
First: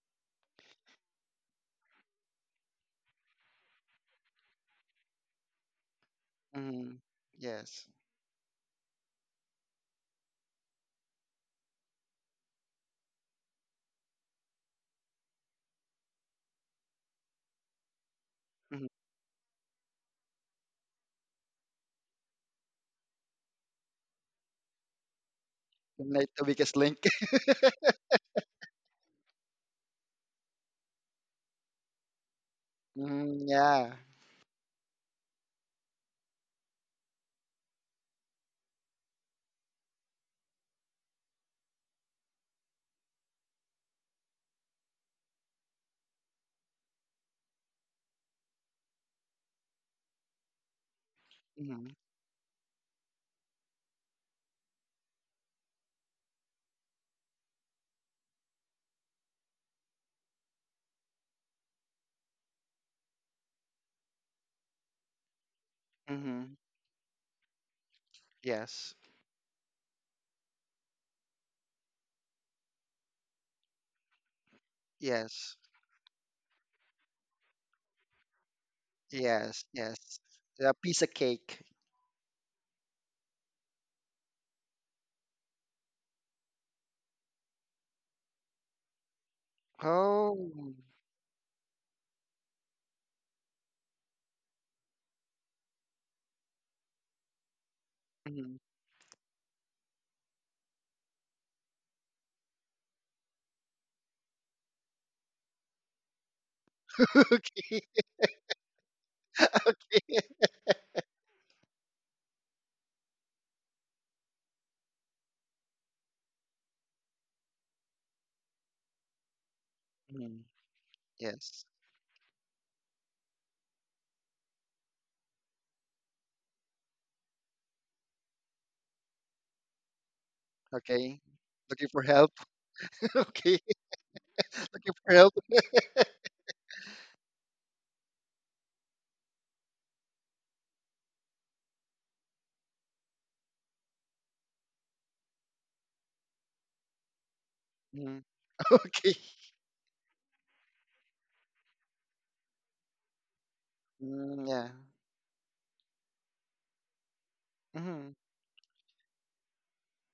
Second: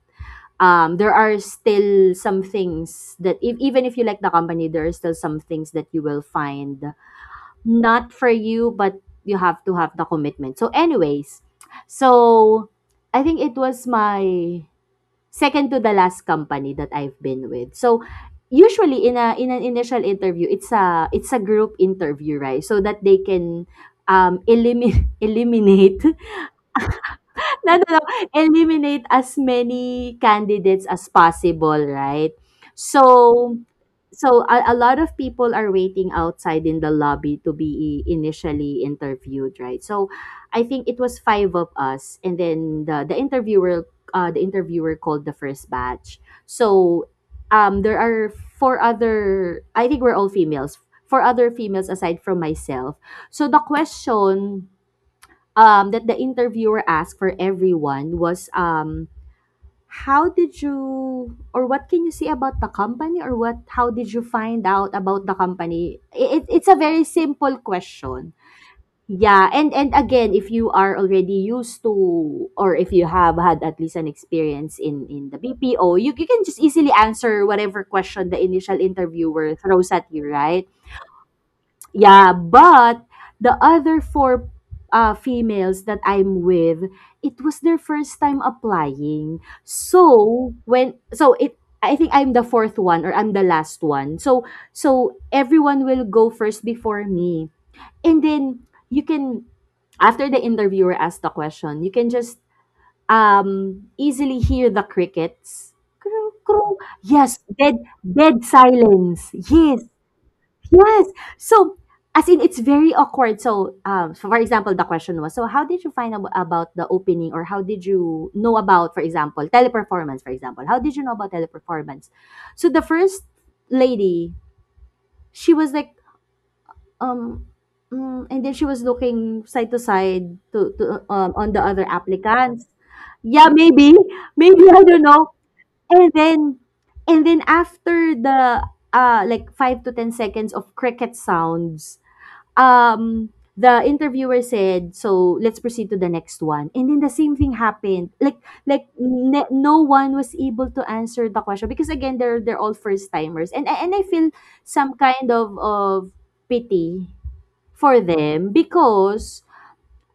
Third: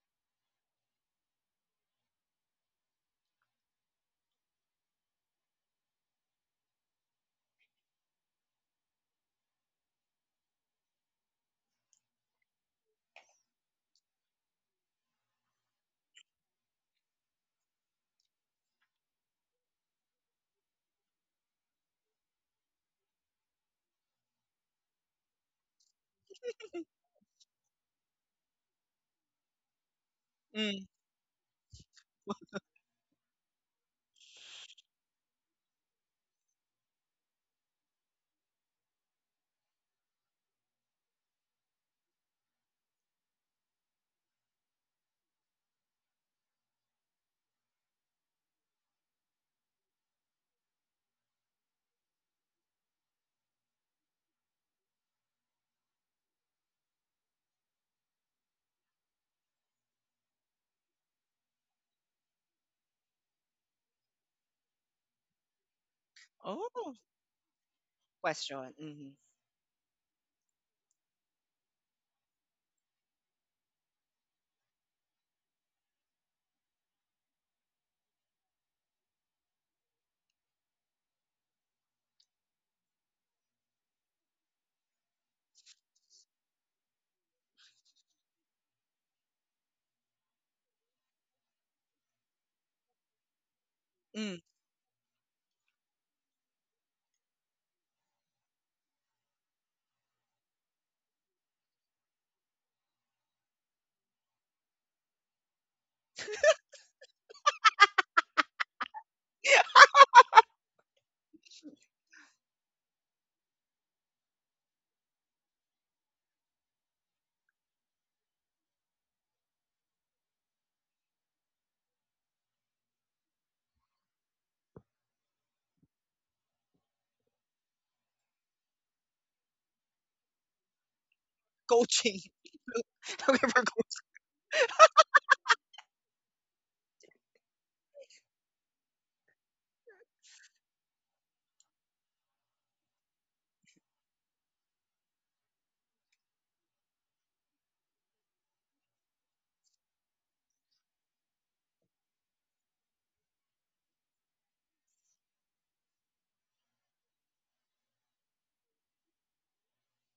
S2: there are still some things that if, even if you like the company, there are still some things that you will find
S3: Mm. Yes.
S2: not for you, but you have to have the commitment. So anyways, so I think it was my second to the last company that I've been with. So
S3: Mm.
S2: usually in a in an initial interview, it's a group interview, right? So that they can eliminate *laughs* eliminate
S3: Like the weakest link. *laughs*
S2: *laughs* No, no, no. Eliminate as many
S1: Mm.
S2: candidates as possible, right?
S3: Mm,
S2: So,
S3: yeah.
S2: so a lot of people are waiting outside in the lobby to be initially interviewed, right? So, I think it was five of us, and then the interviewer called the first batch. So, there are four other. I think we're all females. Four other females
S3: Mm-hmm.
S2: aside from myself. So the question that the interviewer asked for everyone was, how did you, or what can you say about the company, or what how did you find out about the company? It,
S3: Mm-hmm.
S2: it's a
S1: Oh.
S2: very simple question.
S1: Question.
S3: Yes.
S1: Mhm.
S2: Yeah, and again, if you are already used to, or if you have had at least an experience in the
S3: Yes.
S2: BPO, you can just easily answer whatever question the initial interviewer
S3: Yes.
S2: throws
S3: Yes.
S2: at you, right?
S3: A piece of cake.
S2: Yeah, but the other four females that I'm with, it was their first time applying. So
S3: Oh.
S2: when, so it, I think I'm the fourth one, or I'm the last one.
S1: Mm.
S2: So so everyone will go first before me. And
S3: Mm.
S2: then you can, after the interviewer asked the question, you can just easily hear the crickets. Crow, crow.
S3: *laughs*
S2: Yes, dead
S3: Okay.
S2: dead silence.
S1: Yeah. *laughs*
S2: Yes. Yes. So, as in, it's very awkward. So, so for example, the question was, so how did you find about the opening, or how did you know about, for example, Teleperformance? For
S3: Mm.
S2: example, how did you know about
S3: Yes.
S2: Teleperformance? So the first lady, she was like, um, and then she was looking side to side to,
S3: Okay.
S2: on the other
S3: Looking for
S1: Coaching.
S3: help.
S2: applicants.
S1: *laughs*
S3: *laughs*
S1: Okay,
S2: Yeah,
S3: Okay.
S1: we're go-
S2: maybe, *laughs* maybe,
S3: *laughs*
S2: I
S3: Looking
S2: don't
S3: for
S2: know.
S3: help.
S2: And
S3: *laughs*
S2: then, and then after the like 5 to 10 seconds of cricket sounds, um the interviewer said, so let's proceed to the next one. And then the same thing happened,
S3: Mm. *laughs*
S2: like
S3: Okay.
S2: no one was able to answer the question, because again, they're all first timers. And and I feel
S3: Mm, yeah.
S2: some kind of pity for
S3: Mhm.
S2: them, because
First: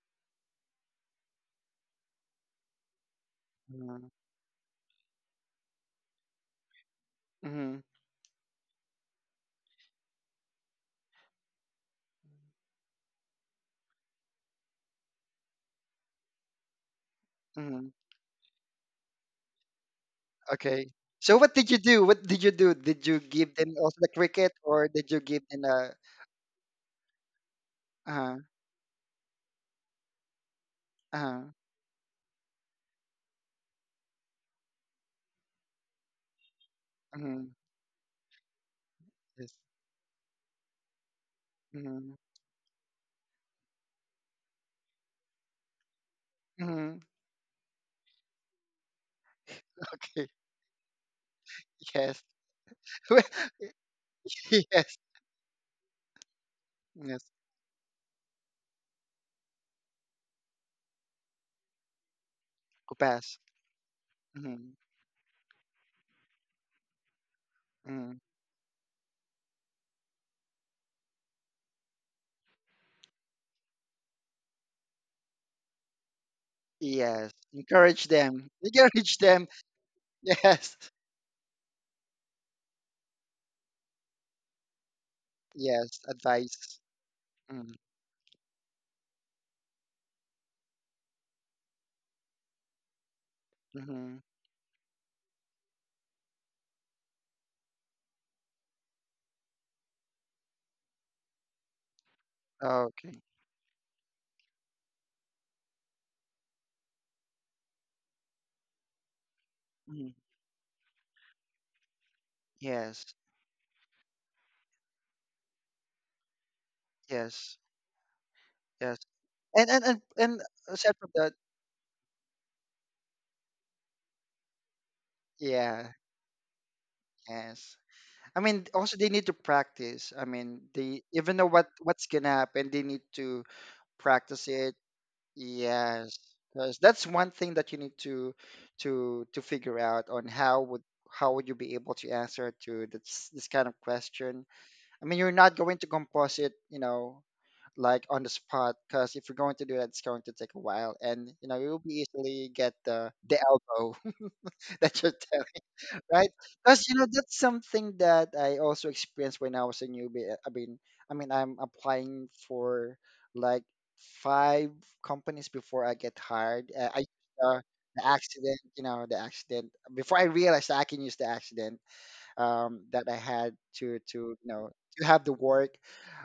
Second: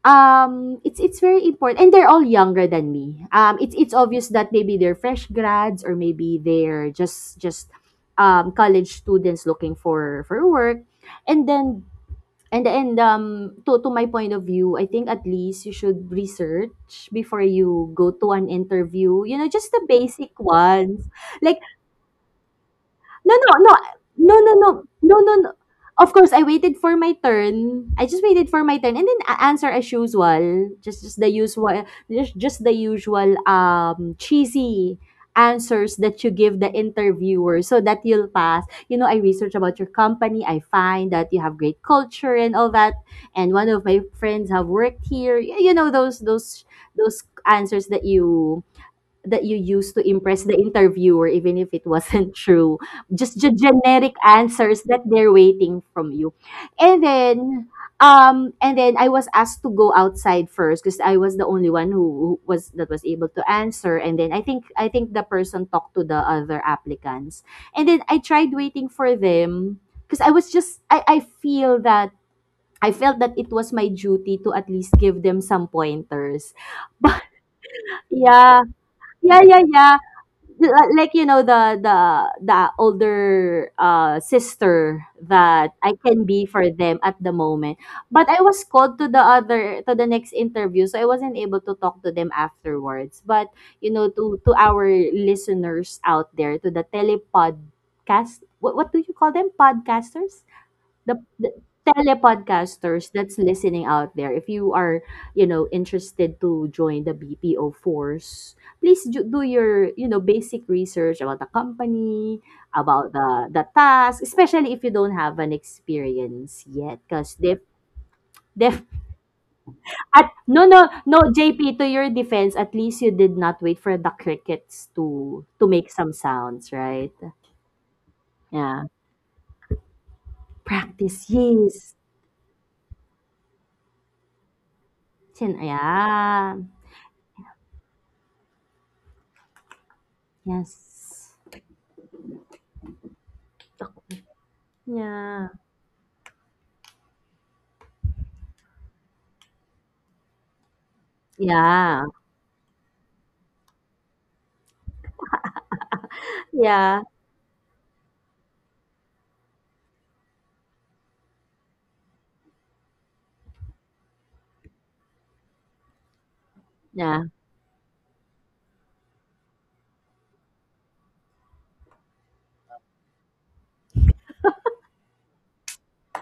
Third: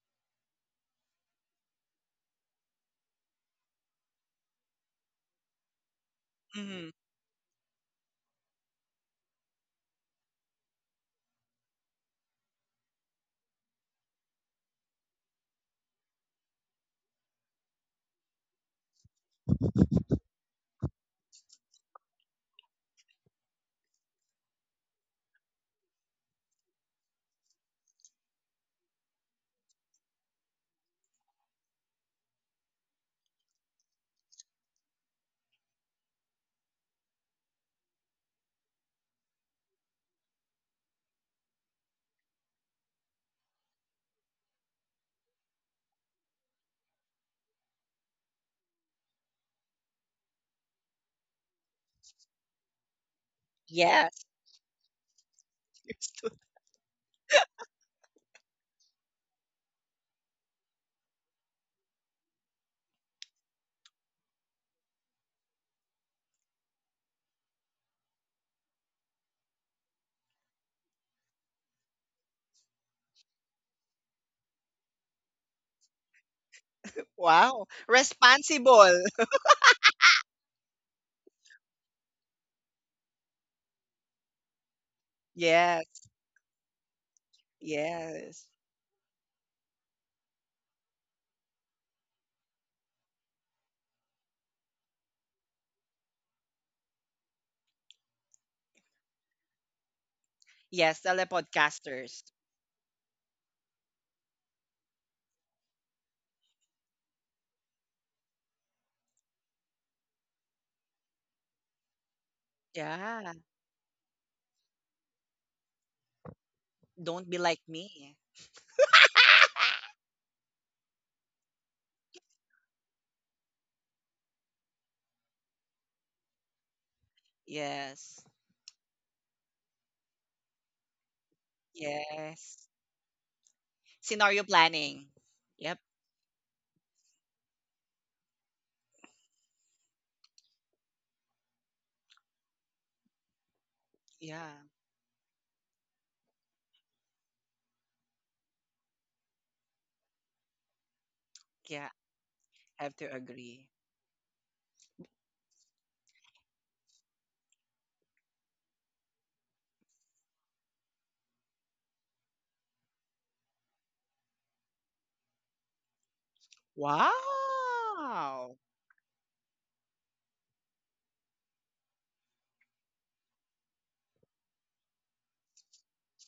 S2: it's very important, and they're all younger than me. It's
S3: Mhm.
S2: obvious that maybe they're fresh grads, or maybe
S1: Mhm.
S2: they're just
S3: Mhm.
S2: college students looking for work. And then, to my point of view, I think at least you should research before
S3: Mhm.
S2: you go to an interview, you know, just the basic
S3: Okay.
S2: ones.
S3: So what
S2: Like,
S3: did you do? What did you do? Did you
S2: no, no,
S3: give them
S2: no,
S3: also the
S2: no,
S3: cricket,
S2: no, no,
S3: or did you
S2: no, no,
S3: give
S2: no.
S3: them a?
S2: Of course, I waited for my turn. I just
S3: Uh,
S2: waited for my turn, and then answer as usual. Just the
S3: uh.
S2: usual, just the usual cheesy answers that you give the
S3: Mhm.
S2: interviewer so that you'll pass. You know, I
S3: Yes.
S2: research about your company. I find that you have great
S3: Mhm.
S2: culture and all that. And one of my friends have worked here. You know those those
S3: Mhm.
S2: those answers that you, that you used to
S3: Okay.
S2: impress the interviewer, even if it
S3: Yes.
S2: wasn't *laughs* true. Just the
S3: *laughs*
S1: *laughs*
S2: generic
S1: Yes.
S2: answers
S3: Yes.
S2: that they're waiting
S1: you're
S2: from
S1: still-
S2: you. And
S3: Yes.
S2: then, and then I was asked to go outside first, because I was the only one who was, that was able
S3: Kupas.
S2: to answer. And then I think
S3: Mhm.
S2: I think the person talked to the other applicants. And then
S3: Mhm.
S2: I tried waiting for them, because I was just, I feel that I felt that it was my duty to at least give them some pointers. *laughs* But
S3: Yes.
S1: Wow.
S3: Encourage them.
S2: yeah,
S3: *laughs*
S1: Responsible.
S3: Encourage
S1: *laughs*
S2: yeah,
S3: them.
S2: yeah, yeah,
S3: Yes.
S2: li- like, you know, the older sister that I
S3: Yes.
S1: Yes.
S2: can be
S3: Advice.
S2: for them at the
S3: Mm.
S2: moment. But I
S1: Yes.
S2: was called to the other to the next interview, so I wasn't able to talk to them afterwards. But you know,
S3: Mhm.
S2: to our listeners out there, to the telepodcast, what do you call them? Podcasters?
S1: Yes,
S2: The
S1: telepodcasters.
S2: telepodcasters
S3: Okay.
S2: that's listening out there, if you are, you know, interested to join the BPO force, please do, do your, you
S3: Mhm.
S2: know, basic research about the company, about
S3: Yes.
S1: Yeah.
S2: the task, especially if you don't have an experience yet,
S1: Don't
S2: because
S1: be
S2: they,
S3: Yes.
S1: like me.
S2: Def,
S3: Yes. And and and
S2: at
S3: and
S2: no no
S3: aside from
S2: no,
S3: that,
S2: JP, to your defense, at least you did not wait for the crickets to make
S3: yeah,
S2: some sounds, right?
S3: yes.
S1: Yes.
S3: I mean,
S2: Yeah,
S3: also they need to practice. I mean, they
S2: practice,
S3: even know what
S2: yes.
S3: what's gonna
S1: Yes.
S3: happen, they need to
S1: Scenario
S3: practice it.
S1: planning. Yep.
S3: Yes,
S2: Yeah.
S3: because that's one thing that you need to to figure out on
S2: Yes.
S3: how would you be able to answer to this kind of question.
S1: Yeah.
S3: I mean, you're
S2: Yeah.
S3: not going to compose it, you know, like on the spot, because if you're going to do that, it's going to take a while, and you know you'll
S1: Yeah.
S2: Yeah.
S3: be easily get
S1: Have to
S3: the
S1: agree.
S3: elbow *laughs* that you're right? Because you
S2: Yeah.
S3: know that's something that I also experienced when I was a newbie. I mean, I'm applying for like five companies before I get hired. I
S2: Yeah.
S3: uh, the
S1: Wow.
S3: accident, you know, the accident before I realized I can use the accident that I had to you know to have the work.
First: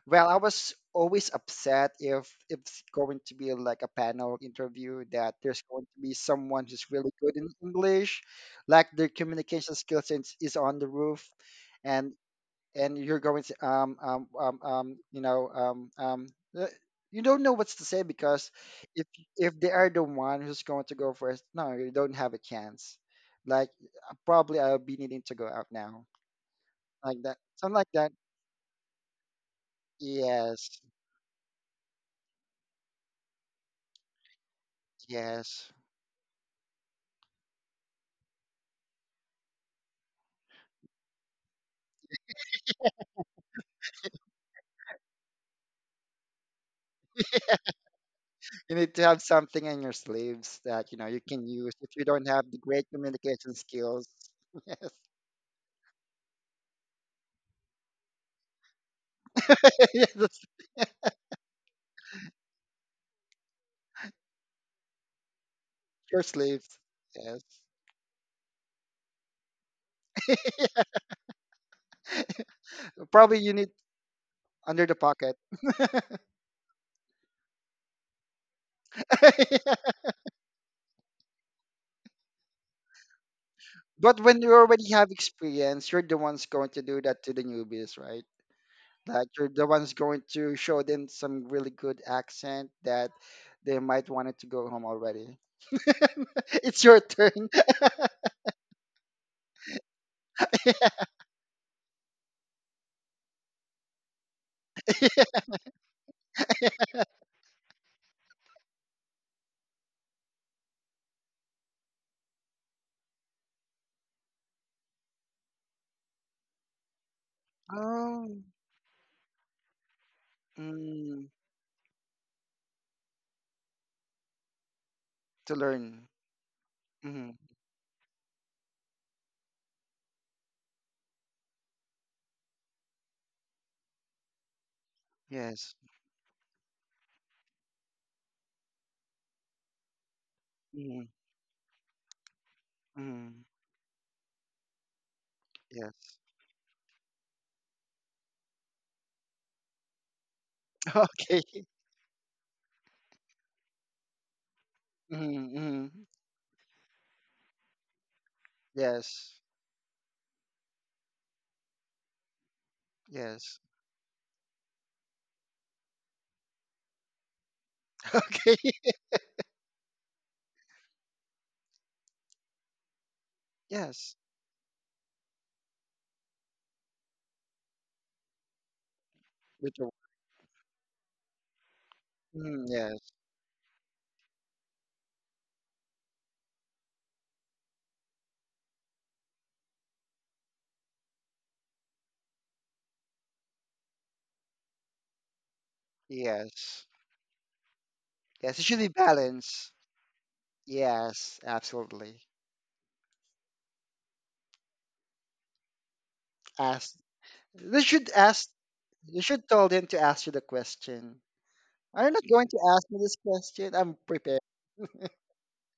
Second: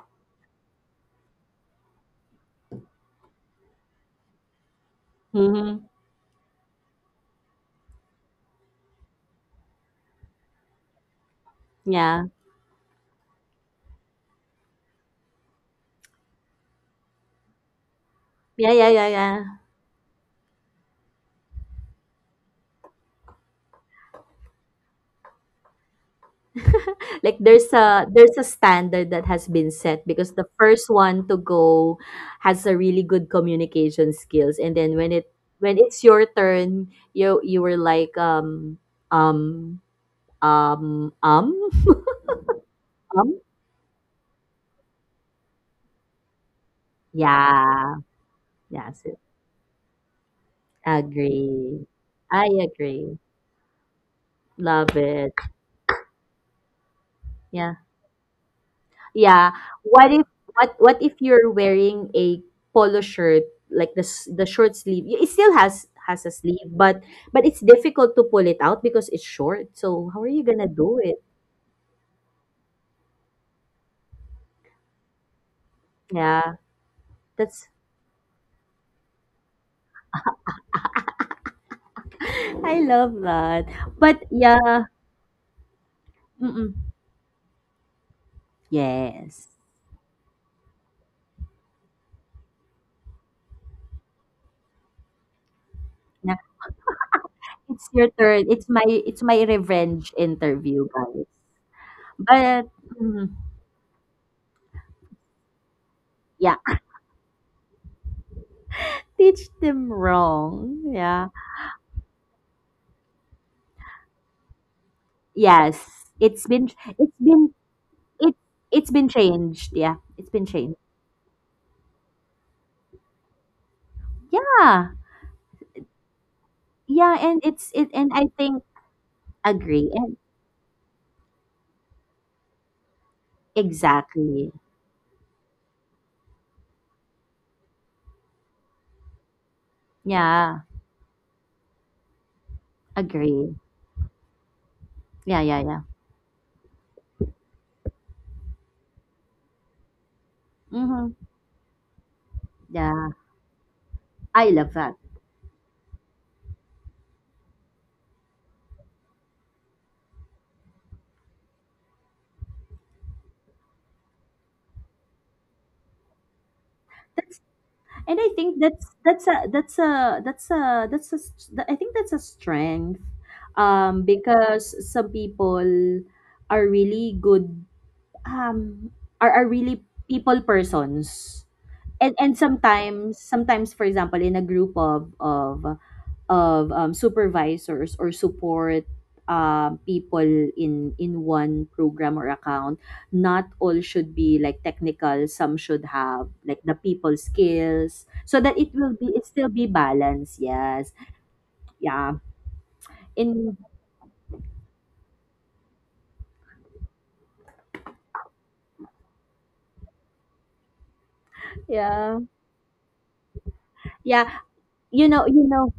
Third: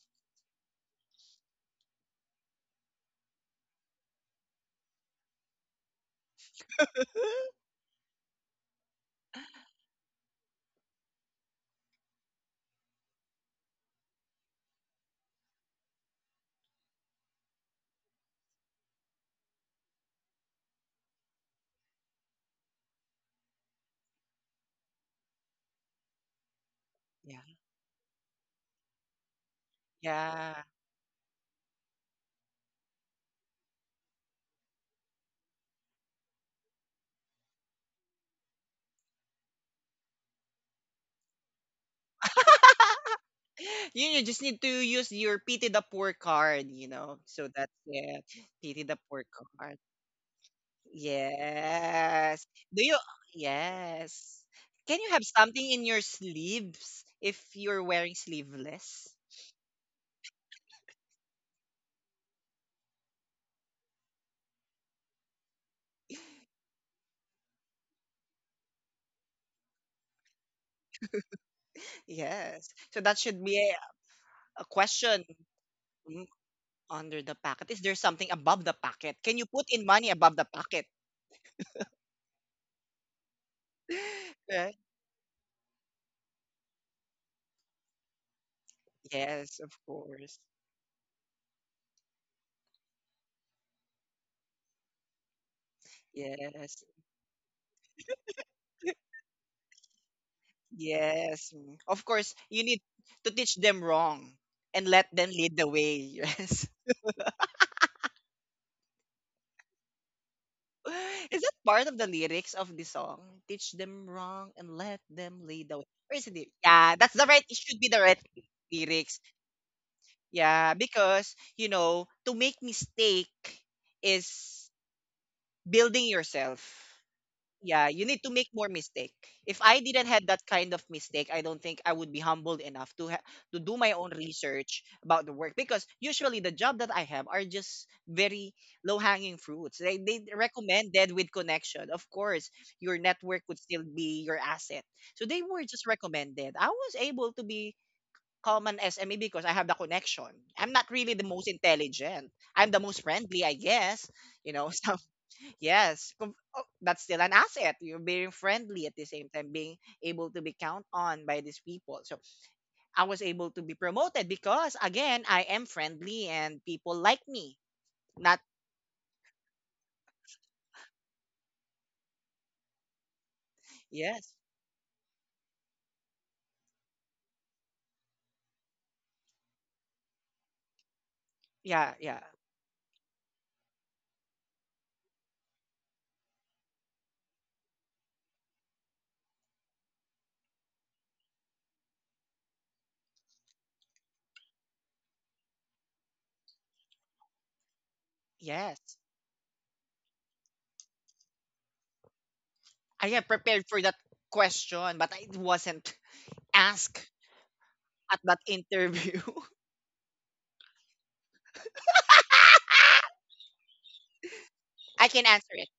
S3: Well, I was always upset if it's going to be like a panel interview that there's
S2: Mhm.
S3: going to be someone who's really good in English, like their communication skills is on the roof, and
S2: Yeah.
S3: you're going to you know uh, you don't know what's to say because
S2: Yeah, yeah,
S3: if
S2: yeah, yeah.
S3: if they are the one who's going to go first, no, you don't have a chance. Like probably I'll be needing to go out now, like that,
S1: Yeah.
S2: Like there's
S3: something like that.
S2: a standard that has been set, because the
S1: Yeah.
S3: Yes,
S2: first one to go has a really good communication skills, and then when it,
S3: yes.
S2: when it's your turn, you were like, um um um um
S1: You know, just need to use your pity the poor card, you know. So that's
S2: yeah.
S1: it.
S3: You
S1: Pity
S3: need
S1: the
S3: to
S2: Yes.
S3: have
S1: poor
S3: something
S1: card.
S3: in your sleeves that you know you can use
S2: Agree.
S3: if you don't
S1: Yes.
S2: I
S3: have the
S1: Do
S3: great
S1: you
S2: agree.
S3: communication skills.
S1: yes.
S3: *laughs* Yes.
S2: Love
S1: Can you have
S2: it.
S1: something in your sleeves if
S2: Yeah.
S1: you're wearing sleeveless?
S2: Yeah.
S3: *laughs*
S2: What
S3: Yes,
S2: if,
S3: that's
S2: what if you're wearing a polo shirt, like the short sleeve? It still
S3: your
S2: has a sleeve,
S3: sleeves. Yes.
S2: but it's difficult to pull it out because it's short. So how are you gonna do it?
S1: Yes. So that
S3: Probably
S1: should
S3: you
S1: be
S3: need
S1: a
S3: under the
S1: question.
S3: pocket. *laughs*
S1: Mm,
S2: Yeah,
S1: under the
S2: that's,
S1: packet. Is there something above the packet? Can you put
S3: Yeah.
S1: in money above the packet?
S2: *laughs* I love that.
S3: But
S2: But
S3: when
S1: *laughs*
S3: you
S1: Right?
S2: yeah,
S3: already have experience, you're the ones going to
S2: mm-mm,
S3: do that to the newbies, right? Like
S2: yes.
S3: you're
S1: Yes,
S3: the
S1: of
S3: ones going
S1: course.
S3: to show them some really good accent that they might want it to go home already. *laughs*
S2: Yeah,
S1: Yes.
S3: It's your turn.
S2: it's your turn. It's my,
S1: *laughs*
S2: it's my revenge interview,
S3: *laughs*
S2: guys.
S1: Yes. Mm. Of course, you
S2: But
S1: need
S2: mm,
S1: to teach them wrong and let them lead the way. *laughs*
S2: yeah,
S1: Yes.
S2: *laughs* teach them wrong. Yeah.
S1: Is that part of the lyrics of the song? Teach them wrong and let them lead the way.
S2: Yes.
S1: Or is it?
S2: It's been
S1: Yeah, that's
S2: it's
S1: the right.
S2: been
S1: It should be the right
S3: Oh,
S2: it it's been
S1: lyrics.
S2: changed. Yeah, it's been
S1: Yeah,
S2: changed.
S3: mm,
S1: because you know, to make mistake is
S2: Yeah,
S3: to
S1: building
S3: learn.
S1: yourself.
S2: yeah,
S3: Hmm.
S2: and it's
S1: Yeah,
S2: it,
S1: you
S2: and
S1: need
S2: I
S1: to make
S2: think
S1: more mistake. If I
S2: agree
S1: didn't
S2: and
S1: had that kind of mistake, I don't think I would be humbled enough to to do my own
S2: exactly.
S1: research about the work
S3: Yes.
S1: because usually the job that I have are just very low hanging fruits. They
S2: Yeah,
S1: recommended
S3: Mm,
S1: with connection. Of course, your network
S3: mm,
S2: agree.
S1: would still be your asset. So
S2: Yeah,
S1: they
S2: yeah,
S1: were
S2: yeah.
S1: just
S3: yes.
S1: recommended. I was able to be calm and SME because I have the connection. I'm not
S3: *laughs*
S2: Mm-hmm.
S1: really the most
S3: Okay.
S1: intelligent. I'm the most
S2: Yeah,
S1: friendly, I guess.
S2: I
S1: You know, *laughs*
S2: love that.
S1: so
S3: Mm, mm,
S1: yes, oh, that's still an asset. You're being friendly at the same
S3: yes.
S1: time, being able to be count on by these people. So I was able to
S3: Yes.
S1: be promoted because again, I am friendly and people like
S2: That's,
S1: me.
S2: and
S3: *laughs*
S2: I
S1: Not
S2: think
S3: Okay.
S2: that's that's a I think that's a strength,
S3: Yes.
S1: yes,
S2: because some people are really good, um are
S3: With
S2: really
S3: the,
S2: people persons.
S1: yeah,
S2: and
S1: yeah,
S2: and
S3: mm, yes.
S2: sometimes, sometimes, for example, in a group of supervisors or support people in one program or account, not all should be like technical. Some should have like the
S3: Yes.
S2: people skills, so that
S3: Yes. It
S2: it
S1: yes.
S3: should be
S2: will be, it still be
S3: balanced.
S2: balanced, yes.
S3: Yes.
S2: Yeah.
S3: Absolutely.
S1: I am
S2: in
S1: prepared for that question, but I wasn't *laughs*
S3: Ask.
S1: asked
S3: They should
S1: at that
S3: ask.
S1: interview.
S3: You should
S1: *laughs*
S3: tell them to ask you the question. Are you
S2: Yeah,
S3: not going to ask me this question? I'm
S2: yeah.
S3: prepared.
S2: You
S1: I
S2: know,
S1: can
S2: you
S1: answer it.
S2: know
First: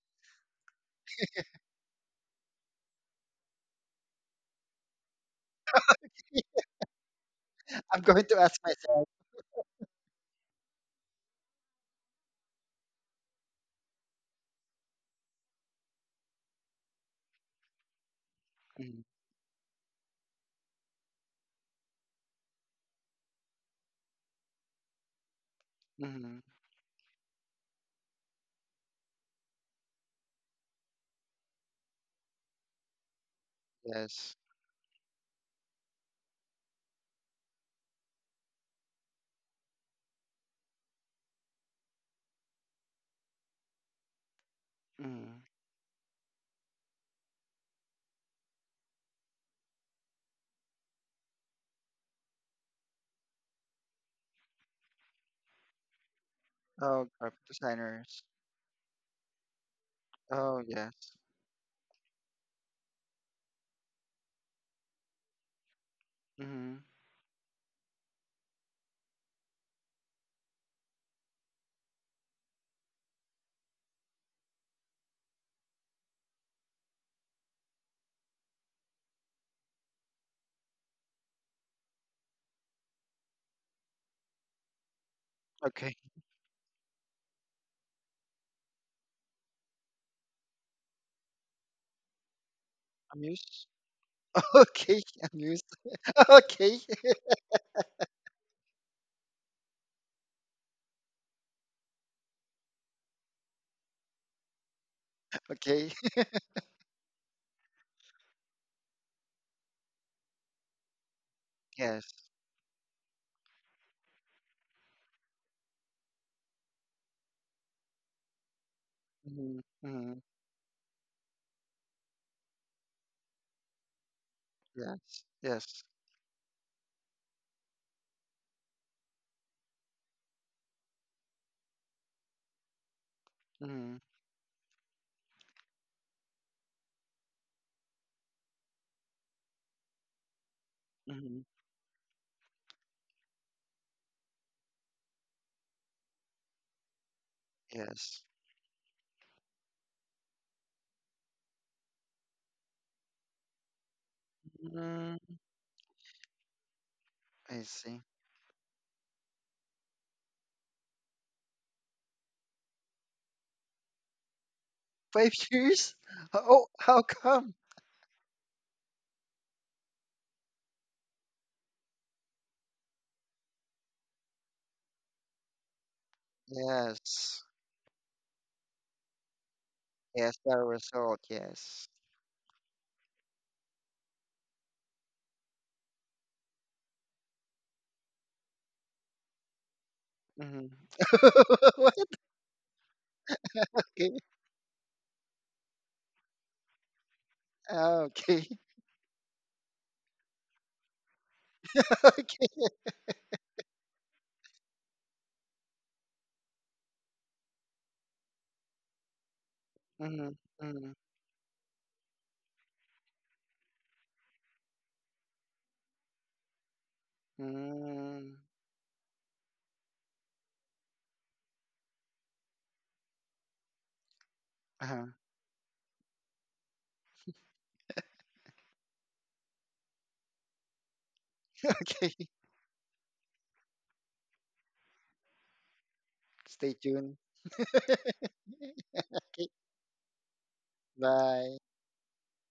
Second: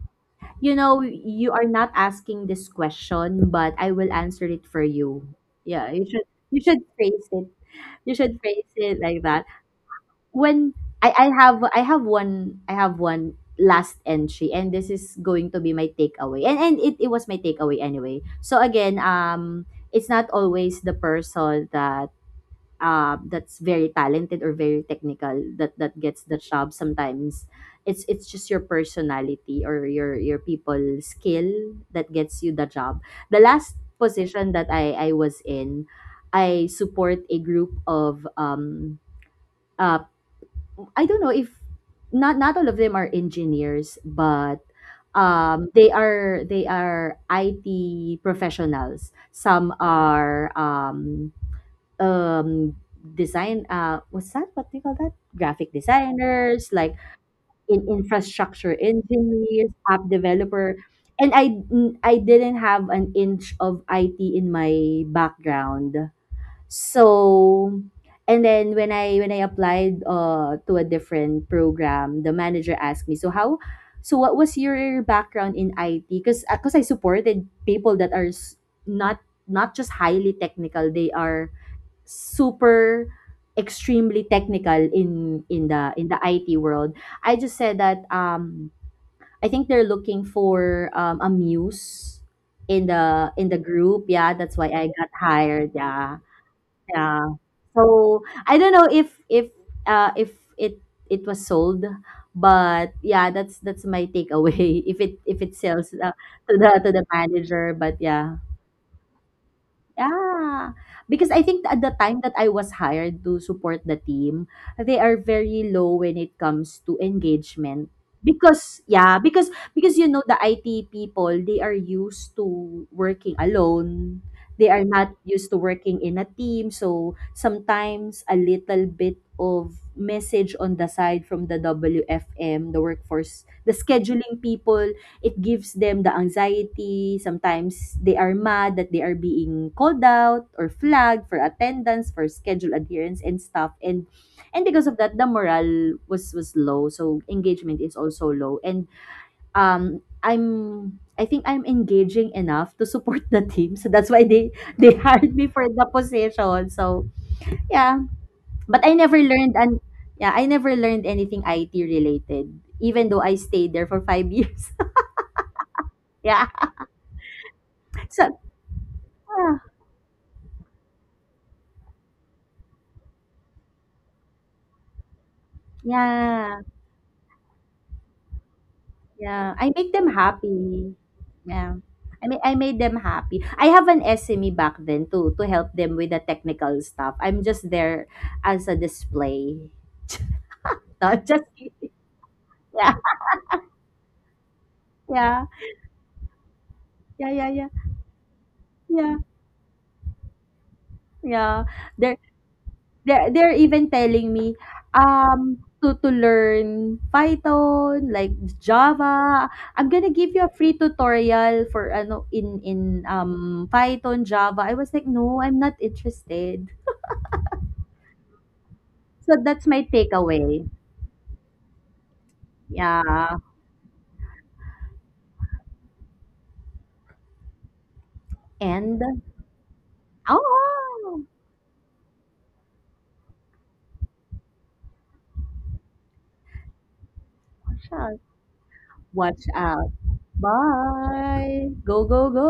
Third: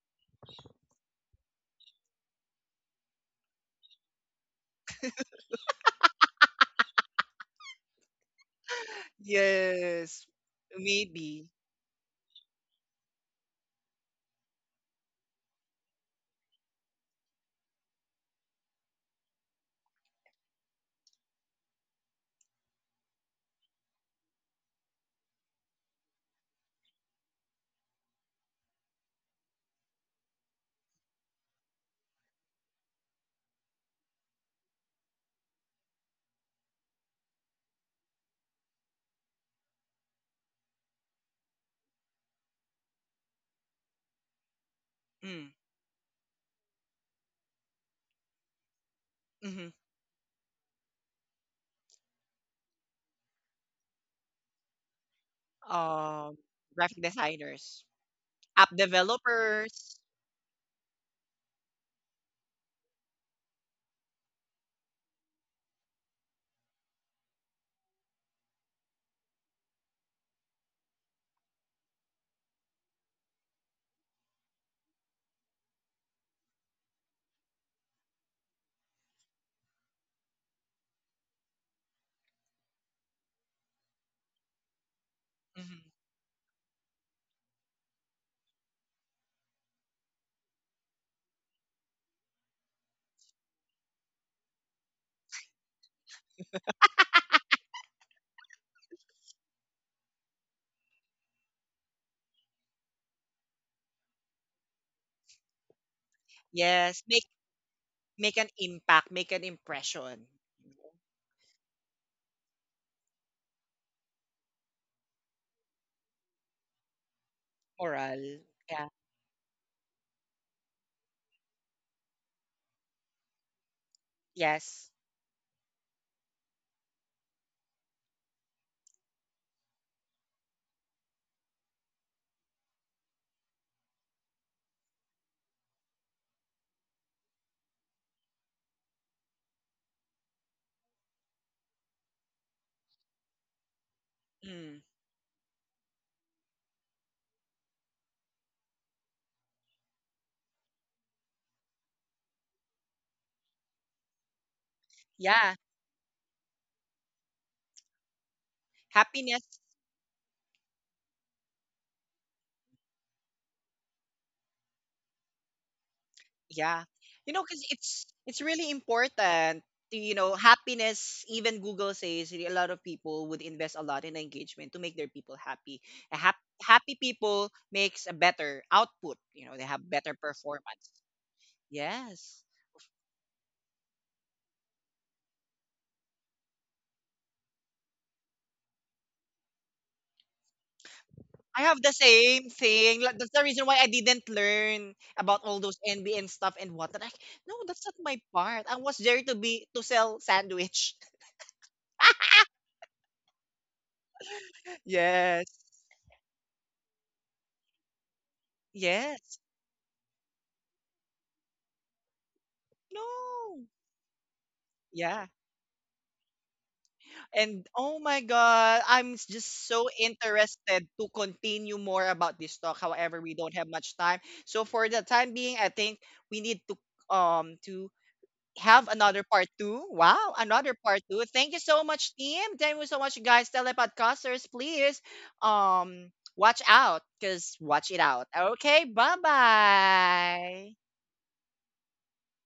S2: you know you are not asking this question, but I will answer it for you. Yeah, you should, you
S3: *laughs*
S2: should phrase it,
S3: I'm
S2: you
S3: going to
S2: should
S3: ask
S2: phrase it
S3: myself.
S2: like that
S1: Yes,
S2: when, I
S1: maybe.
S2: have, I have one last entry, and this is going to be my takeaway, and it, it was my takeaway anyway. So again,
S3: Mm,
S2: it's not always the person that, that's very talented or very technical that that gets the
S3: mm,
S2: job. Sometimes it's just your personality or your people skill that gets you the job. The last
S3: yes.
S2: position that I was in, I support a group of uh, I don't know if, not, not all of them are engineers, but
S3: Mm.
S1: Mm,
S2: they are, they are IT professionals. Some
S1: mhm.
S2: are um, design. What's that? What do you call that? Graphic
S1: Um,
S2: designers, like
S3: Oh,
S1: graphic
S3: graphic
S2: in
S1: designers,
S3: designers.
S2: infrastructure
S1: app
S2: engineers, app
S1: developers.
S3: Oh,
S2: developer.
S3: yes.
S2: And I didn't have an inch of IT in my background.
S3: Mm,
S2: So, and then when I applied to a different program, the manager asked me, "So how so what was your background in IT?" Cuz I supported people that are, not not just highly technical, they are super extremely technical in
S3: okay.
S1: Mm-hmm.
S2: the IT world. I just said that I think they're looking for a muse in the
S3: Amuse.
S2: group. Yeah,
S3: *laughs*
S2: that's why I
S3: Okay,
S2: got
S3: I'm used.
S2: hired.
S3: *laughs*
S2: Yeah.
S3: Okay.
S2: Yeah.
S3: *laughs*
S2: So I don't know if, if it, it was sold, but yeah, that's my takeaway. *laughs* If it, if it
S3: Okay.
S2: sells,
S3: *laughs*
S2: to the, to the
S1: Yes, make
S2: manager, but yeah.
S1: make an impact, make an impression.
S2: Yeah, because I think at the
S3: Yes.
S2: time that I was hired to support the team, they are very low when it comes to engagement.
S1: Moral.
S2: Because
S1: Yeah.
S2: yeah, because
S3: Mhm,
S2: because you
S3: mhm.
S2: know the IT people, they are used to working alone. They are not
S1: Yes.
S3: Yes.
S2: used to
S3: Yes.
S2: working in a team, so sometimes a little bit of message on the side from the WFM, the workforce, the
S3: Mhm,
S2: scheduling people, it gives them the anxiety. Sometimes they are mad that they are being called out or flagged for
S3: mhm.
S2: attendance, for schedule adherence and stuff. And because of
S1: Mm.
S2: that, the morale was low. So engagement is
S3: Yes.
S2: also low. And I'm I think I'm engaging enough to support the team. So that's why they
S3: Mm,
S2: hired me for the
S1: Yeah.
S2: position. So
S3: I see.
S2: yeah. But I never learned. And
S1: Happiness.
S2: yeah, I never learned anything IT related, even though I stayed there for 5 years.
S3: 5 years?
S2: *laughs* yeah.
S3: Oh, how
S1: Yeah.
S3: come?
S1: You know, because
S2: So,
S1: it's really
S2: ah.
S1: important. To, You know, happiness. Even Google says really a lot of people would invest a lot in engagement to make their people happy. A
S2: Yeah,
S1: happy
S3: Yes.
S1: people makes a better output. You
S2: yeah.
S1: know, they
S2: I
S1: have
S2: make them
S1: better
S3: Yes, the
S1: performance.
S2: happy.
S3: result.
S2: Yeah.
S3: Yes.
S1: Yes.
S2: I made them happy. I have an SME back then too to help them with the technical stuff. I'm just there as a display.
S3: Mm-hmm.
S2: *laughs* Not just
S1: I have the
S3: *laughs*
S1: same
S2: yeah,
S1: thing. Like, that's the reason why I
S3: Okay.
S1: didn't learn
S2: yeah.
S1: about all those NBN stuff and what. And I,
S2: Yeah, yeah,
S1: no,
S2: yeah.
S1: that's not my
S3: Okay.
S1: part. I was
S2: Yeah,
S1: there to be to sell sandwich.
S2: yeah.
S3: *laughs*
S2: They're
S1: *laughs*
S3: Okay.
S2: they're even telling me,
S1: Yes.
S2: to learn Python, like
S1: Yes.
S2: Java. I'm gonna
S3: Mm-hmm.
S2: give you a free
S3: Mm-hmm.
S2: tutorial for ano in
S1: No.
S2: Python, Java. I was like,
S1: Yeah.
S2: "No, I'm not interested."
S1: And oh my
S3: Mm-hmm.
S1: God,
S2: So that's
S1: just
S2: my
S1: so
S2: takeaway.
S1: interested to continue more about this talk. However,
S2: Yeah.
S1: we don't have much time. So for
S3: Uh-huh.
S1: the time being, I think we need to um to have
S2: And
S1: another part 2. Wow, another part
S2: oh,
S1: two. Thank you
S3: *laughs*
S1: so
S3: Okay.
S1: much, team. Thank you so much, guys. Telepodcasters, please um watch
S3: Stay
S1: out
S3: tuned.
S1: because
S2: watch
S1: watch it
S2: out!
S1: out. Okay, bye
S2: Watch out.
S1: bye.
S3: Bye.
S2: Bye. Go, go, go.